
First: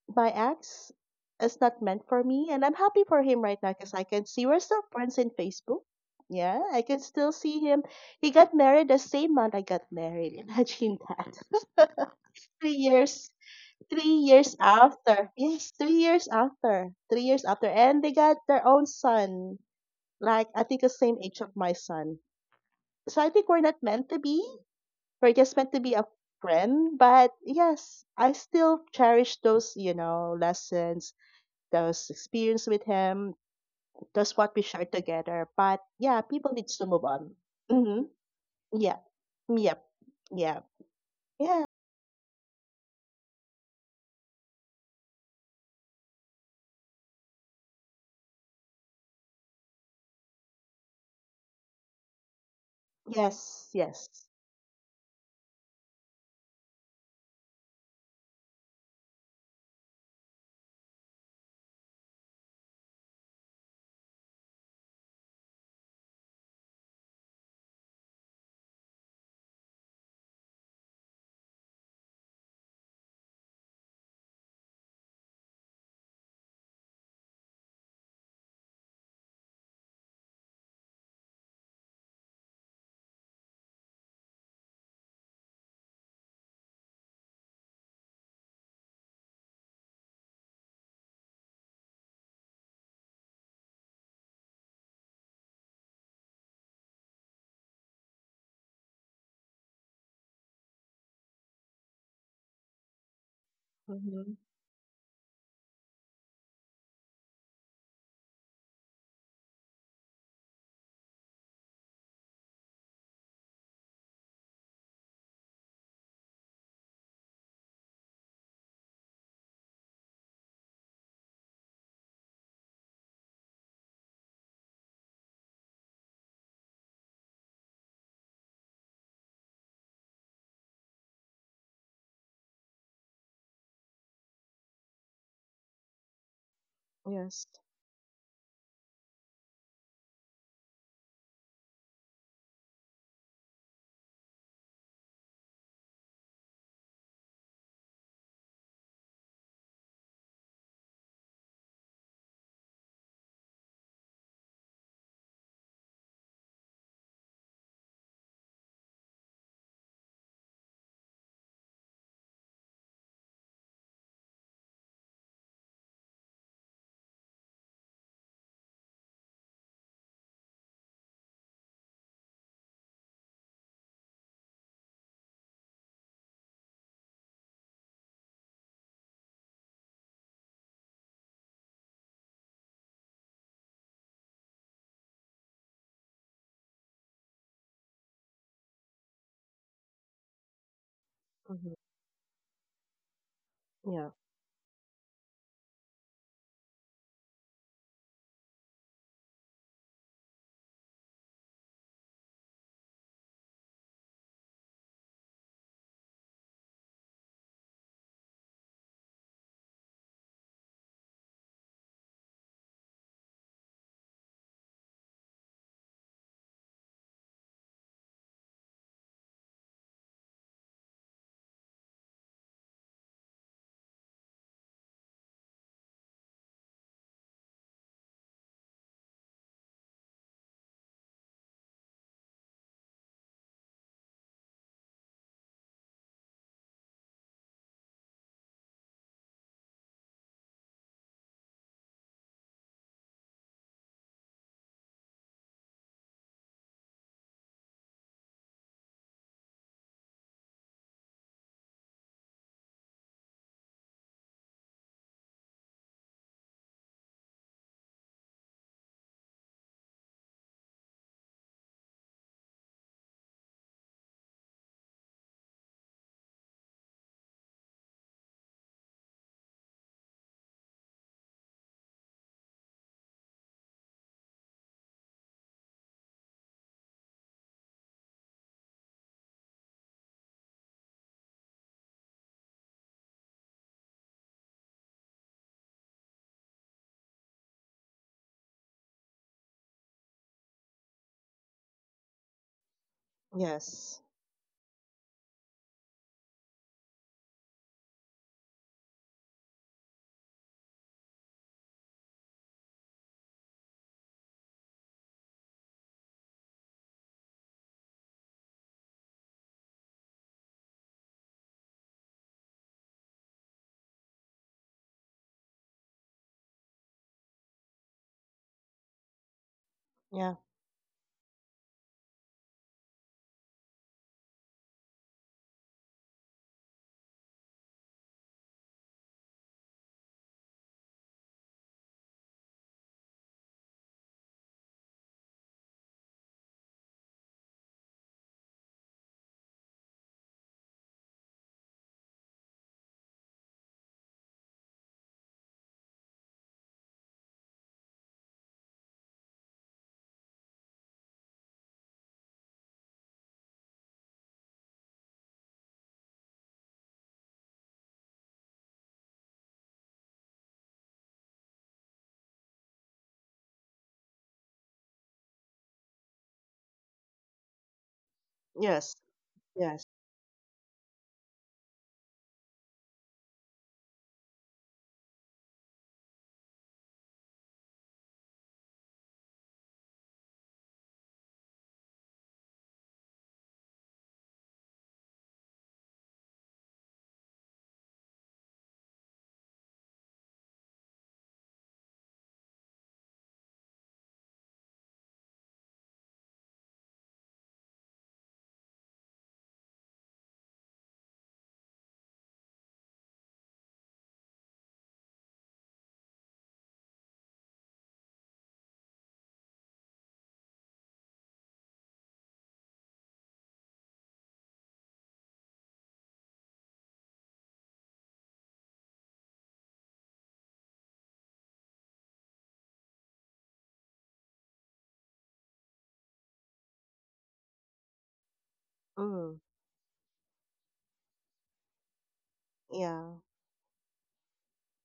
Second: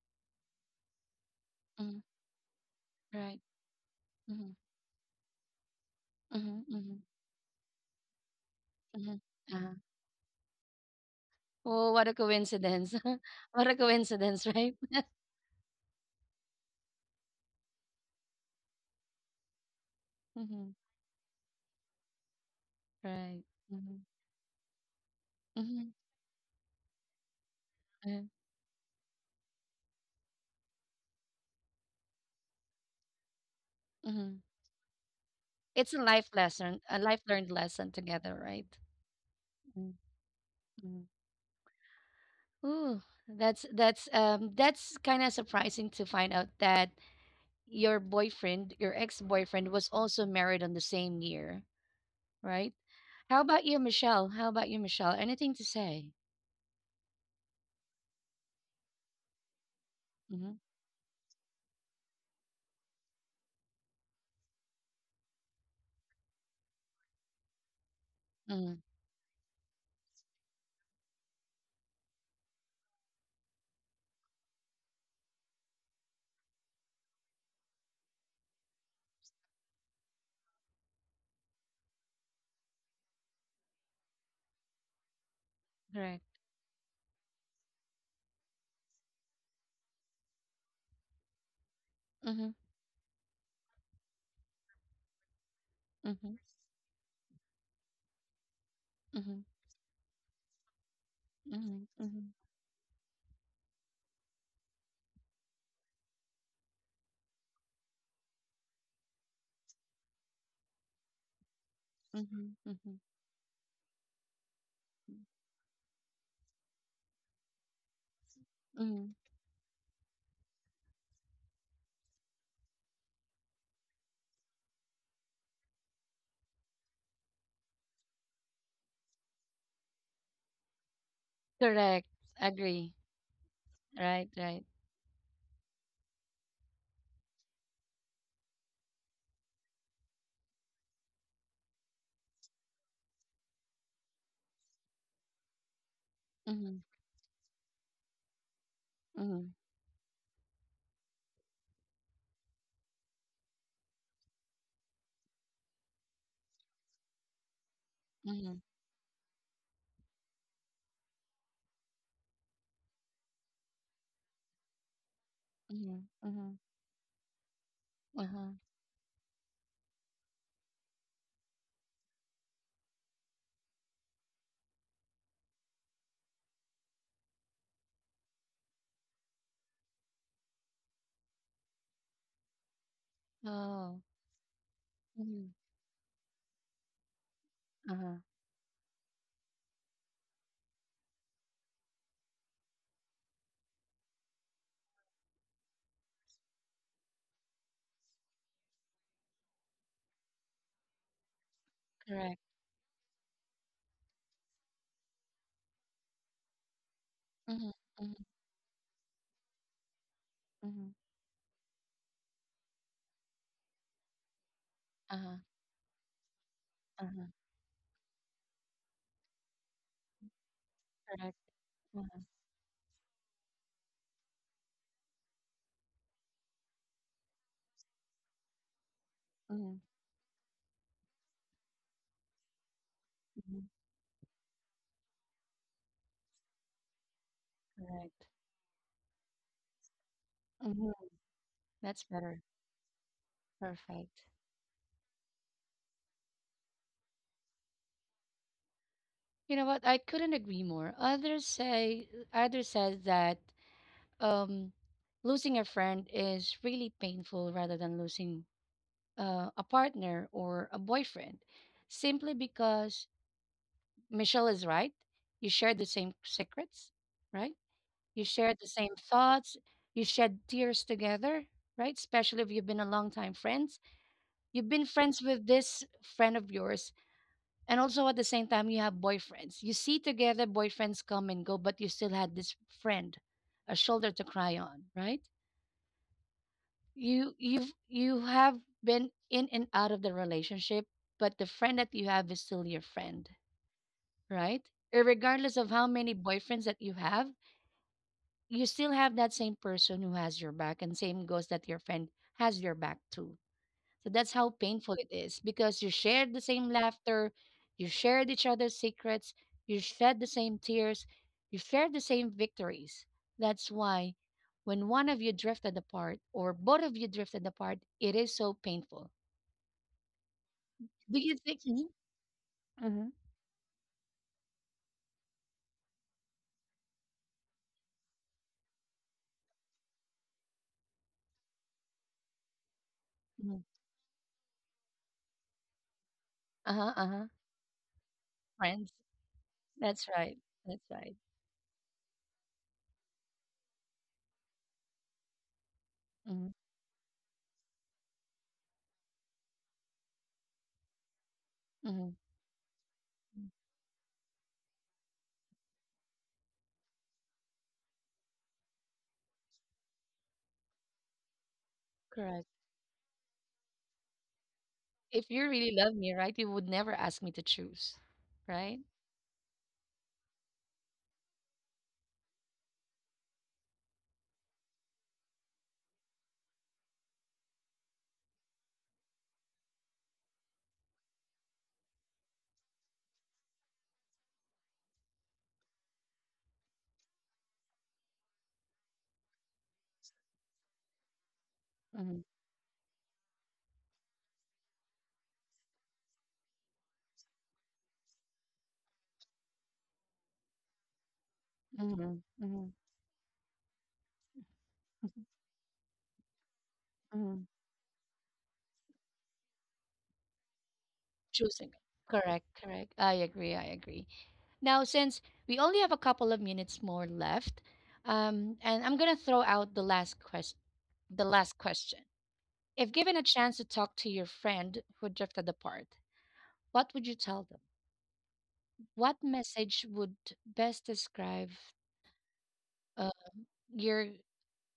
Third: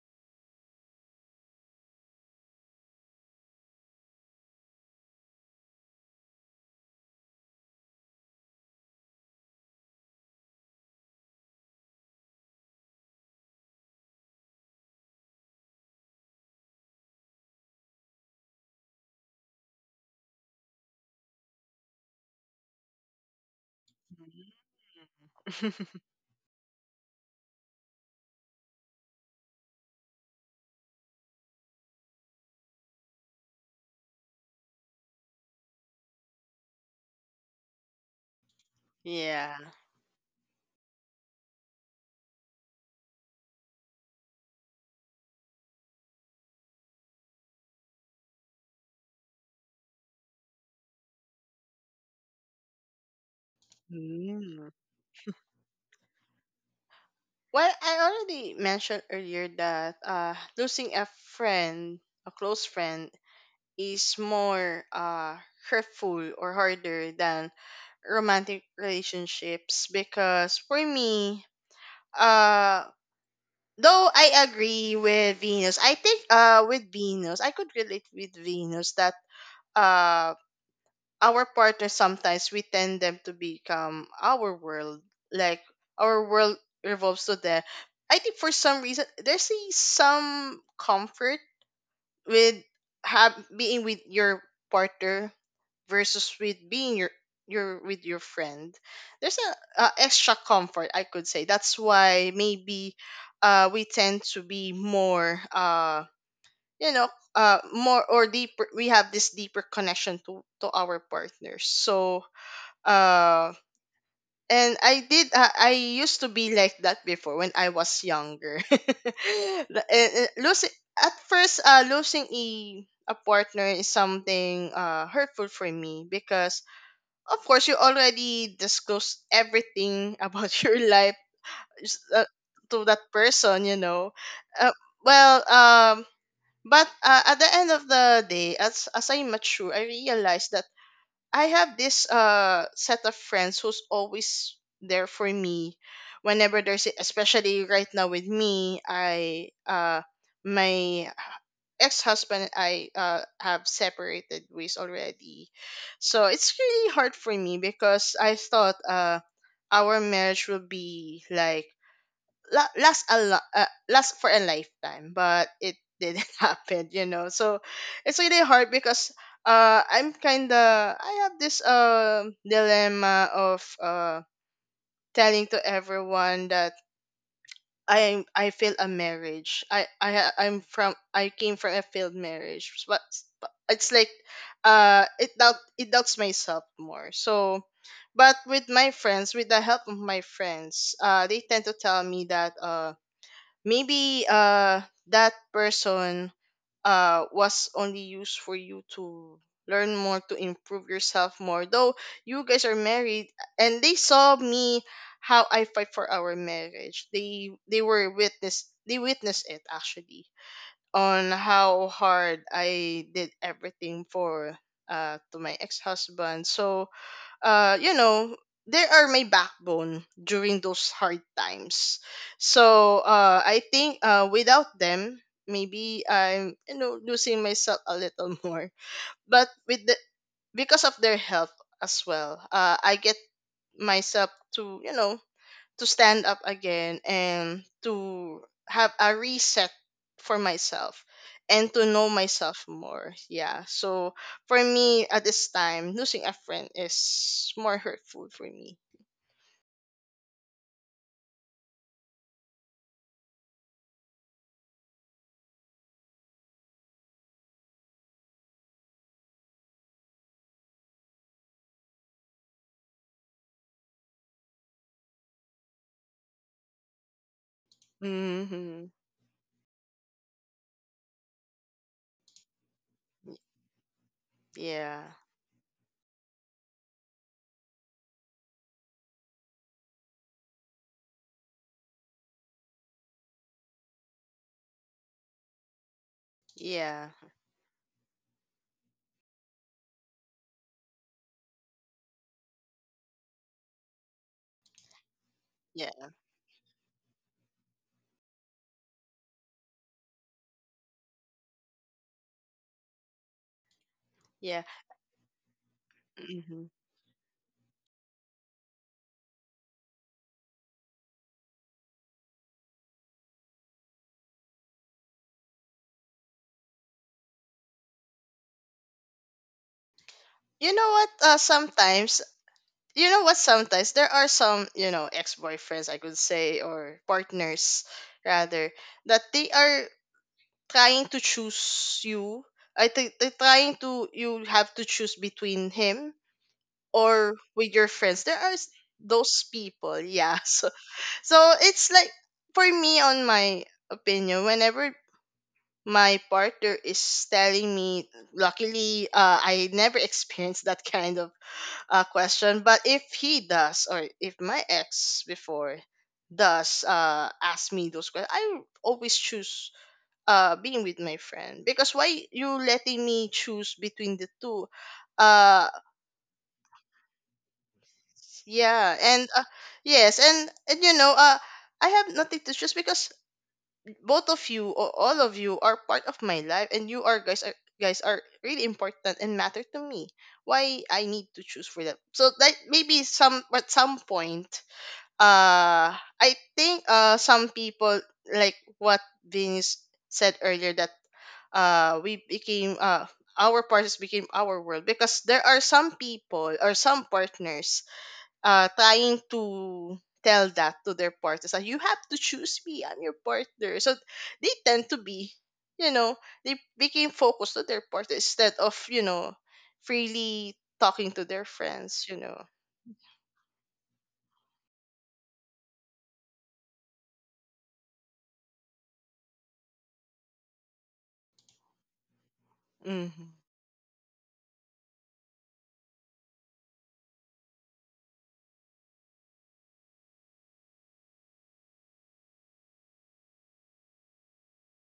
Speaker 2: my ex is not
Speaker 1: Mhm.
Speaker 2: meant for me, and I'm happy for
Speaker 1: Right.
Speaker 2: him right now because I can see
Speaker 1: Mhm,
Speaker 2: we're still friends in Facebook. Yeah,
Speaker 1: mhm,
Speaker 2: I
Speaker 1: mhm,
Speaker 2: can still see him. He got married
Speaker 1: mhm.
Speaker 2: the same
Speaker 1: Uh-huh.
Speaker 2: month I got married, imagine
Speaker 1: Oh, what a
Speaker 2: that.
Speaker 1: coincidence.
Speaker 2: three years
Speaker 1: What a coincidence,
Speaker 2: three
Speaker 1: right?
Speaker 2: years after. Yes, 3 years after, 3 years after, and they got their own son, like
Speaker 1: Mhm.
Speaker 2: I think the same age of my son. So
Speaker 1: Right.
Speaker 2: I think we're not
Speaker 1: Mhm.
Speaker 2: meant to be. We're just
Speaker 3: Mhm.
Speaker 2: meant
Speaker 1: Mm-hmm.
Speaker 2: to be a friend. But yes,
Speaker 1: Mm-hmm.
Speaker 2: I still cherish those lessons, those experience with him, those
Speaker 1: Hmm.
Speaker 2: what we shared together. But
Speaker 1: It's a
Speaker 2: yeah,
Speaker 1: life
Speaker 2: people needs
Speaker 1: lesson,
Speaker 2: to
Speaker 1: a
Speaker 2: move
Speaker 1: life
Speaker 2: on.
Speaker 1: learned lesson
Speaker 2: Mm-hmm.
Speaker 1: together, right?
Speaker 2: Yeah.
Speaker 3: Yeah.
Speaker 2: Yep. Yeah.
Speaker 1: Mm-hmm.
Speaker 2: Yeah.
Speaker 1: Ooh, that's kind of surprising to find out that your boyfriend, your ex-boyfriend, was also married on the same year, right? How about
Speaker 2: Yes.
Speaker 1: you,
Speaker 2: Yes.
Speaker 1: Michelle? How about you, Michelle? Anything to say?
Speaker 3: Well, I already mentioned earlier that
Speaker 1: Mm-hmm.
Speaker 3: losing a friend, a close friend, is more hurtful or harder than romantic
Speaker 1: Mm-hmm.
Speaker 3: relationships. Because for me, uh, though I agree with Venus, I think with Venus, I could relate with Venus that uh, our partners, sometimes we tend them to become our world, like our
Speaker 1: Correct.
Speaker 3: world revolves to them. I think for some reason there's a, some comfort
Speaker 1: Mm-hmm.
Speaker 3: with have being with your partner
Speaker 1: Mm-hmm.
Speaker 3: versus with being your with your friend. There's
Speaker 1: Mm-hmm.
Speaker 3: a extra comfort, I could say. That's
Speaker 1: Mm-hmm. Mm-hmm.
Speaker 3: why maybe we tend
Speaker 2: Mm-hmm.
Speaker 3: to be more you know, more or deeper, we have this deeper connection to our partners. So
Speaker 1: Mm-hmm. Mm-hmm.
Speaker 3: uh and I did I used to be like that before when I was younger.
Speaker 1: Mm-hmm.
Speaker 3: Losing at first, losing a partner is something hurtful for me because of course you already disclosed everything about your life, s-
Speaker 1: Correct.
Speaker 3: uh, to
Speaker 1: Agree.
Speaker 3: that person, you know.
Speaker 1: Right. Right.
Speaker 3: uh, well, but
Speaker 2: Yes.
Speaker 3: at the end of the day, as I mature, I realize that I have this set of friends who's always there for me whenever
Speaker 1: Mm-hmm.
Speaker 3: there's, especially right now with me, I
Speaker 1: Mm-hmm.
Speaker 3: my ex-husband and I have separated ways already. So it's really hard for me because I
Speaker 1: Mm-hmm.
Speaker 3: thought our marriage will be like last for a lifetime, but it
Speaker 1: Mm-hmm.
Speaker 3: didn't
Speaker 1: Mm-hmm.
Speaker 3: happen, you know. So it's really
Speaker 1: Uh-huh.
Speaker 3: hard because I'm kind of, I have this dilemma of telling to everyone that I failed a marriage. I'm from, I came from a failed marriage, but it's
Speaker 1: Oh.
Speaker 3: like
Speaker 1: Mhm.
Speaker 3: it doubts myself more. So
Speaker 1: Uh-huh.
Speaker 3: but with my friends, with the help of my friends, they tend
Speaker 2: Mm-hmm.
Speaker 3: to tell me that
Speaker 2: Yeah.
Speaker 3: maybe that person was only used for you to learn more, to improve yourself more, though
Speaker 1: Correct.
Speaker 3: you guys are married. And they saw me how I fight for our marriage. they
Speaker 1: Mhm.
Speaker 3: they were
Speaker 1: Mhm.
Speaker 3: witness, they witnessed it actually,
Speaker 1: Mhm.
Speaker 3: on how hard I did everything for to
Speaker 1: Uh-huh.
Speaker 3: my ex-husband. So
Speaker 1: Uh-huh.
Speaker 3: you know, they are my backbone during those hard
Speaker 1: Correct.
Speaker 3: times.
Speaker 1: Uh-huh.
Speaker 3: So I think without them, maybe I'm, you know, losing myself a little more. But
Speaker 1: Mhm.
Speaker 3: with the, because of their help as well, I get
Speaker 1: Mhm.
Speaker 3: myself to, you know, to stand up again and
Speaker 1: Correct.
Speaker 3: to have a reset for
Speaker 1: Mhm.
Speaker 3: myself and to
Speaker 1: That's
Speaker 3: know
Speaker 1: better.
Speaker 3: myself more. Yeah. So
Speaker 1: Perfect.
Speaker 3: for me at this time, losing a friend is more hurtful for me.
Speaker 1: You know what? I couldn't agree more. Others says that um, losing a friend is really painful rather than losing a partner or a boyfriend, simply because Michelle is right. You share the same secrets, right? You shared the
Speaker 3: Mm-hmm.
Speaker 1: same thoughts. You shed tears together, right? Especially if you've been a longtime friends. You've been
Speaker 3: Yeah.
Speaker 1: friends with this friend of yours. And also at the same time, you have boyfriends. You see together boyfriends come and go, but you still had this friend, a shoulder to cry on, right?
Speaker 3: Yeah.
Speaker 1: You have been in and out of the relationship, but the friend that you have is still your friend,
Speaker 2: Yes.
Speaker 1: right? Regardless of how
Speaker 3: Yeah.
Speaker 1: many boyfriends that you have, you still have that same person who has your back, and same goes that your friend has your back too. So that's how
Speaker 3: Yeah.
Speaker 1: painful it is because you shared the
Speaker 3: Hmm.
Speaker 1: same laughter, you shared each other's secrets, you shed the same tears, you shared the same victories. That's why, when one of you drifted apart or both of you drifted apart, it is so painful.
Speaker 2: Yeah.
Speaker 3: You know what?
Speaker 1: Do you think? Mhm,
Speaker 3: Sometimes, you
Speaker 1: mhm,
Speaker 3: know what, sometimes there are some, you know, ex boyfriends, I could say, or partners rather, that they are trying to choose you. I think they're
Speaker 1: mhm.
Speaker 3: trying to, you have to choose between him
Speaker 1: Uh-huh, uh-huh.
Speaker 3: or with your friends. There are
Speaker 1: Friends.
Speaker 3: those people,
Speaker 1: That's
Speaker 3: yeah.
Speaker 1: right.
Speaker 3: So
Speaker 1: That's right.
Speaker 3: so it's like for me, on my opinion, whenever my
Speaker 1: Mm-hmm.
Speaker 3: partner is telling me, luckily I never experienced that kind of
Speaker 1: Mm-hmm.
Speaker 3: question. But if he does, or if my ex before does ask me those questions, I always choose being with my friend, because why
Speaker 1: Correct.
Speaker 3: you letting me choose between the two?
Speaker 1: If you
Speaker 3: uh
Speaker 1: really love me, right, you would never ask me to choose, right?
Speaker 2: Yes.
Speaker 3: yeah, and
Speaker 2: Yes.
Speaker 3: yes, and you know, I have nothing to choose, because both of you or all of you are part of my life, and you are guys are guys are really important and matter to me. Why I need to choose for them? So that maybe some, at some point, I think some people, like what Vince said earlier, that we
Speaker 1: Hmm.
Speaker 3: became our partners became our world, because there are some people or some partners trying to tell that to their partners, that you have to
Speaker 1: Hmm.
Speaker 3: choose
Speaker 1: Hmm.
Speaker 3: me, I'm your partner. So they tend to be, you know, they became
Speaker 1: Hmm.
Speaker 3: focused to their partner instead of, you know, freely talking to their
Speaker 1: Choosing.
Speaker 3: friends, you know.
Speaker 1: Correct, correct. I agree, I agree. Now, since we only have a couple of minutes more left, and I'm gonna throw out the last question. The last question: if given a
Speaker 3: Mm-hmm.
Speaker 1: chance to talk to your friend who drifted apart, what would you tell them? What
Speaker 2: Mm.
Speaker 1: message would best describe
Speaker 2: Yeah.
Speaker 1: uh, your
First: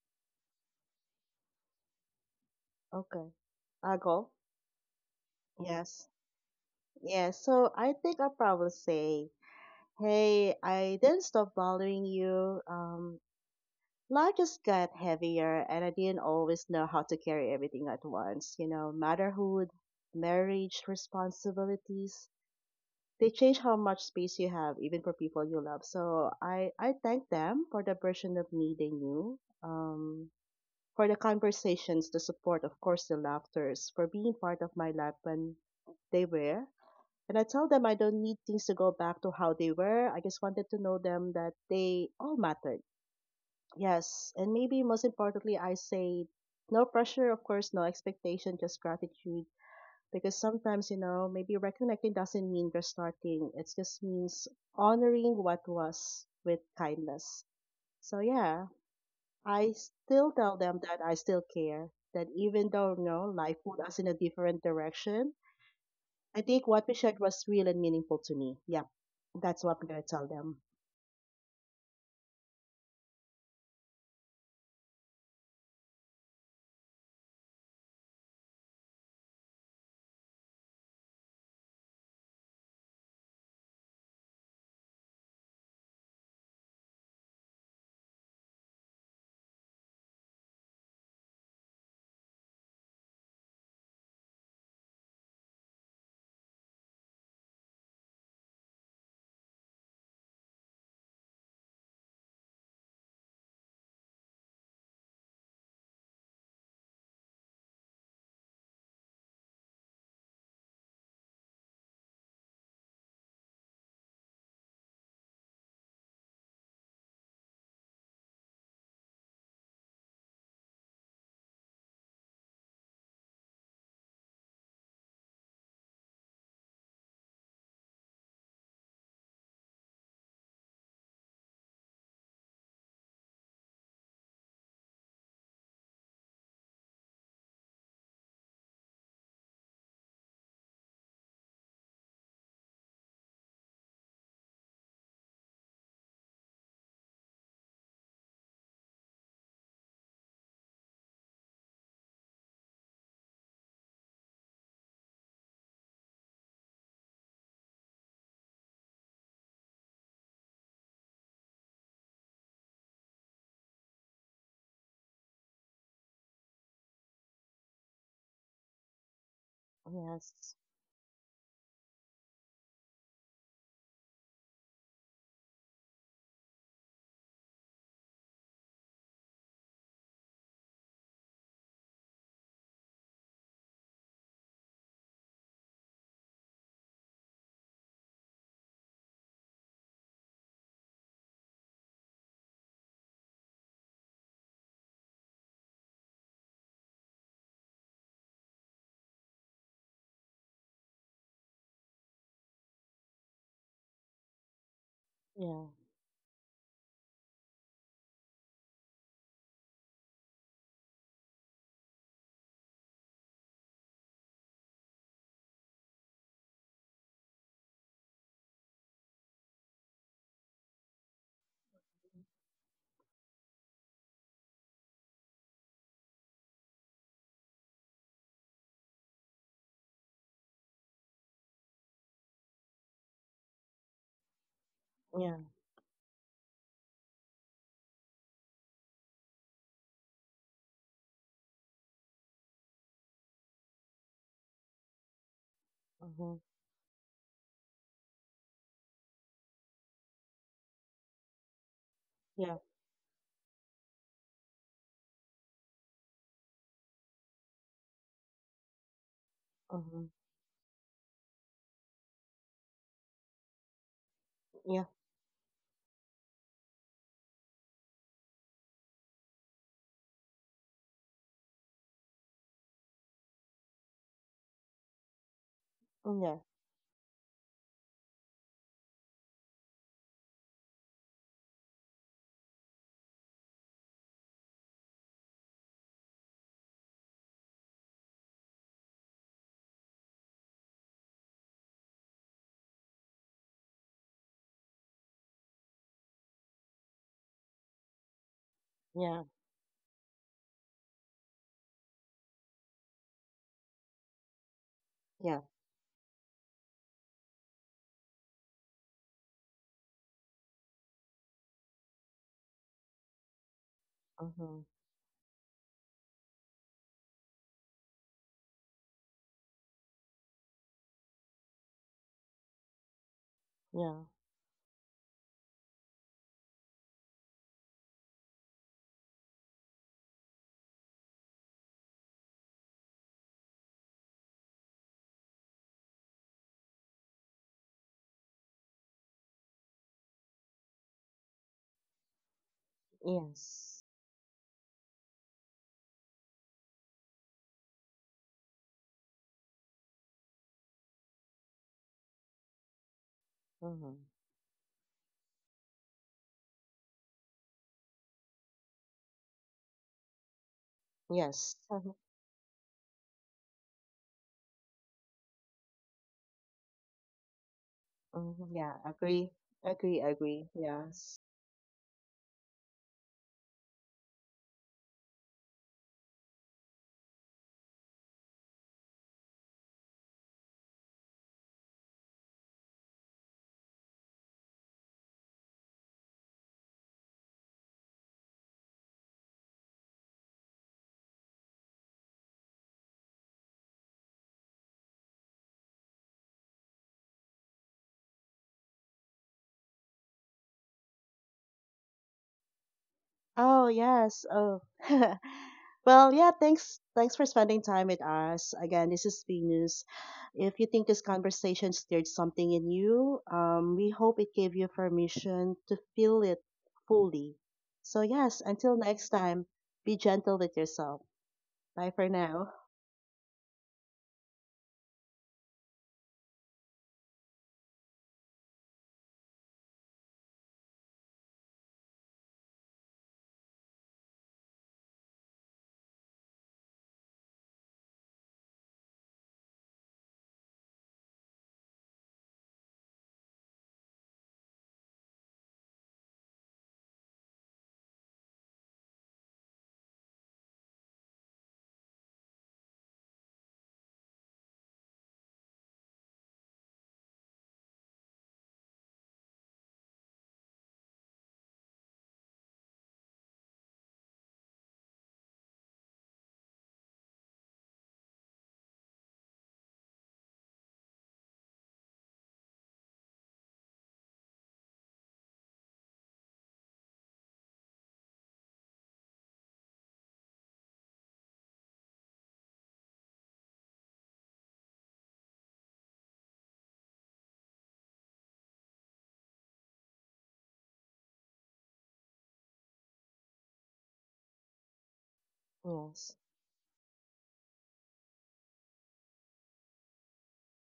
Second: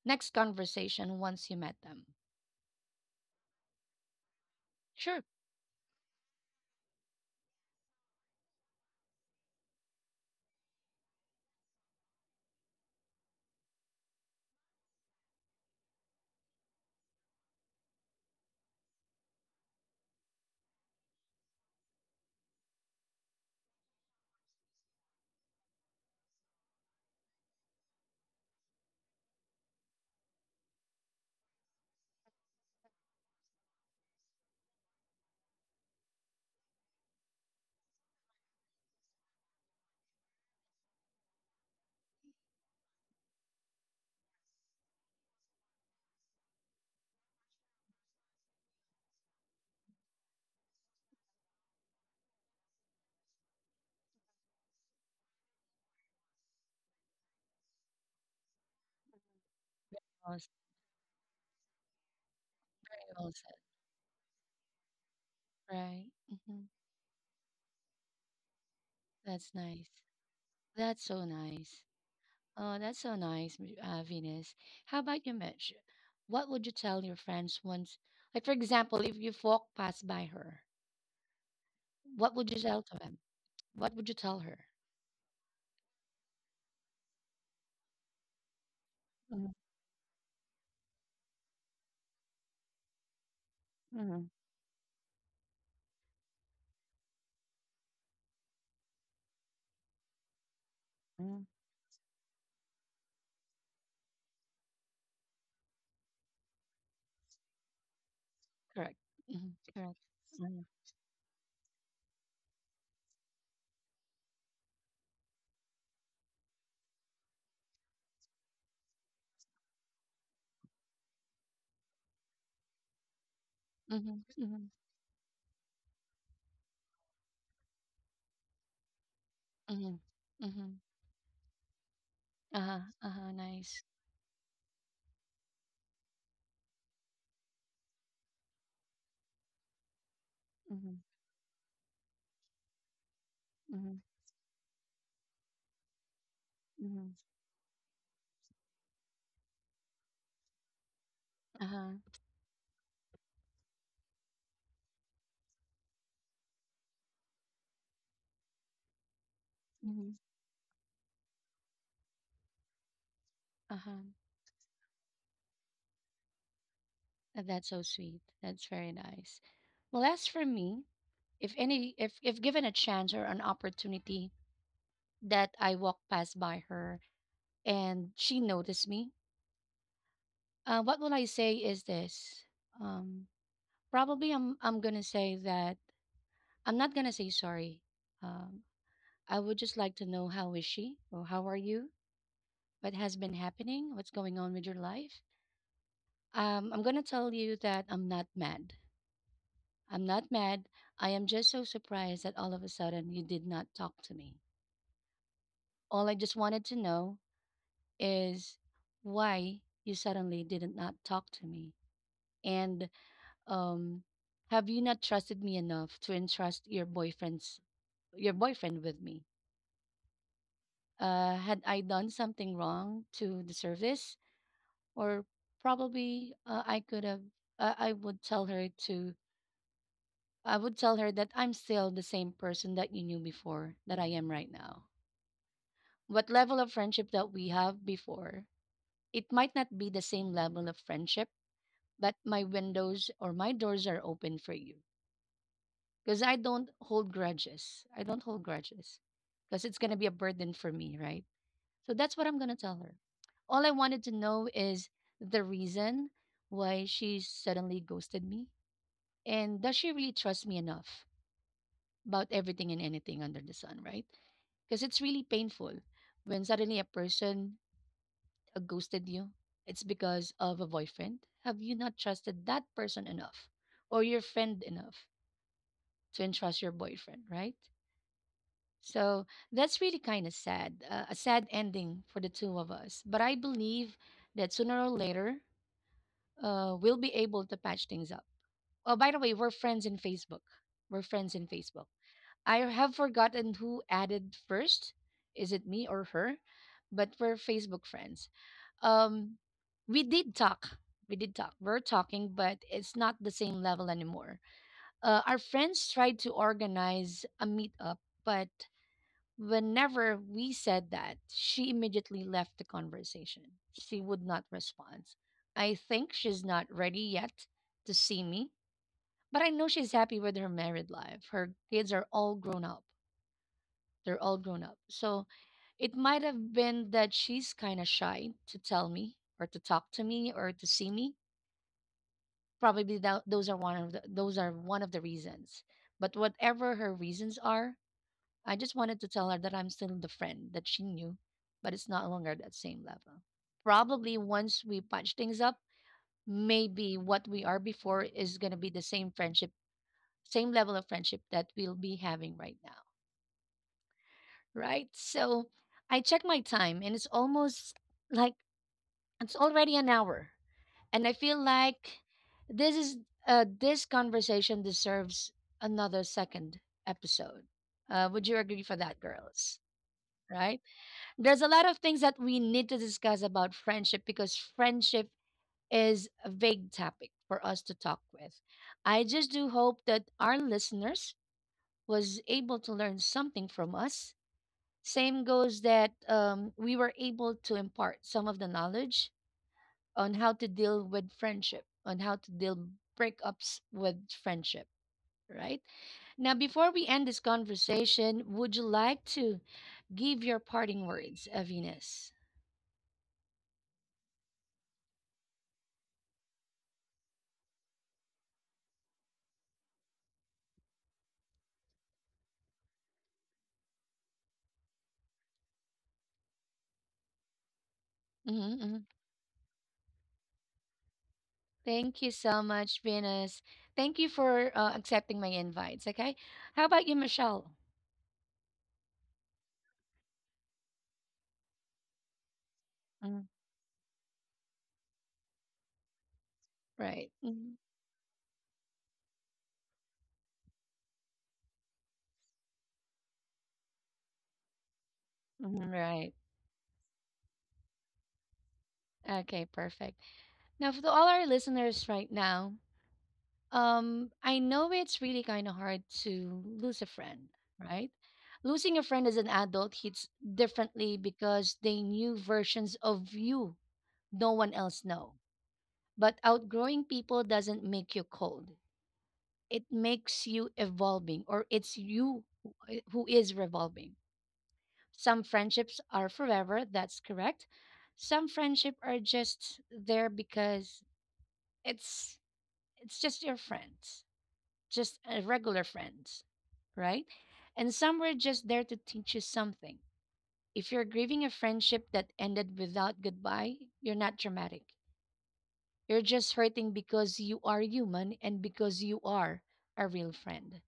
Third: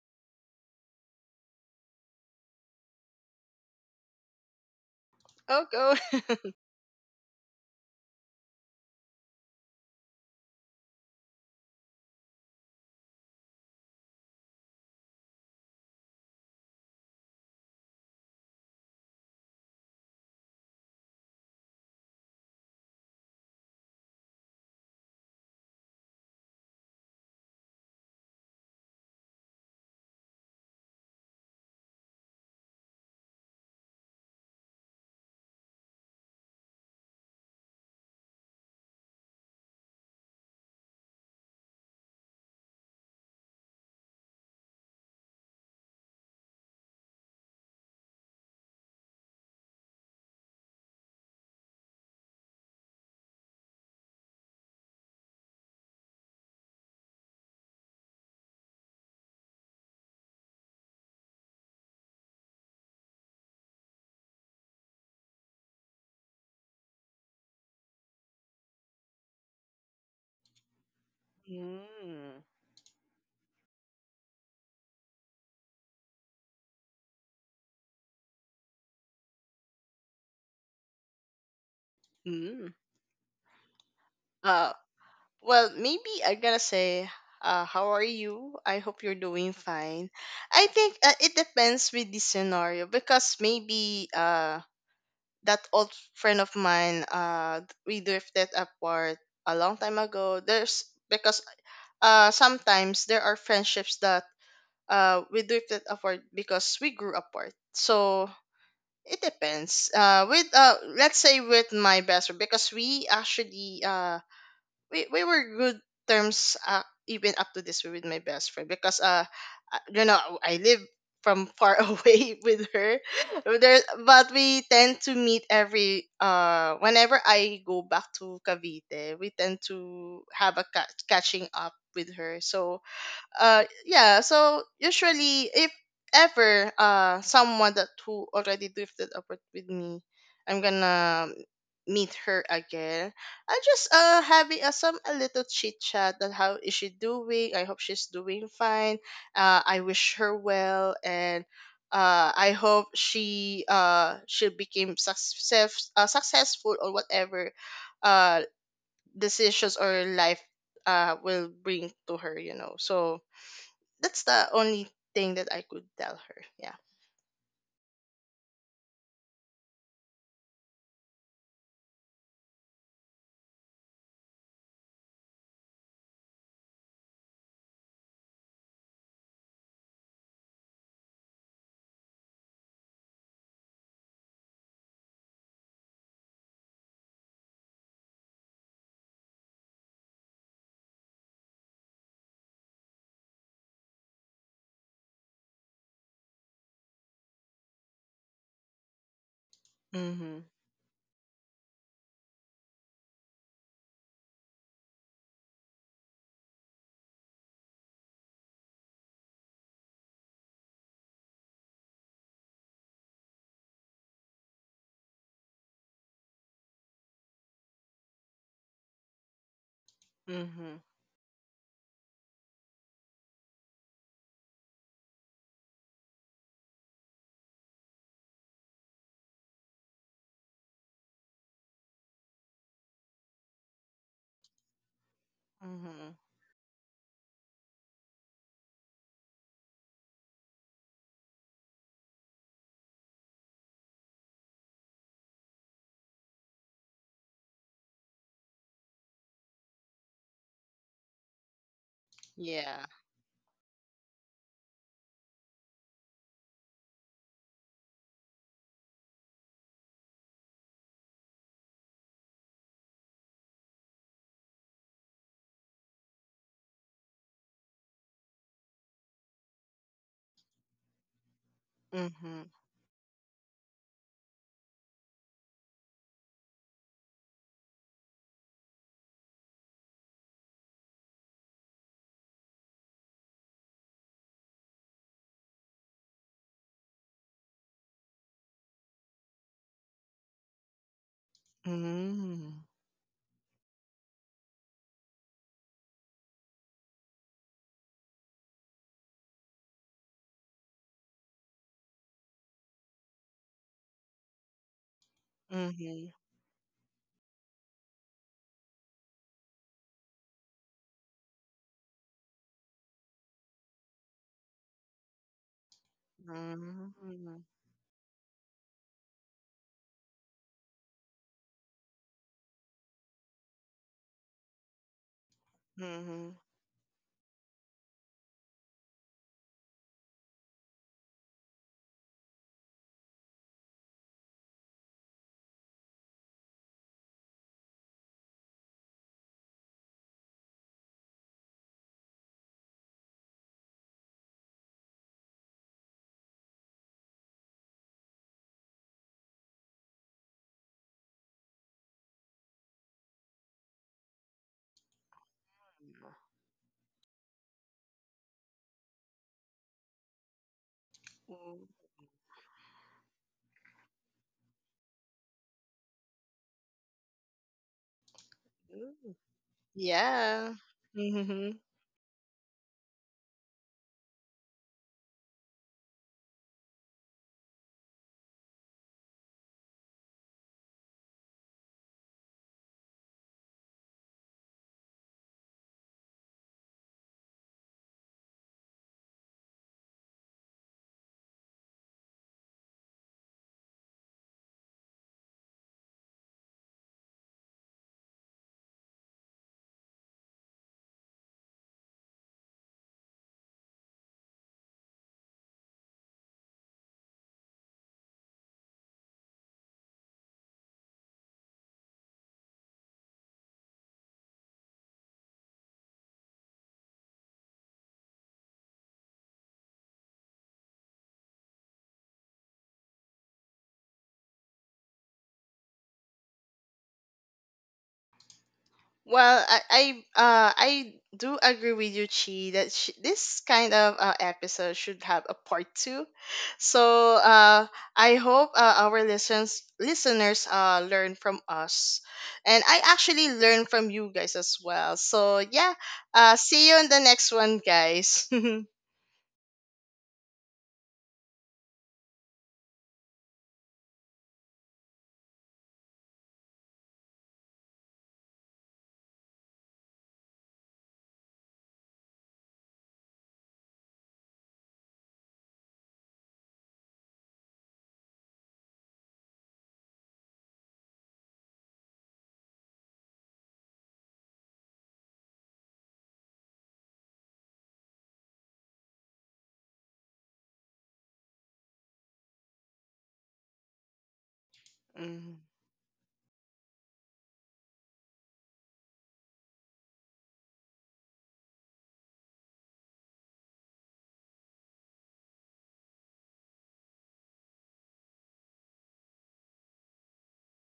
Speaker 1: next conversation once you met them?
Speaker 2: Okay. I'll go.
Speaker 1: Sure.
Speaker 3: Oh, go.
Speaker 2: Yes. Yeah. So I think I'll probably say, Hey, I didn't stop bothering you. Life just got heavier and I didn't always know how to carry everything at once. Motherhood, marriage, responsibilities, they change how much space you have, even for people you love. So I thank them for the version of me they knew, for the conversations, the support, of course, the laughters, for being part of my life when they were. And I tell them I don't need things to go back to how they were. I just wanted to know them that they all mattered. Yes, and maybe most importantly, I say no pressure, of course, no expectation, just gratitude. Because sometimes, maybe reconnecting doesn't mean restarting, it just means honoring what was with kindness. So, yeah, I still tell them that I still care, that even though,
Speaker 1: Well said,
Speaker 2: life put us in a different direction,
Speaker 1: right?
Speaker 2: I
Speaker 1: Hmm.
Speaker 2: think what we shared was real and meaningful to me. Yeah,
Speaker 1: That's
Speaker 2: that's what
Speaker 1: nice.
Speaker 2: I'm going to tell them.
Speaker 1: That's so nice.
Speaker 3: Mm.
Speaker 1: Oh, that's so nice, Venus. How about you, Mitch? What would you tell your friends once, like for example, if you walk past by her, what would you
Speaker 3: Mm.
Speaker 1: tell to them? What would you tell her?
Speaker 3: Uh, well, maybe I gotta say, how are you? I hope you're doing fine. I think it depends with the scenario, because maybe
Speaker 1: Mm-hmm.
Speaker 3: that old friend of mine, we drifted apart a long time ago. There's, because
Speaker 1: Hmm.
Speaker 3: sometimes there are friendships that we drifted apart because we grew apart. So
Speaker 1: Correct.
Speaker 3: it
Speaker 1: Hmm.
Speaker 3: depends.
Speaker 1: Correct.
Speaker 3: With
Speaker 1: Mm-hmm.
Speaker 3: let's say with my best friend, because we actually we were good terms even up to this with my best friend, because you know, I live from far away with her there, but we
Speaker 1: Mm-hmm.
Speaker 3: tend to meet every, whenever I go back to Cavite, we tend
Speaker 1: Mm-hmm.
Speaker 3: to have a
Speaker 1: Mm-hmm.
Speaker 3: catching up with her.
Speaker 1: Uh-huh.
Speaker 3: So
Speaker 1: Uh-huh. Nice.
Speaker 3: yeah, so usually if ever someone that who already drifted apart with me, I'm
Speaker 1: Hmm.
Speaker 3: gonna meet her again, I just
Speaker 1: Hmm.
Speaker 3: having a, some a little chit chat, that how is she
Speaker 1: Hmm.
Speaker 3: doing, I hope she's doing fine, I wish her well, and
Speaker 1: Uh-huh.
Speaker 3: I hope she became successful, or whatever uh decisions or
Speaker 1: Mm-hmm.
Speaker 3: life will bring to her, you know. So
Speaker 1: Uh-huh.
Speaker 3: that's the only thing that I could tell her. Yeah.
Speaker 1: That's so sweet. That's very nice. Well, as for
Speaker 2: Yes.
Speaker 1: me, if any if given a chance or an opportunity that I walk past by her and she noticed me, what will I say is this? Um, Probably I'm gonna say that I'm not gonna say sorry. Um, I would just like to know, how is she or how are you? What has been happening? What's going on with your life? I'm gonna tell you that I'm not mad. I'm not
Speaker 3: Mm-hmm.
Speaker 1: mad. I am just so surprised that all of a sudden you did not talk to me.
Speaker 2: Yeah.
Speaker 1: All I just wanted to know is why you suddenly didn't not talk to me, and um have you not trusted me enough to entrust your boyfriend with me?
Speaker 3: Mm-hmm.
Speaker 1: Had I done something wrong to deserve this? Or probably I could have uh, i would tell her to I would tell her that I'm still the same person that you knew before that I am right now.
Speaker 2: Yeah.
Speaker 3: Mm-hmm.
Speaker 1: What level of friendship that we have before, it might not be the same level of friendship, but my windows or my doors are open for you because I
Speaker 2: Hmm.
Speaker 1: don't hold grudges. I don't hold grudges because it's going to be a burden for me, right? So that's what I'm going to
Speaker 2: Yeah.
Speaker 1: tell
Speaker 3: Yeah.
Speaker 1: her. All I wanted to know is the reason why she suddenly ghosted me. And does she really
Speaker 2: Hmm.
Speaker 1: trust me enough about everything and anything under the sun, right? Because
Speaker 2: Yeah.
Speaker 1: it's really painful when suddenly a person ghosted you, it's because of a boyfriend? Have you not trusted
Speaker 3: Mm-hmm.
Speaker 1: that person enough or your friend enough to
Speaker 2: Mm, yeah.
Speaker 1: entrust your boyfriend, right? So that's really kind of sad, a sad ending for the two of us. But I believe that sooner or later, we'll be able to patch things up. Oh, by the way, we're friends in Facebook. We're friends in Facebook. I
Speaker 3: Mm-hmm.
Speaker 1: have forgotten who added first. Is it me or her? But we're Facebook friends.
Speaker 2: Yeah,
Speaker 1: um we did talk we did talk, we're talking, but it's not the same level anymore. Our
Speaker 2: yeah,
Speaker 1: friends
Speaker 3: Mm-hmm.
Speaker 1: tried to organize a meetup, but whenever we said that, she immediately left the conversation. She would not
Speaker 2: mm-hmm,
Speaker 1: respond. I think she's not ready
Speaker 3: Mm-hmm.
Speaker 1: yet to see me, but I know she's happy with her married life. Her kids are all grown up.
Speaker 2: yeah,
Speaker 1: They're all grown up. So it might
Speaker 3: Mm-hmm.
Speaker 1: have been that she's kind of shy to tell me or to talk to me or to see me. Probably that, those are one of the reasons. But whatever her reasons are, I just wanted to tell her that I'm still the friend that she knew, but it's not longer at that same level.
Speaker 2: yes,
Speaker 1: Probably once we patch things up, maybe what we are before is going to be the same friendship, same level of friendship that we'll be having right now,
Speaker 2: mm-hmm,
Speaker 1: right? So I check my time and it's almost like it's already an hour, and I feel
Speaker 2: yes,
Speaker 3: Mm.
Speaker 1: like this is this conversation deserves another second episode. Would you
Speaker 2: mm-hmm,
Speaker 1: agree for
Speaker 2: yeah,
Speaker 1: that,
Speaker 2: agree,
Speaker 1: girls?
Speaker 2: agree, agree,
Speaker 3: Yeah.
Speaker 1: Right?
Speaker 2: yes.
Speaker 1: There's a
Speaker 3: Mm-hmm.
Speaker 1: lot of things that we need to discuss about friendship, because friendship is a vague topic for us to talk with. I just do hope that our listeners was able to learn something from us. Same goes that we were able to impart some of the knowledge on how to deal with friendship, on how to deal breakups with friendship, right? Now, before we end this conversation, would you like to give your parting words, Venus?
Speaker 2: Oh, yes, oh. Well, yeah, thanks for spending time with us. Again, this is Venus. If you think this conversation stirred something in you, we hope it gave you permission to feel it fully. So, yes,
Speaker 1: Mm-hmm. Hmm.
Speaker 2: until next time, be gentle with yourself. Bye
Speaker 1: Thank you
Speaker 2: for
Speaker 1: so
Speaker 2: now.
Speaker 1: much, Venus. Thank you for accepting my invites. Okay, how about you, Michelle?
Speaker 3: Well, I do agree with you, Chi, that
Speaker 1: Mm.
Speaker 3: this kind of episode should have a part two.
Speaker 1: Right.
Speaker 3: So
Speaker 1: Hmm.
Speaker 3: I hope our listeners learn from us, and I actually learn from you guys as well. So yeah,
Speaker 1: Right.
Speaker 3: see you in the next one, guys.
Speaker 1: Okay, perfect. Now, for all our listeners right now, I know it's really kind of hard to lose a friend, right? Losing a friend as an adult hits differently because they knew versions of you no one else know. But outgrowing people doesn't make you cold. It makes you evolving, or it's you who is revolving. Some friendships are forever, that's correct. Some friendship are just there because it's it's just your friends, just a
Speaker 3: Mhm.
Speaker 1: regular friend. Right? And some were just there to teach you something. If you're grieving a friendship that ended without goodbye, you're not dramatic. You're
Speaker 2: Yes,
Speaker 1: just hurting because you are human and because you are a real friend.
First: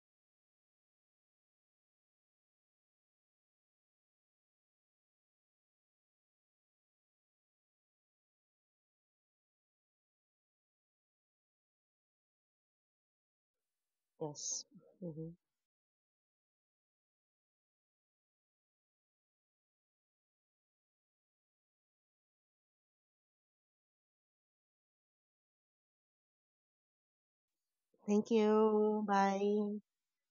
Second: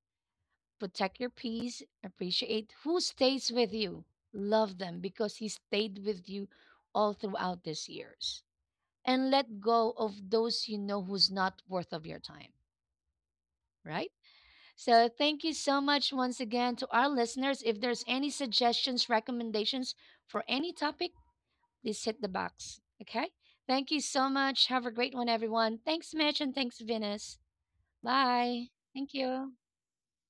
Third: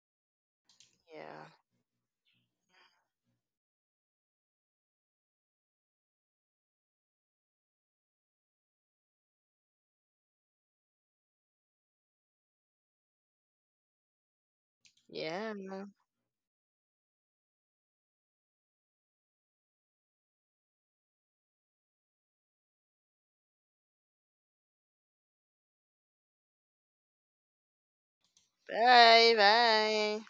Speaker 1: Protect your
Speaker 3: Yeah,
Speaker 1: peace, appreciate who stays with you, love them because he stayed with you all throughout these years. And let go of those you know who's not worth of your time, right?
Speaker 2: yes.
Speaker 1: So
Speaker 2: Mm-hmm.
Speaker 1: thank you
Speaker 3: yeah.
Speaker 1: so much once again to our listeners. If there's any suggestions, recommendations for any topic, please hit the box. Okay? Thank you so much. Have a great one, everyone. Thanks, Mitch, and thanks, Venus.
Speaker 2: Thank
Speaker 1: Bye.
Speaker 2: you.
Speaker 1: Thank
Speaker 3: Bye,
Speaker 1: you.
Speaker 2: Bye.
Speaker 3: bye.